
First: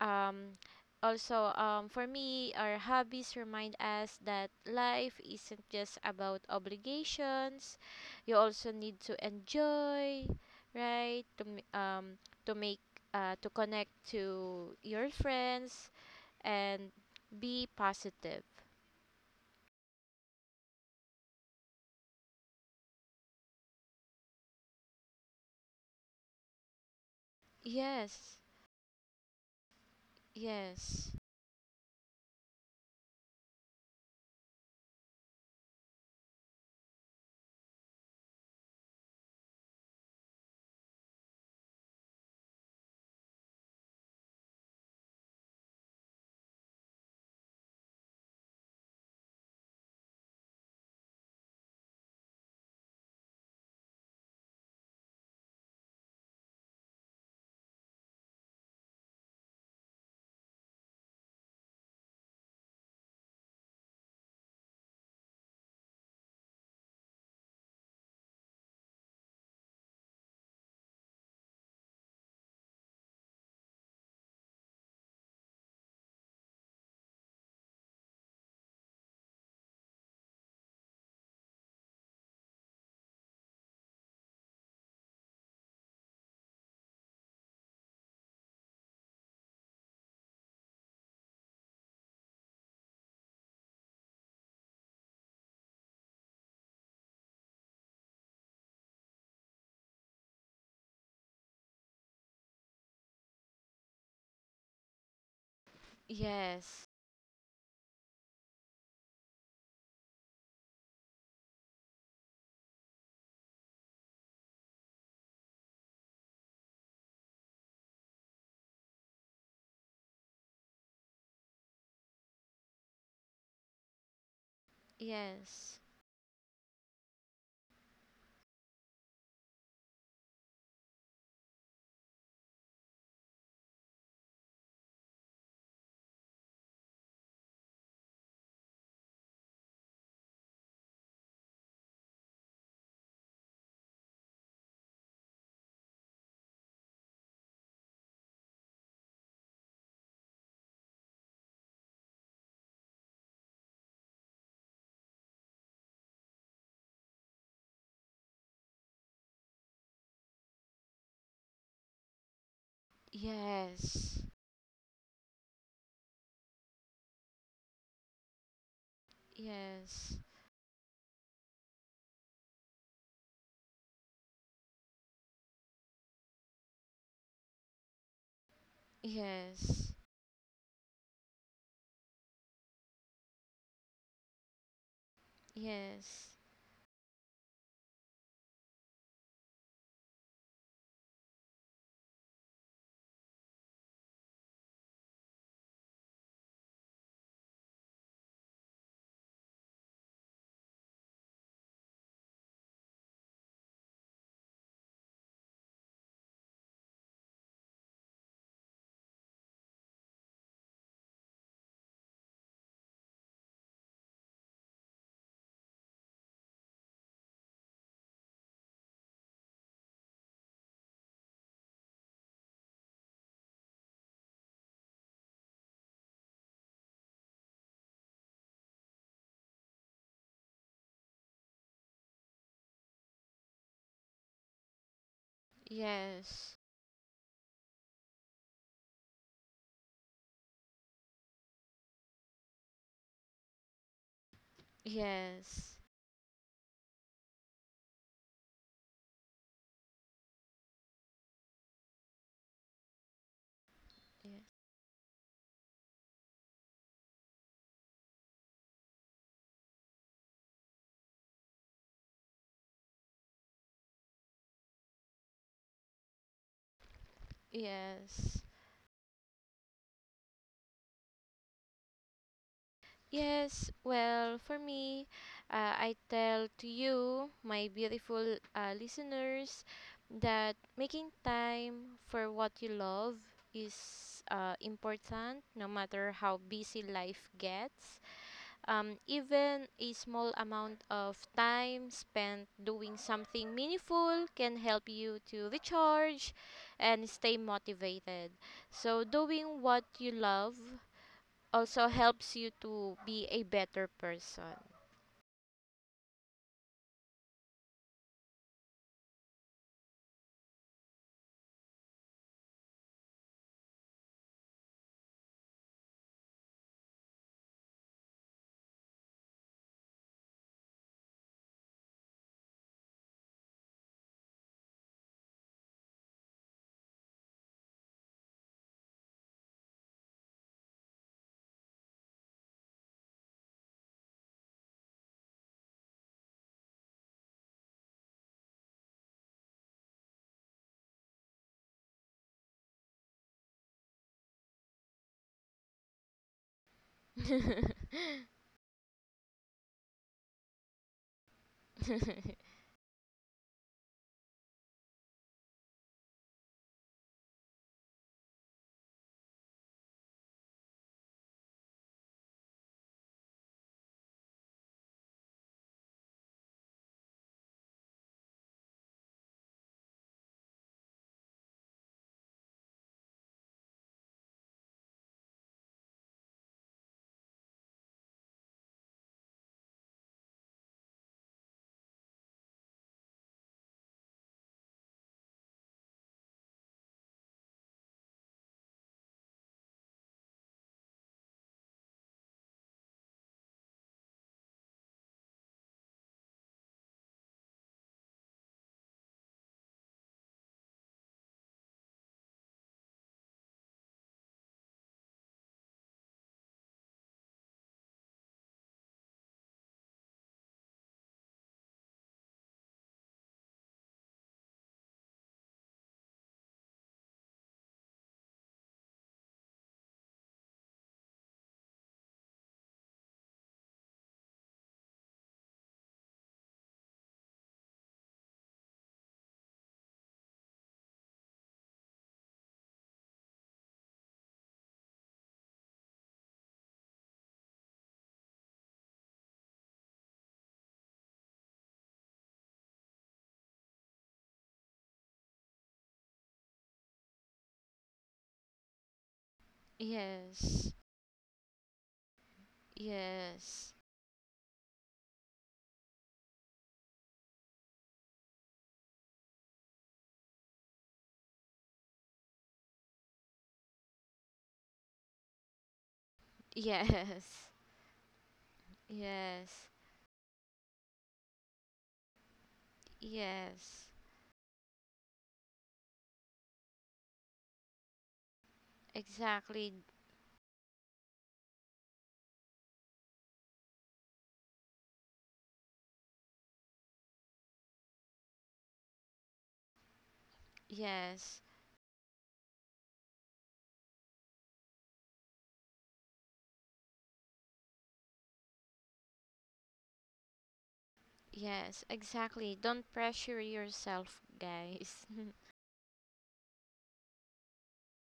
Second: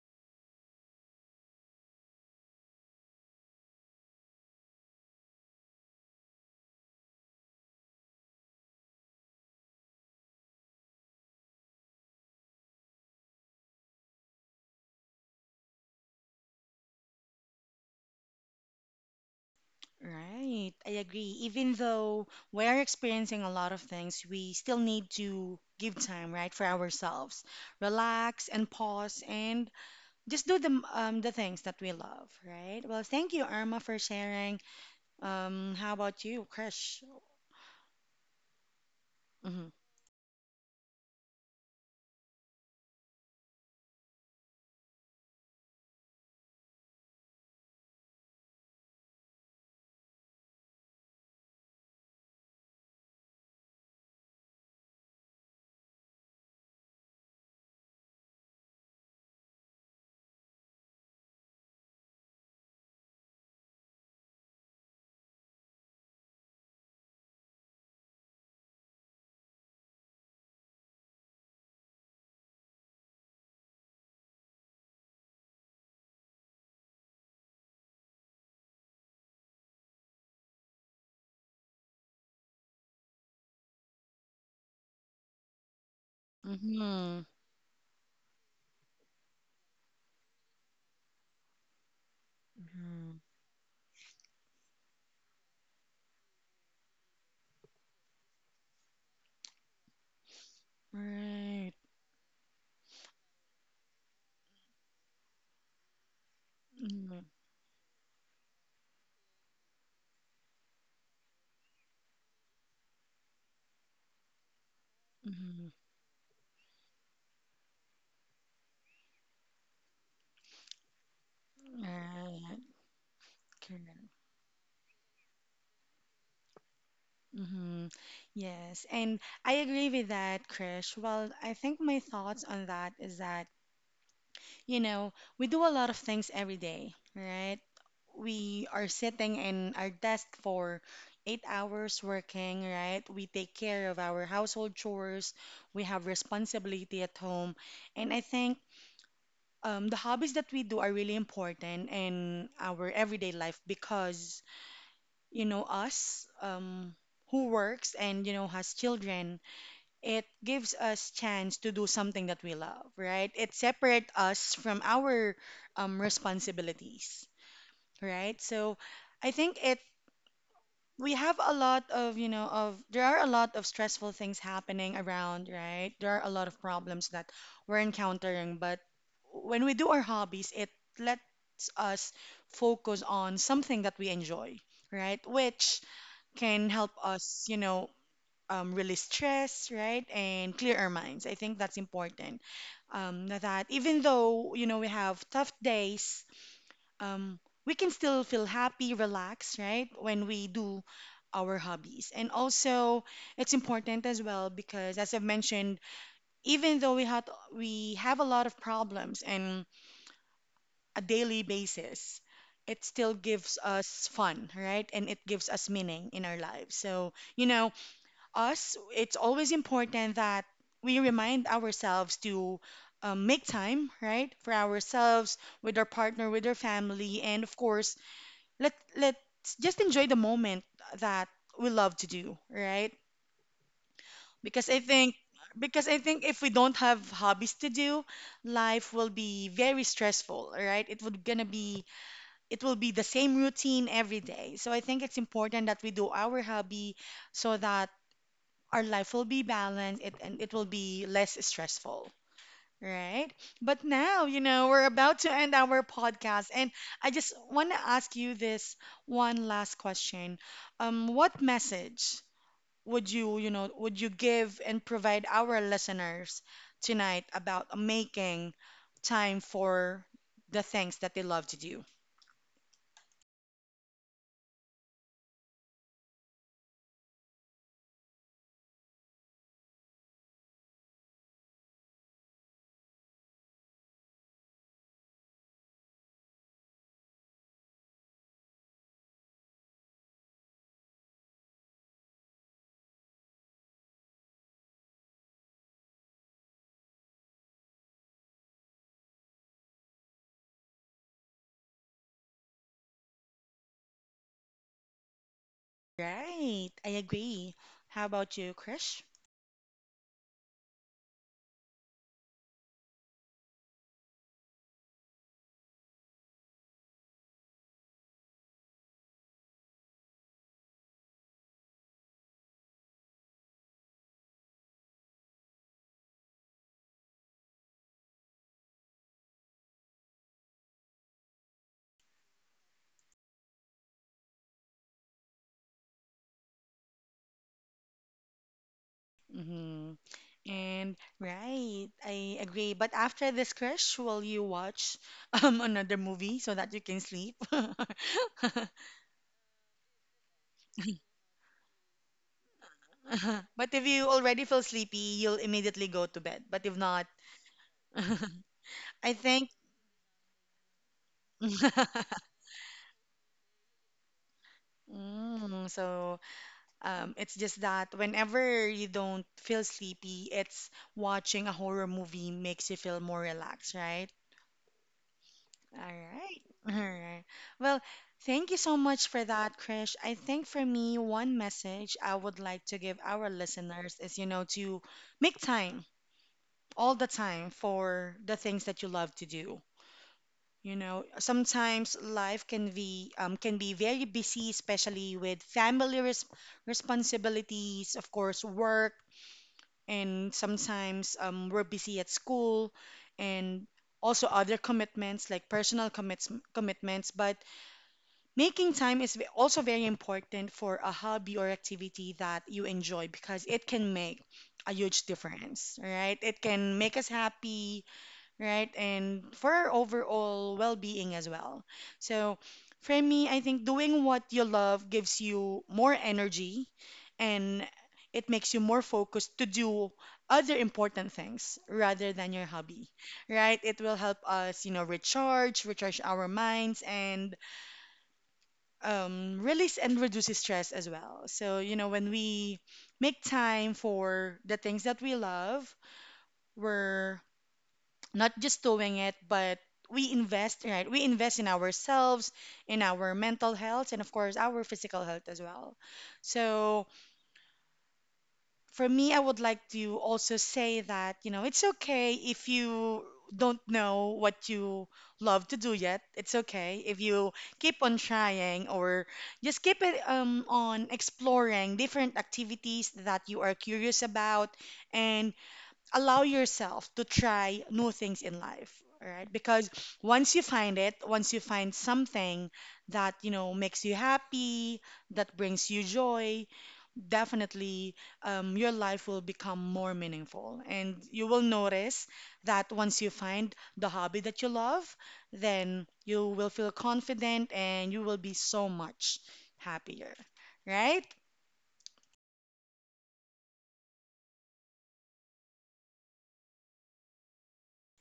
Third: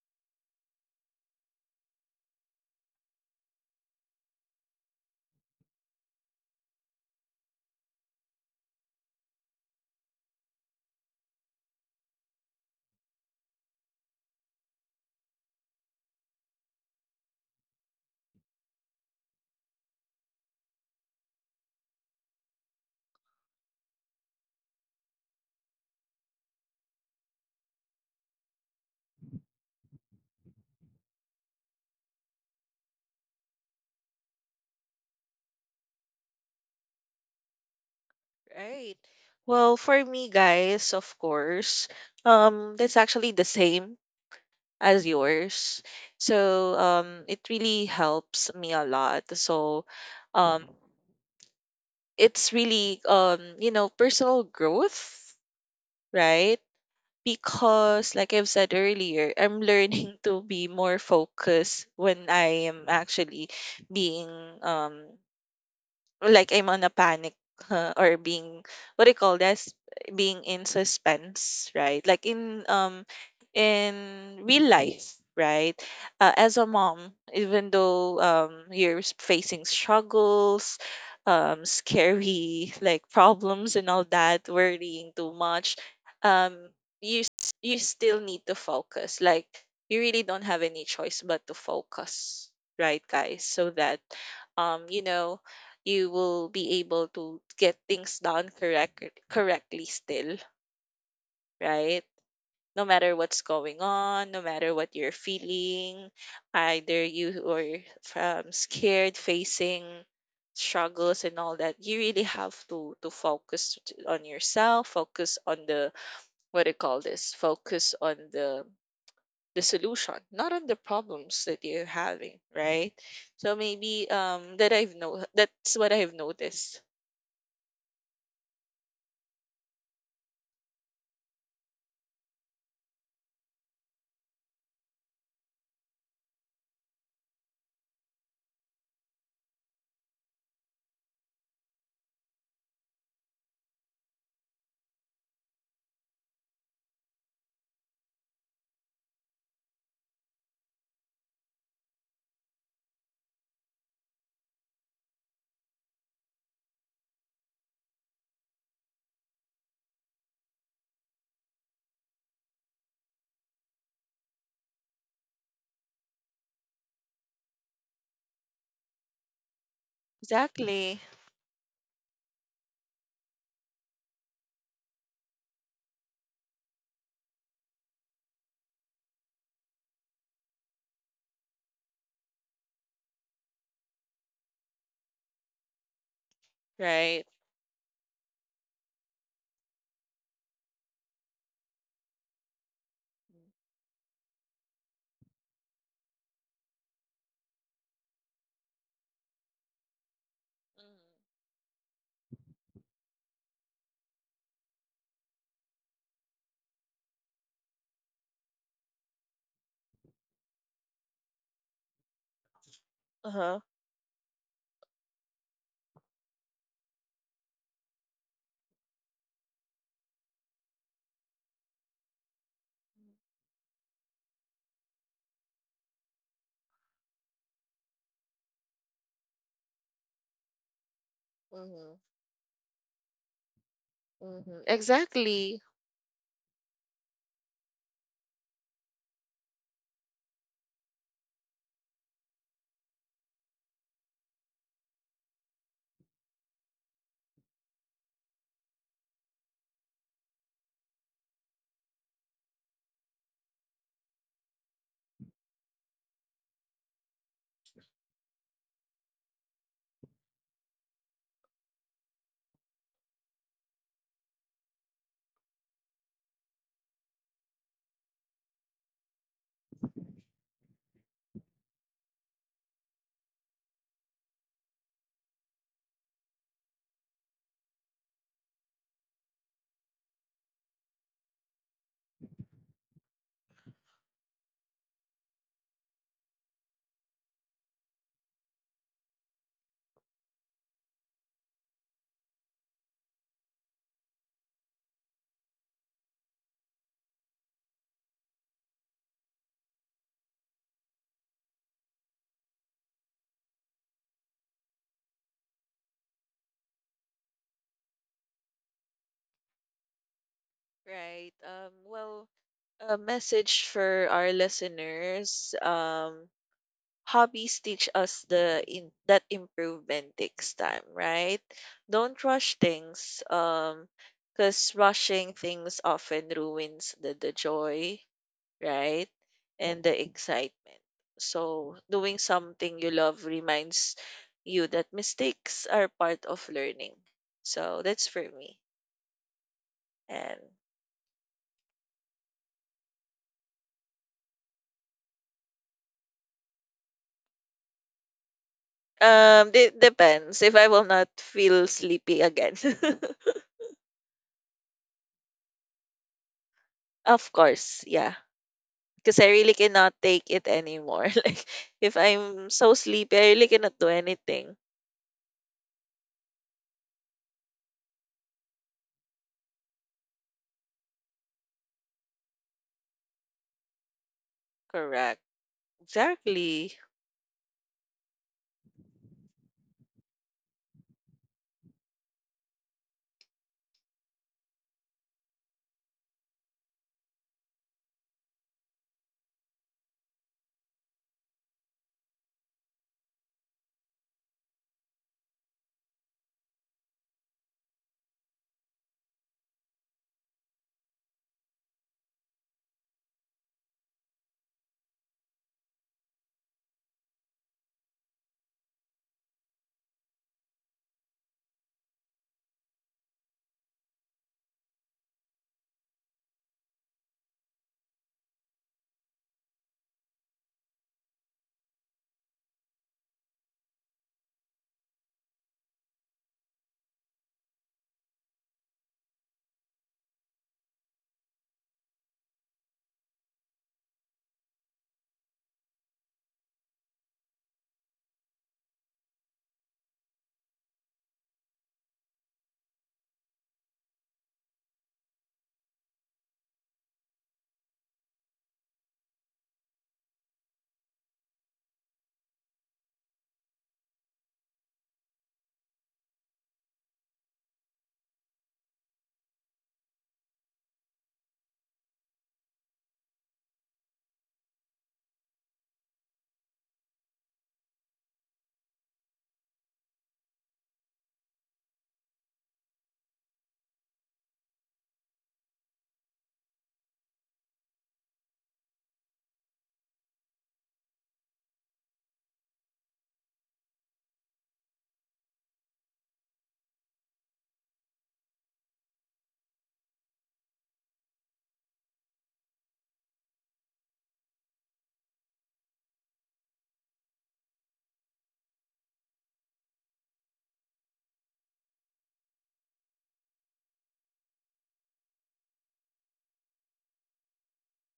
S2: Um, also, for me, our hobbies remind us that life isn't just about obligations. You also need to enjoy, right? To make to connect to your friends and be positive.
S1: Right, I agree. Even though we're experiencing a lot of things, we still need to give time, right, for ourselves.
S2: Yes,
S1: Relax and pause and just do
S2: yes,
S1: the things that we love, right? Well, thank you, Irma, for sharing. How about you, Krish?
S3: Right.
S1: Mm-hmm.
S3: Well, for me, guys, of course, that's actually the same as yours. So, it really helps me a lot. So, um, it's really, you know, personal growth, right? Because, like I've said earlier, I'm learning to be more focused when I am actually being, um, like I'm on a panic, huh, or being what do you call this, being in suspense, right, like in real life, right, as a mom, even though you're facing struggles, scary like problems and all that, worrying too much, um
S1: Mm-hmm.
S3: you you still need to focus, like you really don't have any choice but to focus, right,
S1: Hmm.
S3: guys? So that you know you will be able to get things done correct correctly still,
S1: Right.
S3: right? No matter what's going on, no matter what you're feeling,
S2: yes,
S3: either
S1: Mm-hmm.
S3: you are scared, facing struggles and all that, you really have to focus on yourself, focus
S1: Mm-hmm.
S3: on the what do you call this? Focus on the solution, not on the problems that you're having,
S1: Right.
S3: right? So
S1: Correct.
S3: maybe that I've no that's
S2: yes,
S3: what I've noticed.
S1: Mm-hmm. Yes, and I agree with that, Krish. Well, I think my thoughts on that is that you know, we do a lot of things every day, right? We are sitting in our desk for 8 hours working, right? We take care of our household chores, we have responsibility at home. And I think the hobbies that we do are really important in our everyday life because, you know, us who works and, you know, has children, it gives us chance to do something that we love, right? It separates
S2: yes,
S1: us from our responsibilities, right? So I think it,
S2: yes,
S3: Exactly.
S1: we have a lot of, you know, of there are a lot of stressful things happening around, right? There are a lot of problems that we're encountering, but when we do
S2: yes,
S1: our hobbies it lets us focus on something that we enjoy, right, which
S2: yes,
S1: can help
S3: Right.
S1: us, you know, release stress, right, and clear our minds. I think that's important. That
S3: Mm-hmm.
S1: even though you know we have tough days, um, we can still feel happy, relaxed, right, when we do our hobbies. And also, it's important as well because, as I've mentioned, even though we have a lot of problems and a daily basis. It still gives
S3: Uh-huh.
S1: us fun, right? And it gives us meaning in our lives. So, you know, us, it's always important that we remind ourselves to make time, right, for ourselves, with our partner, with our family, and of course, let's just enjoy the moment that we love
S3: Mm-hmm.
S1: to do, right?
S3: Mm-hmm.
S1: Because I think
S3: Exactly.
S1: because I think if we
S2: yes.
S1: don't have hobbies to do, life will be very stressful, right? It will be the same routine every day. So I think it's important
S2: Yes.
S1: that we do our hobby so that our life will be balanced it, and it will be less stressful, right? But now you
S2: Yeah.
S1: know we're about to end our podcast and I just want to ask you this one last question. What message would you, you know, would you give and provide our listeners tonight about
S2: Yes.
S1: making time for the things that they love to do?
S2: Yes. Well, for me, I tell to you, my beautiful listeners, that making time for what you love is important, no matter how busy life gets. Even a small amount of time spent doing something meaningful can help you to recharge and stay motivated. So, doing what you love also helps you to be a better person.
S1: Right, I agree. How about you, Krish?
S3: Right. Well, a message for our listeners. Hobbies teach us the in that improvement takes time, right? Don't rush things. Because rushing things often ruins the joy, right? And the excitement. So, doing something you love reminds you that mistakes are part of learning. So, that's for me.
S1: Mm-hmm.
S3: And
S1: And right, I agree. But after this crush, will you watch another movie so that you can sleep?
S3: it depends if I will not feel sleepy again.
S1: But if you already feel sleepy, you'll immediately go to bed. But if not,
S3: Of course, yeah.
S1: I
S3: Because I
S1: think
S3: really cannot take it anymore. Like if I'm so sleepy, I really cannot do anything.
S1: Mm, so it's just that whenever you don't feel sleepy, it's watching a horror movie makes you feel more relaxed, right?
S3: Correct.
S1: All right. All
S3: Exactly.
S1: right. Well, thank you so much for that, Krish. I think for me, one message I would like to give our listeners is, you know, to make time all the time for the things that you love to do. You know, sometimes life can be very busy, especially with family responsibilities, of course, work, and sometimes we're busy at school and also other commitments like personal commits commitments. But making time is also very important for a hobby or activity that you enjoy because it can make a huge difference, right? It can make us happy, right? And for our overall well being as well. So, for me, I think doing what you love gives you more energy and it makes you more focused to do other important things rather than your hobby, right? It will help us, you know, recharge our minds, and release and reduces stress as well. So, you know, when we make time for the things that we love, we're not just doing it, but we invest,
S2: Yes,
S1: right? We invest in ourselves, in our mental
S2: yes,
S1: health, and of course, our physical health as well. So, for me, I would like to also say that, you know, it's okay if you don't know what you love to do yet. It's okay if you
S2: yes,
S1: keep on trying or
S2: yes,
S1: just keep it on exploring different activities that you are
S2: yes,
S1: curious about. And allow yourself to try new things in life, all right? Because
S2: exactly.
S1: once you find it, once you find something that, you know, makes you happy, that brings you joy, definitely your life will become more meaningful. And you will
S2: Yes.
S1: notice that once you find the hobby that you love, then you will feel confident and you will be so much happier, right?
S2: Yes, exactly. Don't pressure yourself, guys.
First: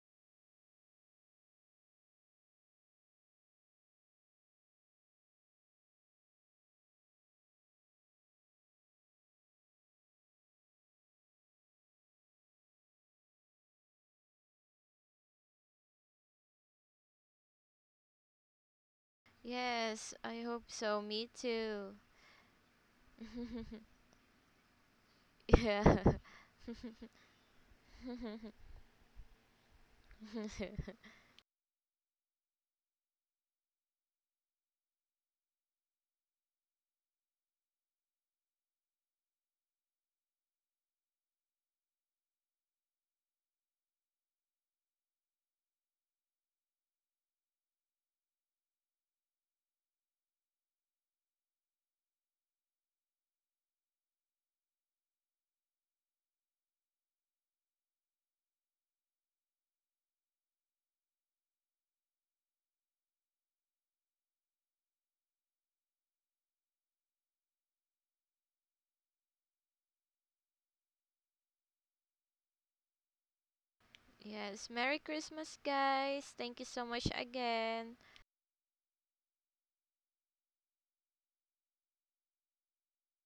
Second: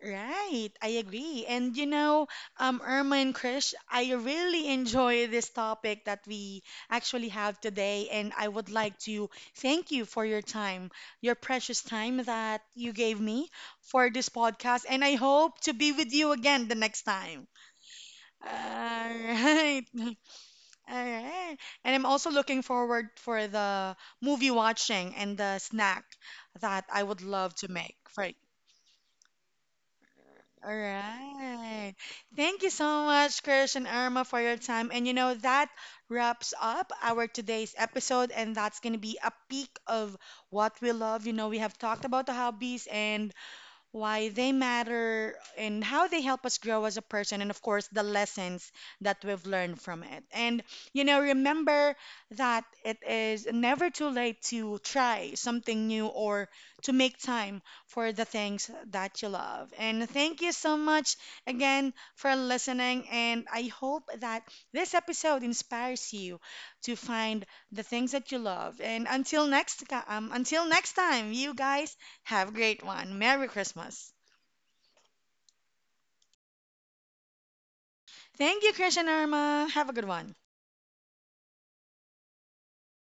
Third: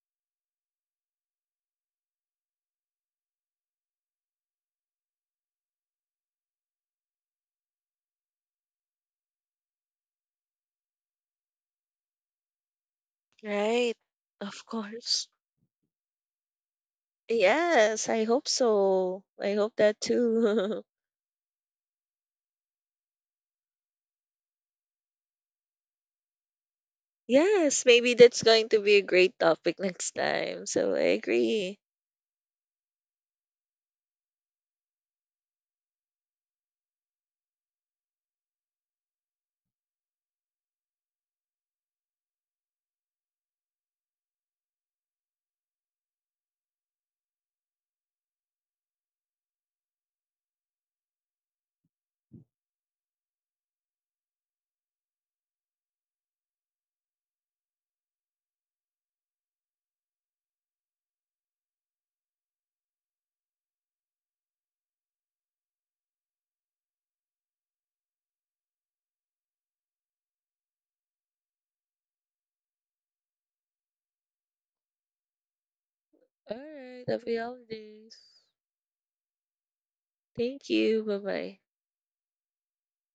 S1: Right, I agree. And you know, Irma and Krish, I really enjoy this topic that we actually have today, and I would like to thank you for your time, your precious time that you gave me
S3: Right.
S1: for this
S3: Of
S1: podcast, and I
S3: course.
S1: hope to be with you again the next time.
S3: Yes, I hope
S1: All
S3: so. I hope
S1: right,
S3: that
S1: all
S2: Yes, I hope
S3: too.
S2: so. Me
S1: right. And
S2: too.
S1: I'm also looking forward for the movie watching and the snack that I would love to
S3: Yes,
S1: make
S3: maybe
S1: for
S3: that's going to be a great topic next time.
S1: All
S3: So I agree.
S1: right. Thank you so much, Krish and Irma, for your time. And you know, that wraps up our today's episode. And that's going to be a peek of what we love. You know, we have talked about the hobbies and why they matter, and how they help us grow as a person, and of course, the lessons that we've learned from it. And, you know, remember that it is never too late to try something new or to make time for the things that you love. And thank you so much again for listening. And I hope that this episode inspires you to find the things that you love. And until next, until next time, you guys have a great one. Merry Christmas.
S2: Yes, Merry Christmas, guys.
S3: All
S2: Thank you so
S3: right,
S2: much
S3: happy
S2: again.
S3: holidays.
S1: Thank you, Krish and Irma. Have a good one.
S3: Thank you. Bye bye.